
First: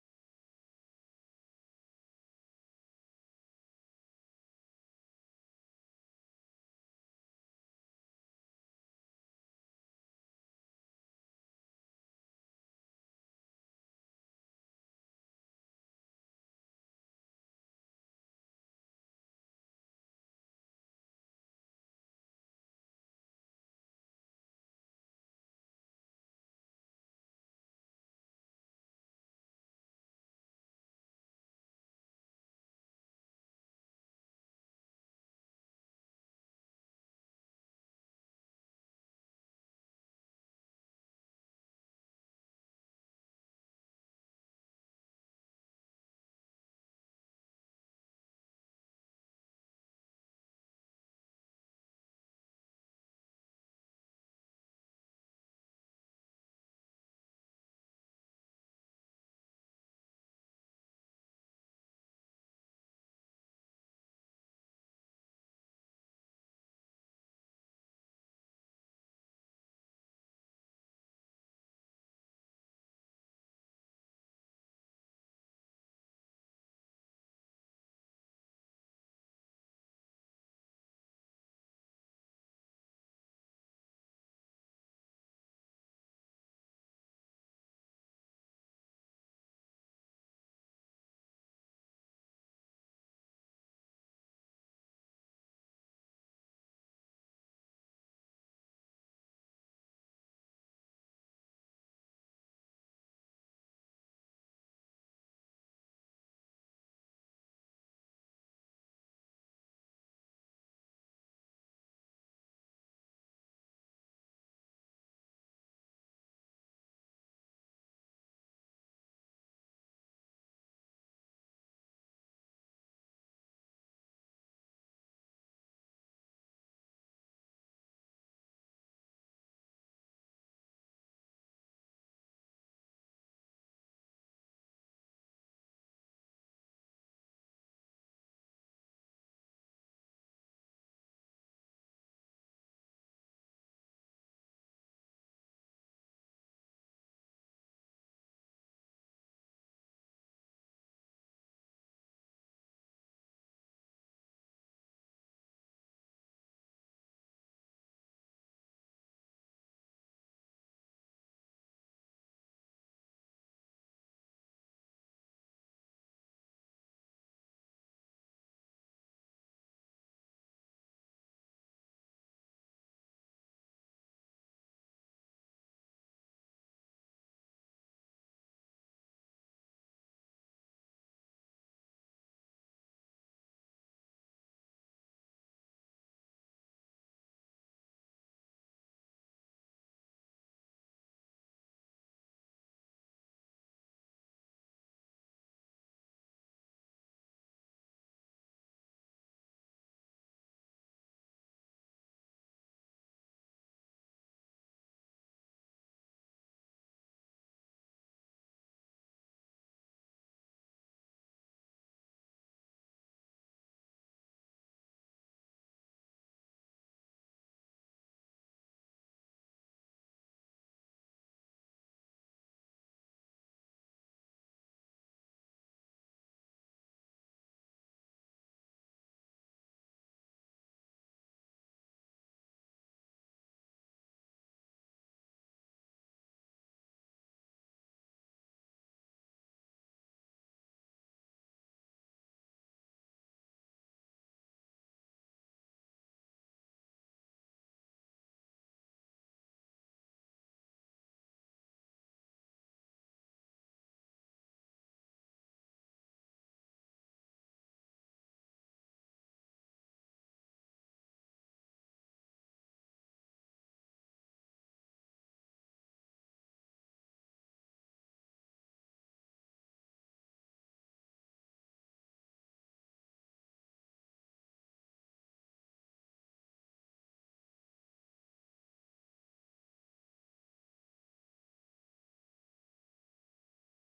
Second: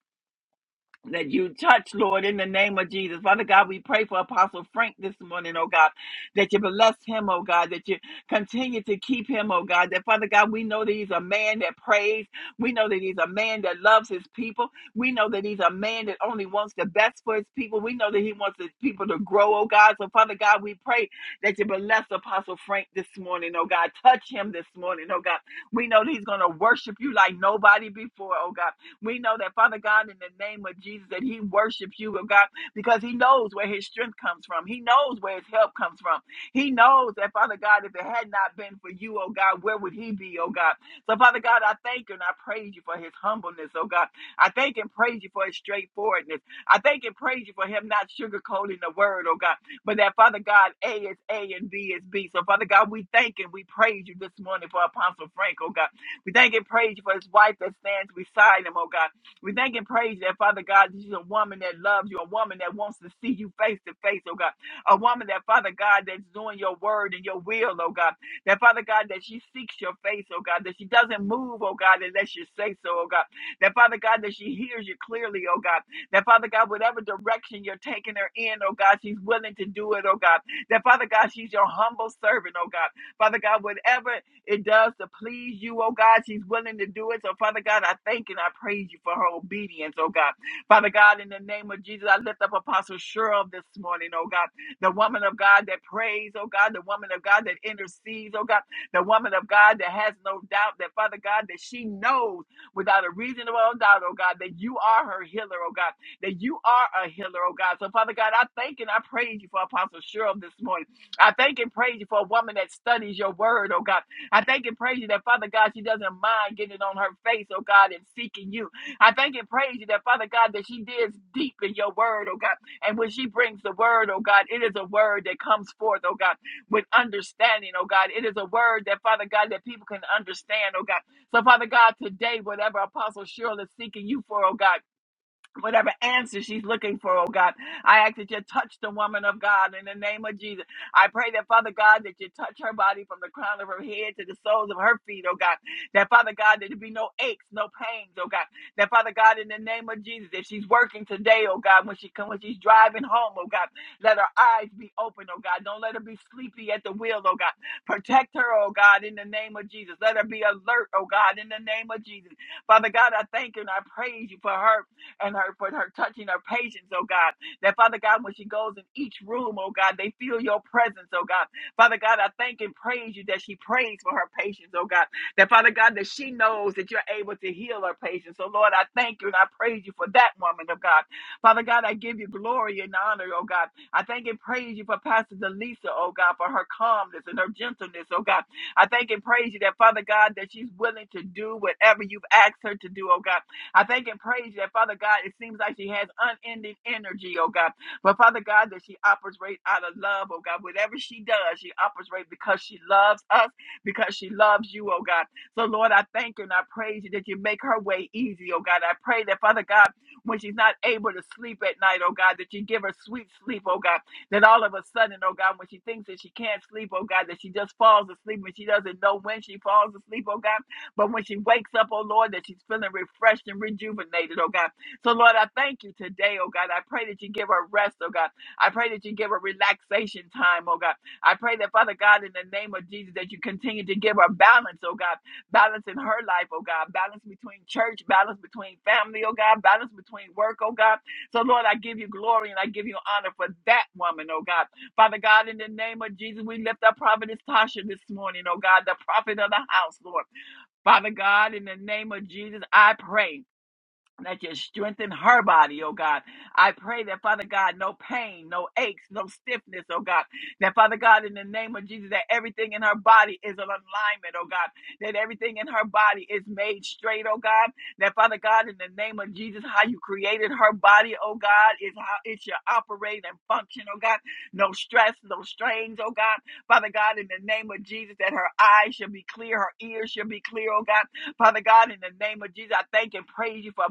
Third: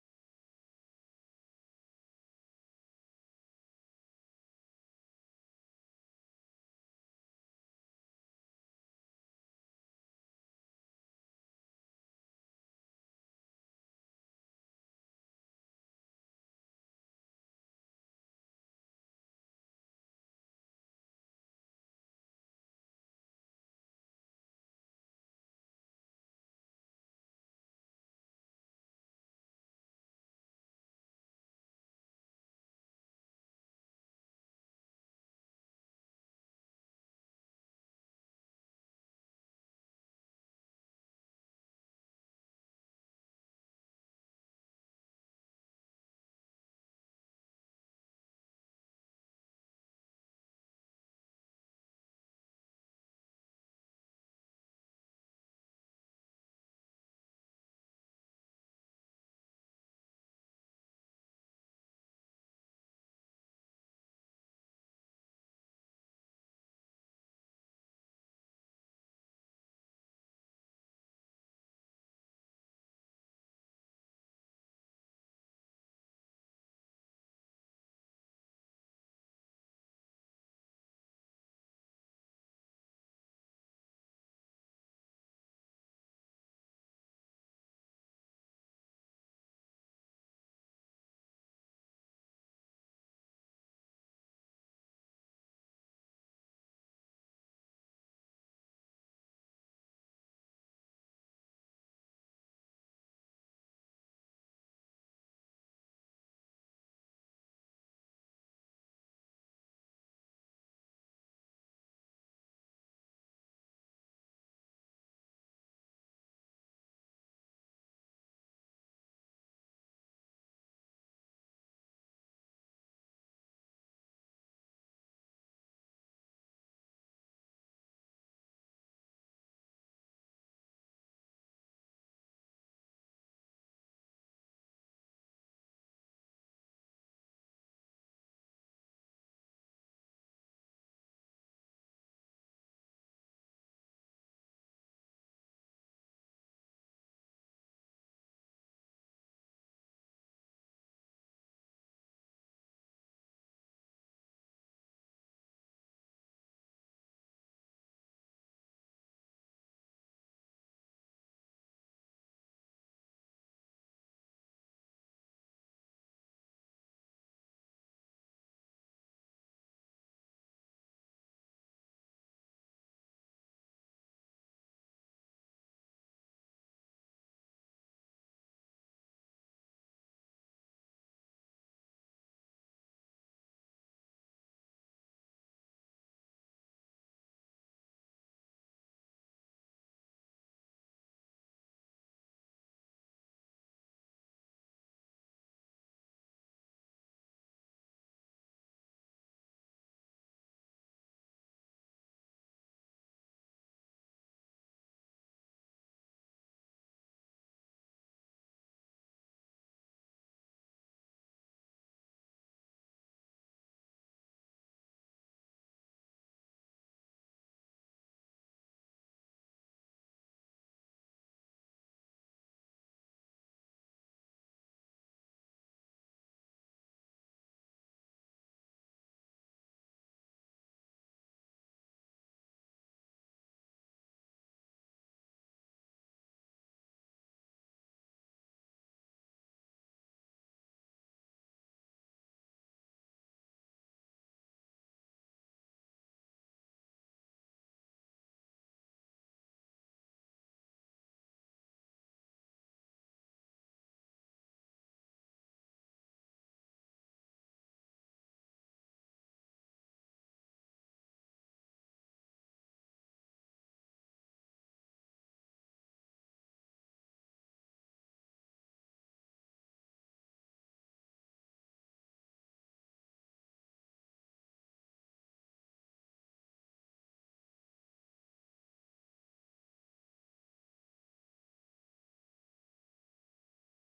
C: that you touch, Lord, in the name of Jesus. Father God, we pray for Apostle Frank this morning, oh God, that you bless him, oh God, that you continue to keep him, oh God, that Father God, we know that he's a man that prays. We know that he's a man that loves his people. We know that he's a man that only wants the best for his people. We know that he wants his people to grow, oh God. So Father God, we pray that you bless Apostle Frank this morning, oh God. Touch him this morning, oh God. We know that he's going to worship you like nobody before, oh God. We know that, Father God, in the name of Jesus, that he worships you, oh God, because he knows where his strength comes from. He knows where his help comes from. He knows that, Father God, if it had not been for you, oh God, where would he be, oh God? So, Father God, I thank you and I praise you for his humbleness, oh God. I thank and praise you for his straightforwardness. I thank and praise you for him not sugarcoating the word, oh God, but that, Father God, A is A and B is B. So, Father God, we thank and we praise you this morning for Apostle Frank, oh God. We thank and praise you for his wife that stands beside him, oh God. We thank and praise that, Father God, that she's a woman that loves you, a woman that wants to see you face to face, oh God. A woman that, Father God, that's doing your word and your will, oh God. That, Father God, that she seeks your face, oh God. That she doesn't move, oh God, unless you say so, oh God. That, Father God, that she hears you clearly, oh God. That, Father God, whatever direction you're taking her in, oh God, she's willing to do it, oh God. That, Father God, she's your humble servant, oh God. Father God, whatever it does to please you, oh God. She's willing to do it. So, Father God, I thank and I praise you for her obedience, oh God. Father God, in the name of Jesus, I lift up Apostle Cheryl this morning, oh God. The woman of God that prays, oh God. The woman of God that intercedes, oh God. The woman of God that has no doubt that, Father God, that she knows without a reasonable doubt, oh God, that you are her healer, oh God. That you are a healer, oh God. So, Father God, I thank and I praise you for Apostle Cheryl this morning. I thank and praise you for a woman that studies your word, oh God I thank and praise you that, Father God, she doesn't mind getting on her face, oh God, and seeking you. I thank and praise you that, Father God, that she digs deep in your word, oh God. And when she brings the word, oh God, it is a word that comes forth, oh God, with understanding, oh God. It is a word that, Father God, that people can understand, oh God. So, Father God, today, whatever Apostle Cheryl is seeking you for, oh God whatever answer she's looking for, oh God. I ask that you touch the woman of God in the name of Jesus. I pray that, Father God, that you touch her body from the crown of her head to the soles of her feet, oh God. That, Father God, that there be no aches, no pains, oh God. That, Father God, in the name of Jesus, if she's working today, oh God, when she come, when she's driving home, oh God, let her eyes be open, oh God. Don't let her be sleepy at the wheel, oh God. Protect her, oh God, in the name of Jesus. Let her be alert, oh God, in the name of Jesus. Father God, I thank you and I praise you for her and her for her touching her patients, oh God. That Father God, when she goes in each room, oh God, they feel your presence, oh God. Father God, I thank and praise you that she prays for her patients, oh God. That Father God, that she knows that you're able to heal her patients. So Lord, I thank you and I praise you for that woman of God. Father God, I give you glory and honor, oh God. I thank and praise you for Pastor Delisa, oh God, for her calmness and her gentleness, oh God. I thank and praise you that Father God, that she's willing to do whatever you've asked her to do, oh God. I thank and praise you that, Father God, it seems like she has unending energy, oh God. But Father God, that she operates out of love, oh God. Whatever she does, she operates because she loves us, because she loves you, oh God. So, Lord, I thank you and I praise you that you make her way easy, oh God. I pray that, Father God, when she's not able to sleep at night, oh God, that you give her sweet sleep, oh God. That all of a sudden, oh God, when she thinks that she can't sleep, oh God, that she just falls asleep and she doesn't know when she falls asleep, oh God. But when she wakes up, oh Lord, that she's feeling refreshed and rejuvenated, oh God. So, Lord, I thank you today, oh God. I pray that you give her rest, oh God. I pray that you give her relaxation time, oh God. I pray that, Father God, in the name of Jesus, that you continue to give her balance, oh God. Balance in her life, oh God. Balance between church, balance between family, oh God. Balance between work, oh God. So, Lord, I give you glory and I give you honor for that woman, oh God. Father God, in the name of Jesus, we lift up Providence Tasha this morning, oh God, the prophet of the house, Lord. Father God, in the name of Jesus, I pray that you strengthen her body, oh God. I pray that, Father God, no pain, no aches, no stiffness, oh God. That, Father God, in the name of Jesus, that everything in her body is in alignment, oh God. That everything in her body is made straight, oh God. That, Father God, in the name of Jesus, how you created her body, oh God, is how it should operate and function, oh God. No stress, no strains, oh God. Father God, in the name of Jesus, that her eyes should be clear, her ears should be clear, oh God. Father God, in the name of Jesus, I thank and praise you for,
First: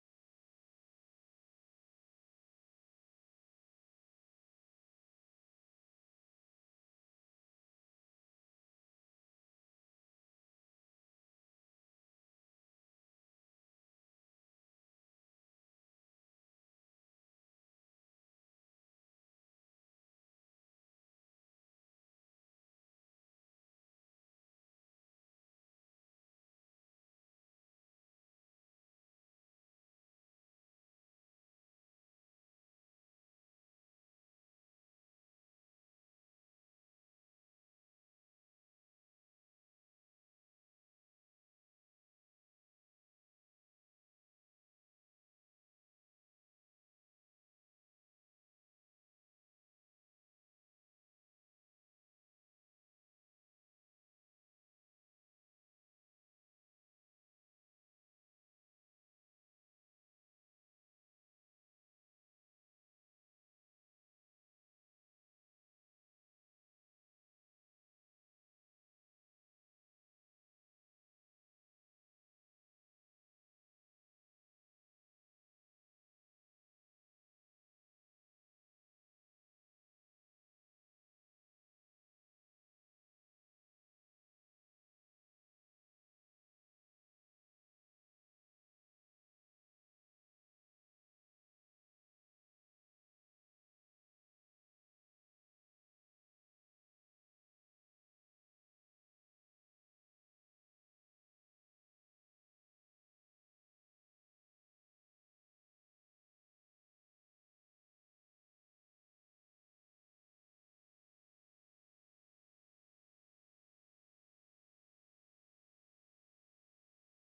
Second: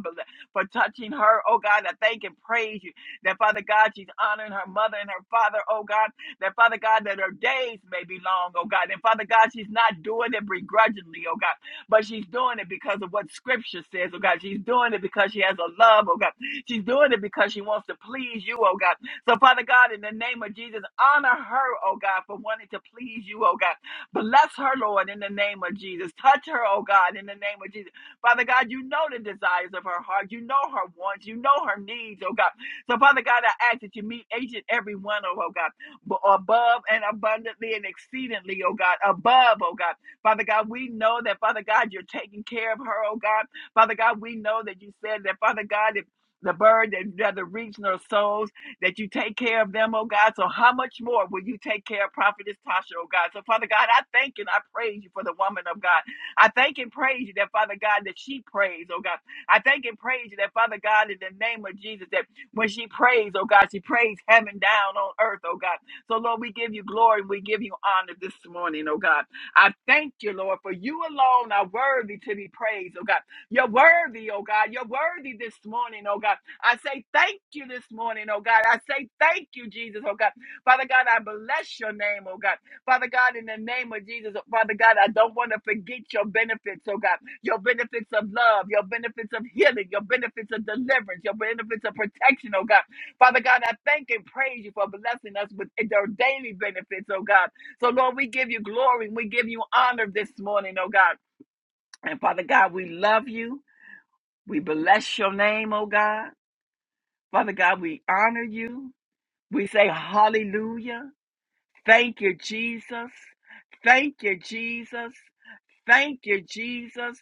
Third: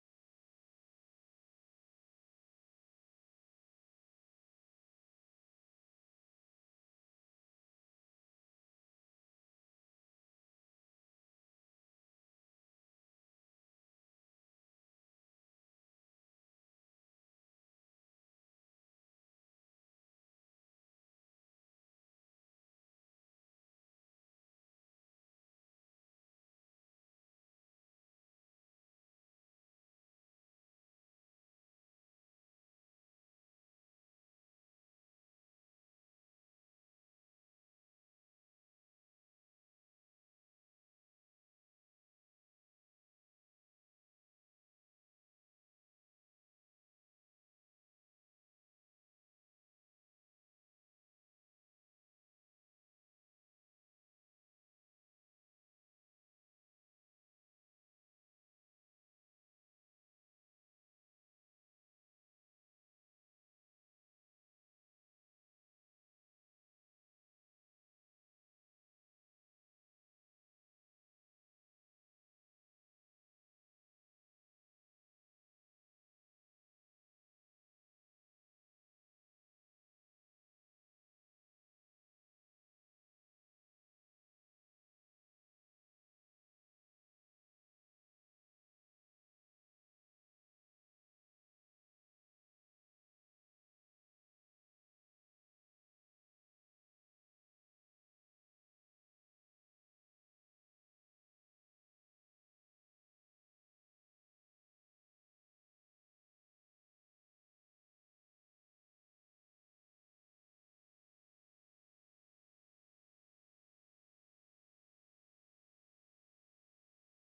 C: for touching her. Oh God, I thank and praise you that, Father God, she's honoring her mother and her father. Oh God, that, Father God, that her days may be long. Oh God, and Father God, she's not doing it begrudgingly. Oh God, but she's doing it because of what Scripture says. Oh God, she's doing it because she has a love. Oh God, she's doing it because she wants to please you. Oh God, so Father God, in the name of Jesus, honor her. Oh God, for wanting to please you. Oh God. Bless her, Lord, in the name of Jesus. Touch her, oh God, in the name of Jesus. Father God, you know the desires of her heart. You know her wants. You know her needs, oh God. So, Father God, I ask that you meet each and every one, O God, b- above and abundantly and exceedingly, oh God, above, oh God. Father God, we know that, Father God, you're taking care of her, oh God. Father God, we know that you said that, Father God, if the bird that doesn't reach nor sows, that you take care of them, oh God. So how much more will you take care of Prophetess Tasha, oh God? So Father God, I thank and I praise you for the woman of God. I thank and praise you that Father God that she prays, oh God. I thank and praise you that Father God in the name of Jesus that when she prays, oh God, she prays heaven down on earth, oh God. So Lord, we give you glory and we give you honor this morning, oh God. I thank you, Lord, for you alone are worthy to be praised, oh God. You're worthy, oh God. You're worthy this morning, oh God. I say thank you this morning, oh God. I say thank you, Jesus, oh God. Father God, I bless your name, oh God. Father God, in the name of Jesus, oh Father God, I don't want to forget your benefits, oh God. Your benefits of love, your benefits of healing, your benefits of deliverance, your benefits of protection, oh God. Father God, I thank and praise you for blessing us with their daily benefits, oh God. So, Lord, we give you glory and we give you honor this morning, oh God. And Father God, we love you. We bless your name, oh God. Father God, we honor you. We say hallelujah. Thank you, Jesus. Thank you, Jesus. Thank you, Jesus.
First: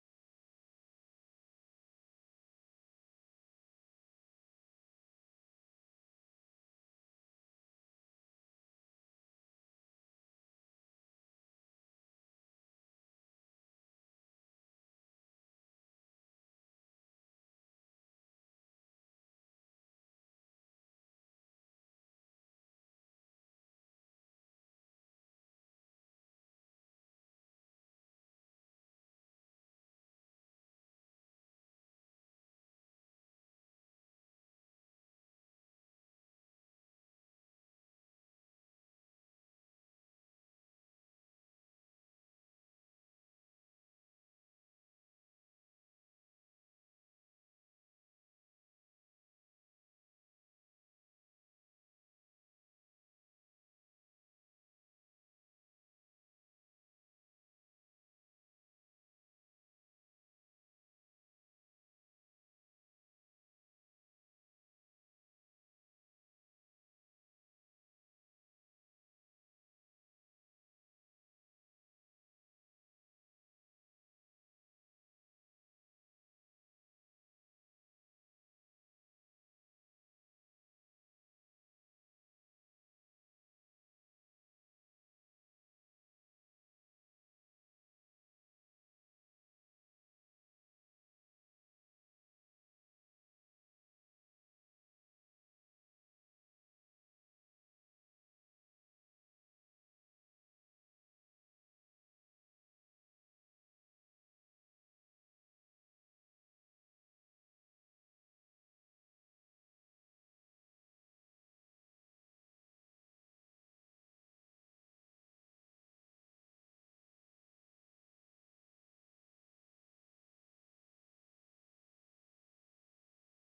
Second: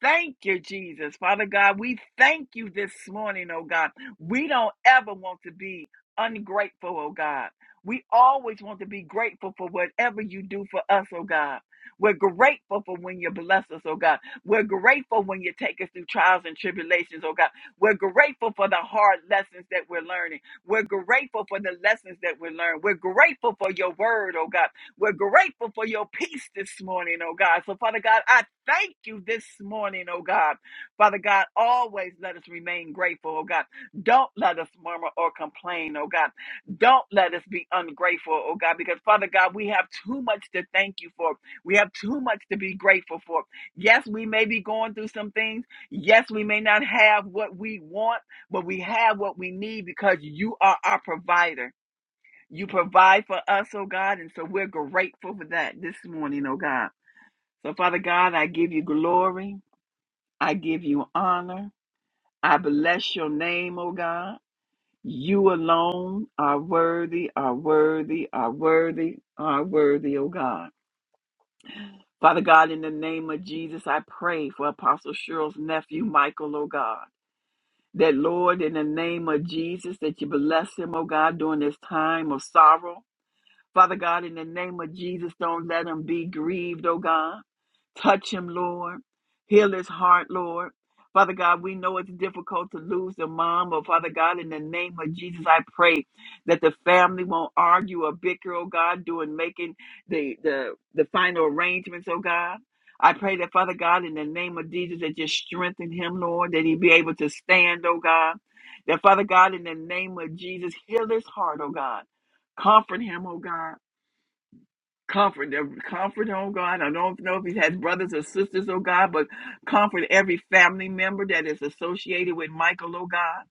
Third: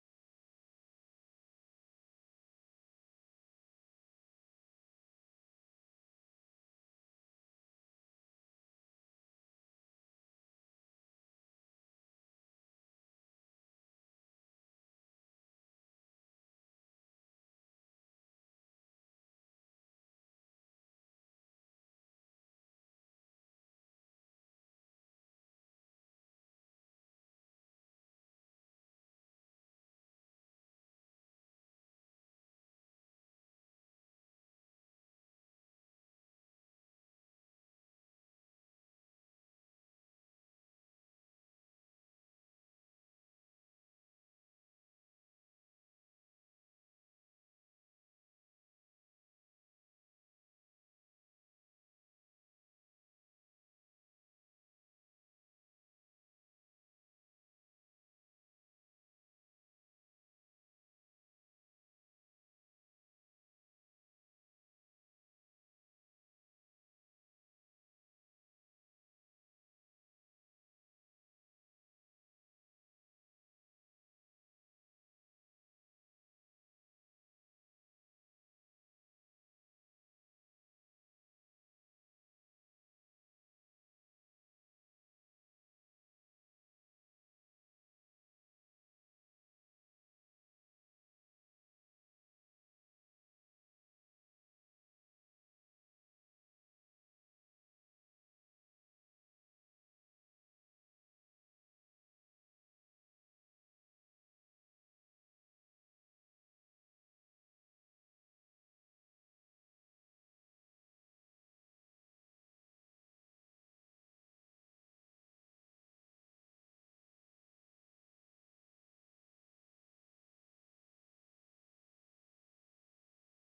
C: Thank you, Jesus. Father God, we thank you this morning, oh God. We don't ever want to be ungrateful, oh God. We always want to be grateful for whatever you do for us, oh God. We're grateful for when you bless us, oh God. We're grateful when you take us through trials and tribulations, oh God. We're grateful for the hard lessons that we're learning. We're grateful for the lessons that we learn. We're grateful for your word, oh God. We're grateful for your peace this morning, oh God. So, Father God, I thank you this morning, oh God. Father God, always let us remain grateful, oh God. Don't let us murmur or complain, oh God. Don't let us be ungrateful, oh God, because Father God, we have too much to thank you for. We have too much to be grateful for. Yes, we may be going through some things. Yes, we may not have what we want, but we have what we need because you are our provider. You provide for us, oh God, and so we're grateful for that this morning, oh God. So, Father God, I give you glory. I give you honor. I bless your name, oh God. You alone are worthy, are worthy, are worthy, are worthy, oh God. Father God, in the name of Jesus, I pray for Apostle Cheryl's nephew, Michael, oh God. That, Lord, in the name of Jesus, that you bless him, oh God, during this time of sorrow. Father God, in the name of Jesus, don't let him be grieved, oh God. Touch him, Lord. Heal his heart, Lord. Father God, we know it's difficult to lose a mom, but Father God, in the name of Jesus, I pray that the family won't argue or bicker, oh God, doing making the the the final arrangements, oh God. I pray that Father God, in the name of Jesus, that you strengthen him, Lord, that he be able to stand, oh God. That Father God, in the name of Jesus, heal his heart, oh God. Comfort him, oh God. Comfort, uh, comfort, oh God. I don't know if he has brothers or sisters, oh God, but comfort every family member that is associated with Michael, oh God.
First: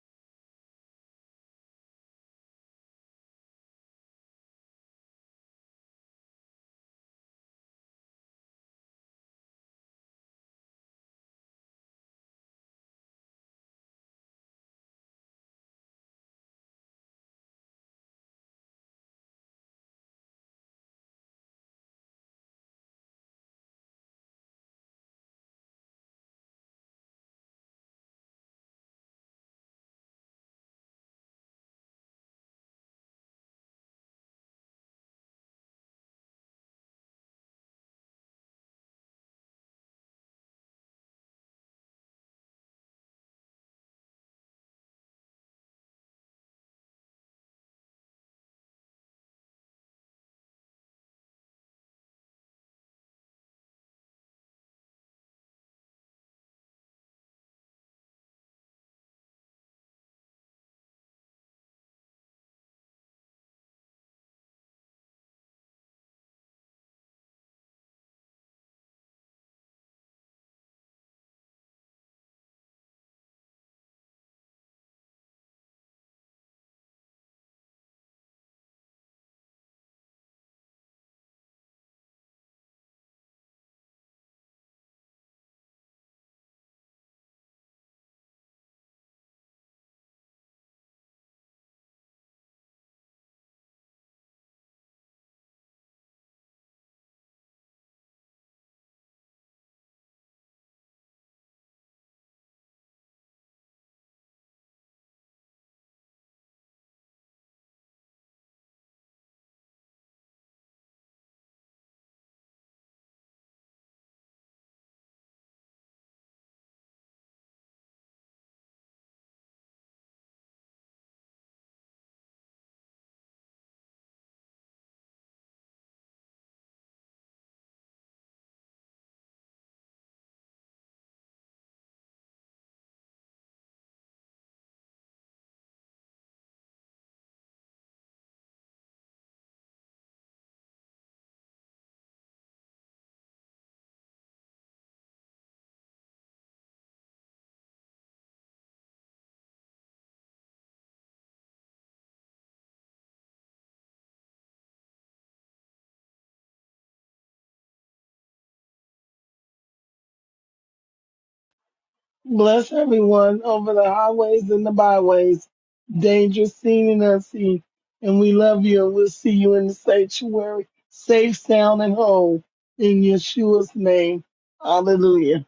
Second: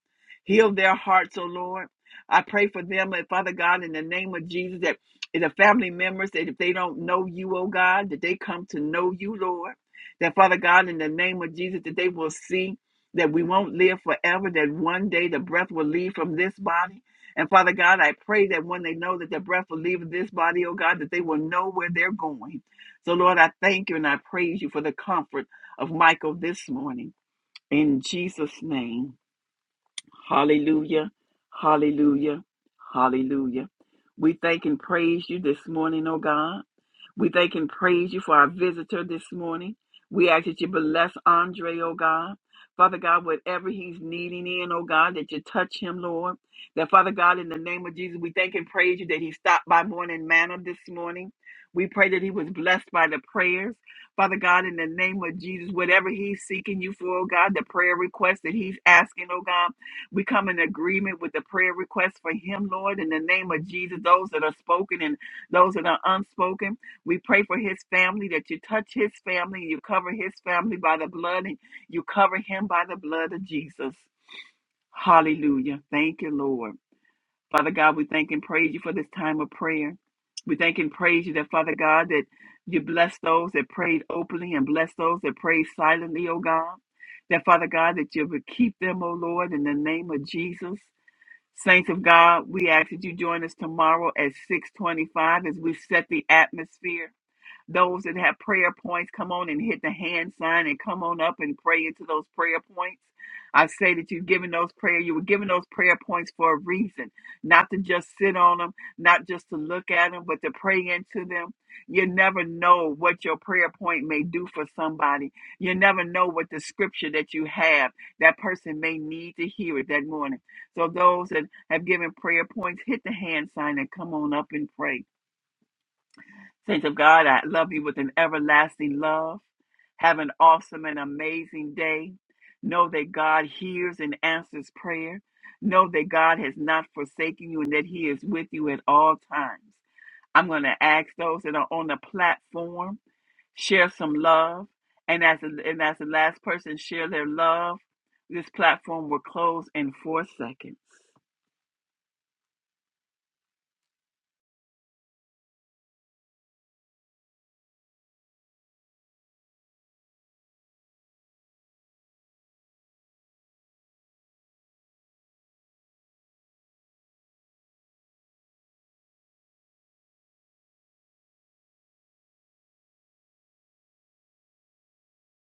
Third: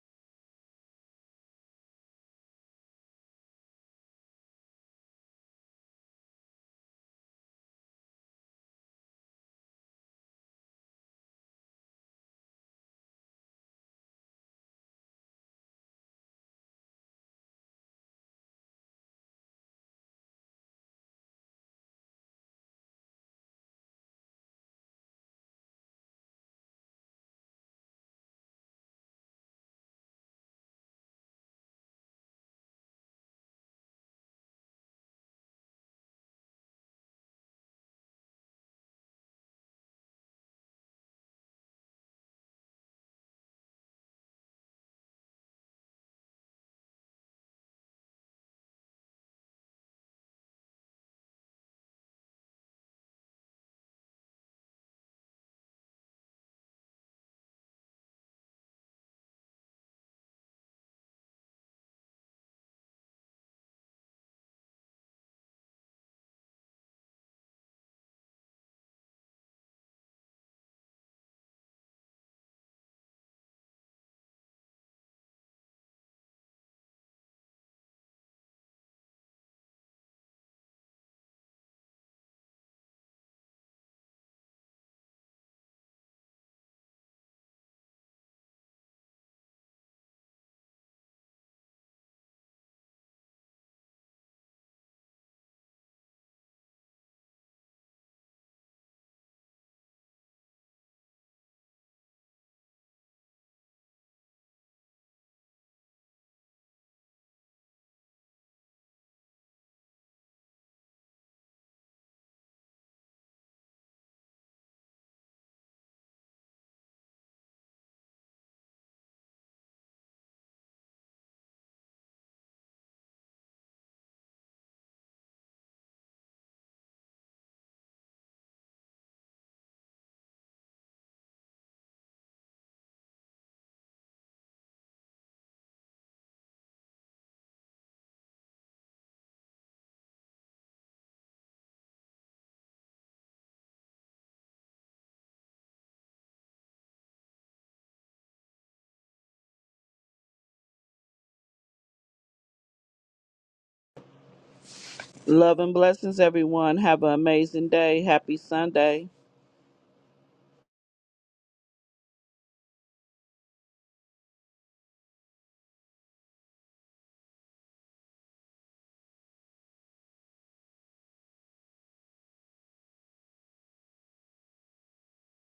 C: Heal their hearts, oh Lord. I pray for them, and Father God, in the name of Jesus, that the family members, that if they don't know you, oh God, that they come to know you, Lord. That Father God, in the name of Jesus, that they will see that we won't live forever, that one day the breath will leave from this body and Father God, I pray that when they know that their breath will leave this body, oh God, that they will know where they're going. So, Lord, I thank you and I praise you for the comfort of Michael this morning. In Jesus' name. Hallelujah. Hallelujah. Hallelujah. We thank and praise you this morning, oh God. We thank and praise you for our visitor this morning. We ask that you bless Andre, oh God. Father God, whatever he's needing in, oh God, that you touch him, Lord. That Father God, in the name of Jesus, we thank and praise you that he stopped by morning manna this morning. We pray that he was blessed by the prayers. Father God, in the name of Jesus, whatever he's seeking you for, oh God, the prayer request that he's asking, oh God. We come in agreement with the prayer request for him, Lord, in the name of Jesus, those that are spoken and those that are unspoken. We pray for his family, that you touch his family, you cover his family by the blood, and you cover him by the blood of Jesus. Hallelujah. Thank you, Lord. Father God, we thank and praise you for this time of prayer. We thank and praise you that, Father God, that you bless those that prayed openly and bless those that prayed silently, O God. That, Father God, that you would keep them, O Lord, in the name of Jesus. Saints of God, we ask that you join us tomorrow at 625 as we set the atmosphere those that have prayer points, come on and hit the hand sign and come on up and pray into those prayer points. I say that you've given those prayer, you were given those prayer points for a reason, not to just sit on them, not just to look at them, but to pray into them. You never know what your prayer point may do for somebody. You never know what the scripture that you have, that person may need to hear it that morning. So those that have given prayer points, hit the hand sign and come on up and pray. Saints of God, I love you with an everlasting love. Have an awesome and amazing day. Know that God hears and answers prayer. Know that God has not forsaken you and that He is with you at all times. I'm going to ask those that are on the platform, share some love. And as, and as the last person share their love, this platform will close in four seconds.
A: Love and blessings, everyone. Have an amazing day. Happy Sunday.
B: Bless everyone over the highways and the byways, dangerous seen and unseen. And we love you and we'll see you in the sanctuary, safe, sound, and whole in Yeshua's name. Hallelujah.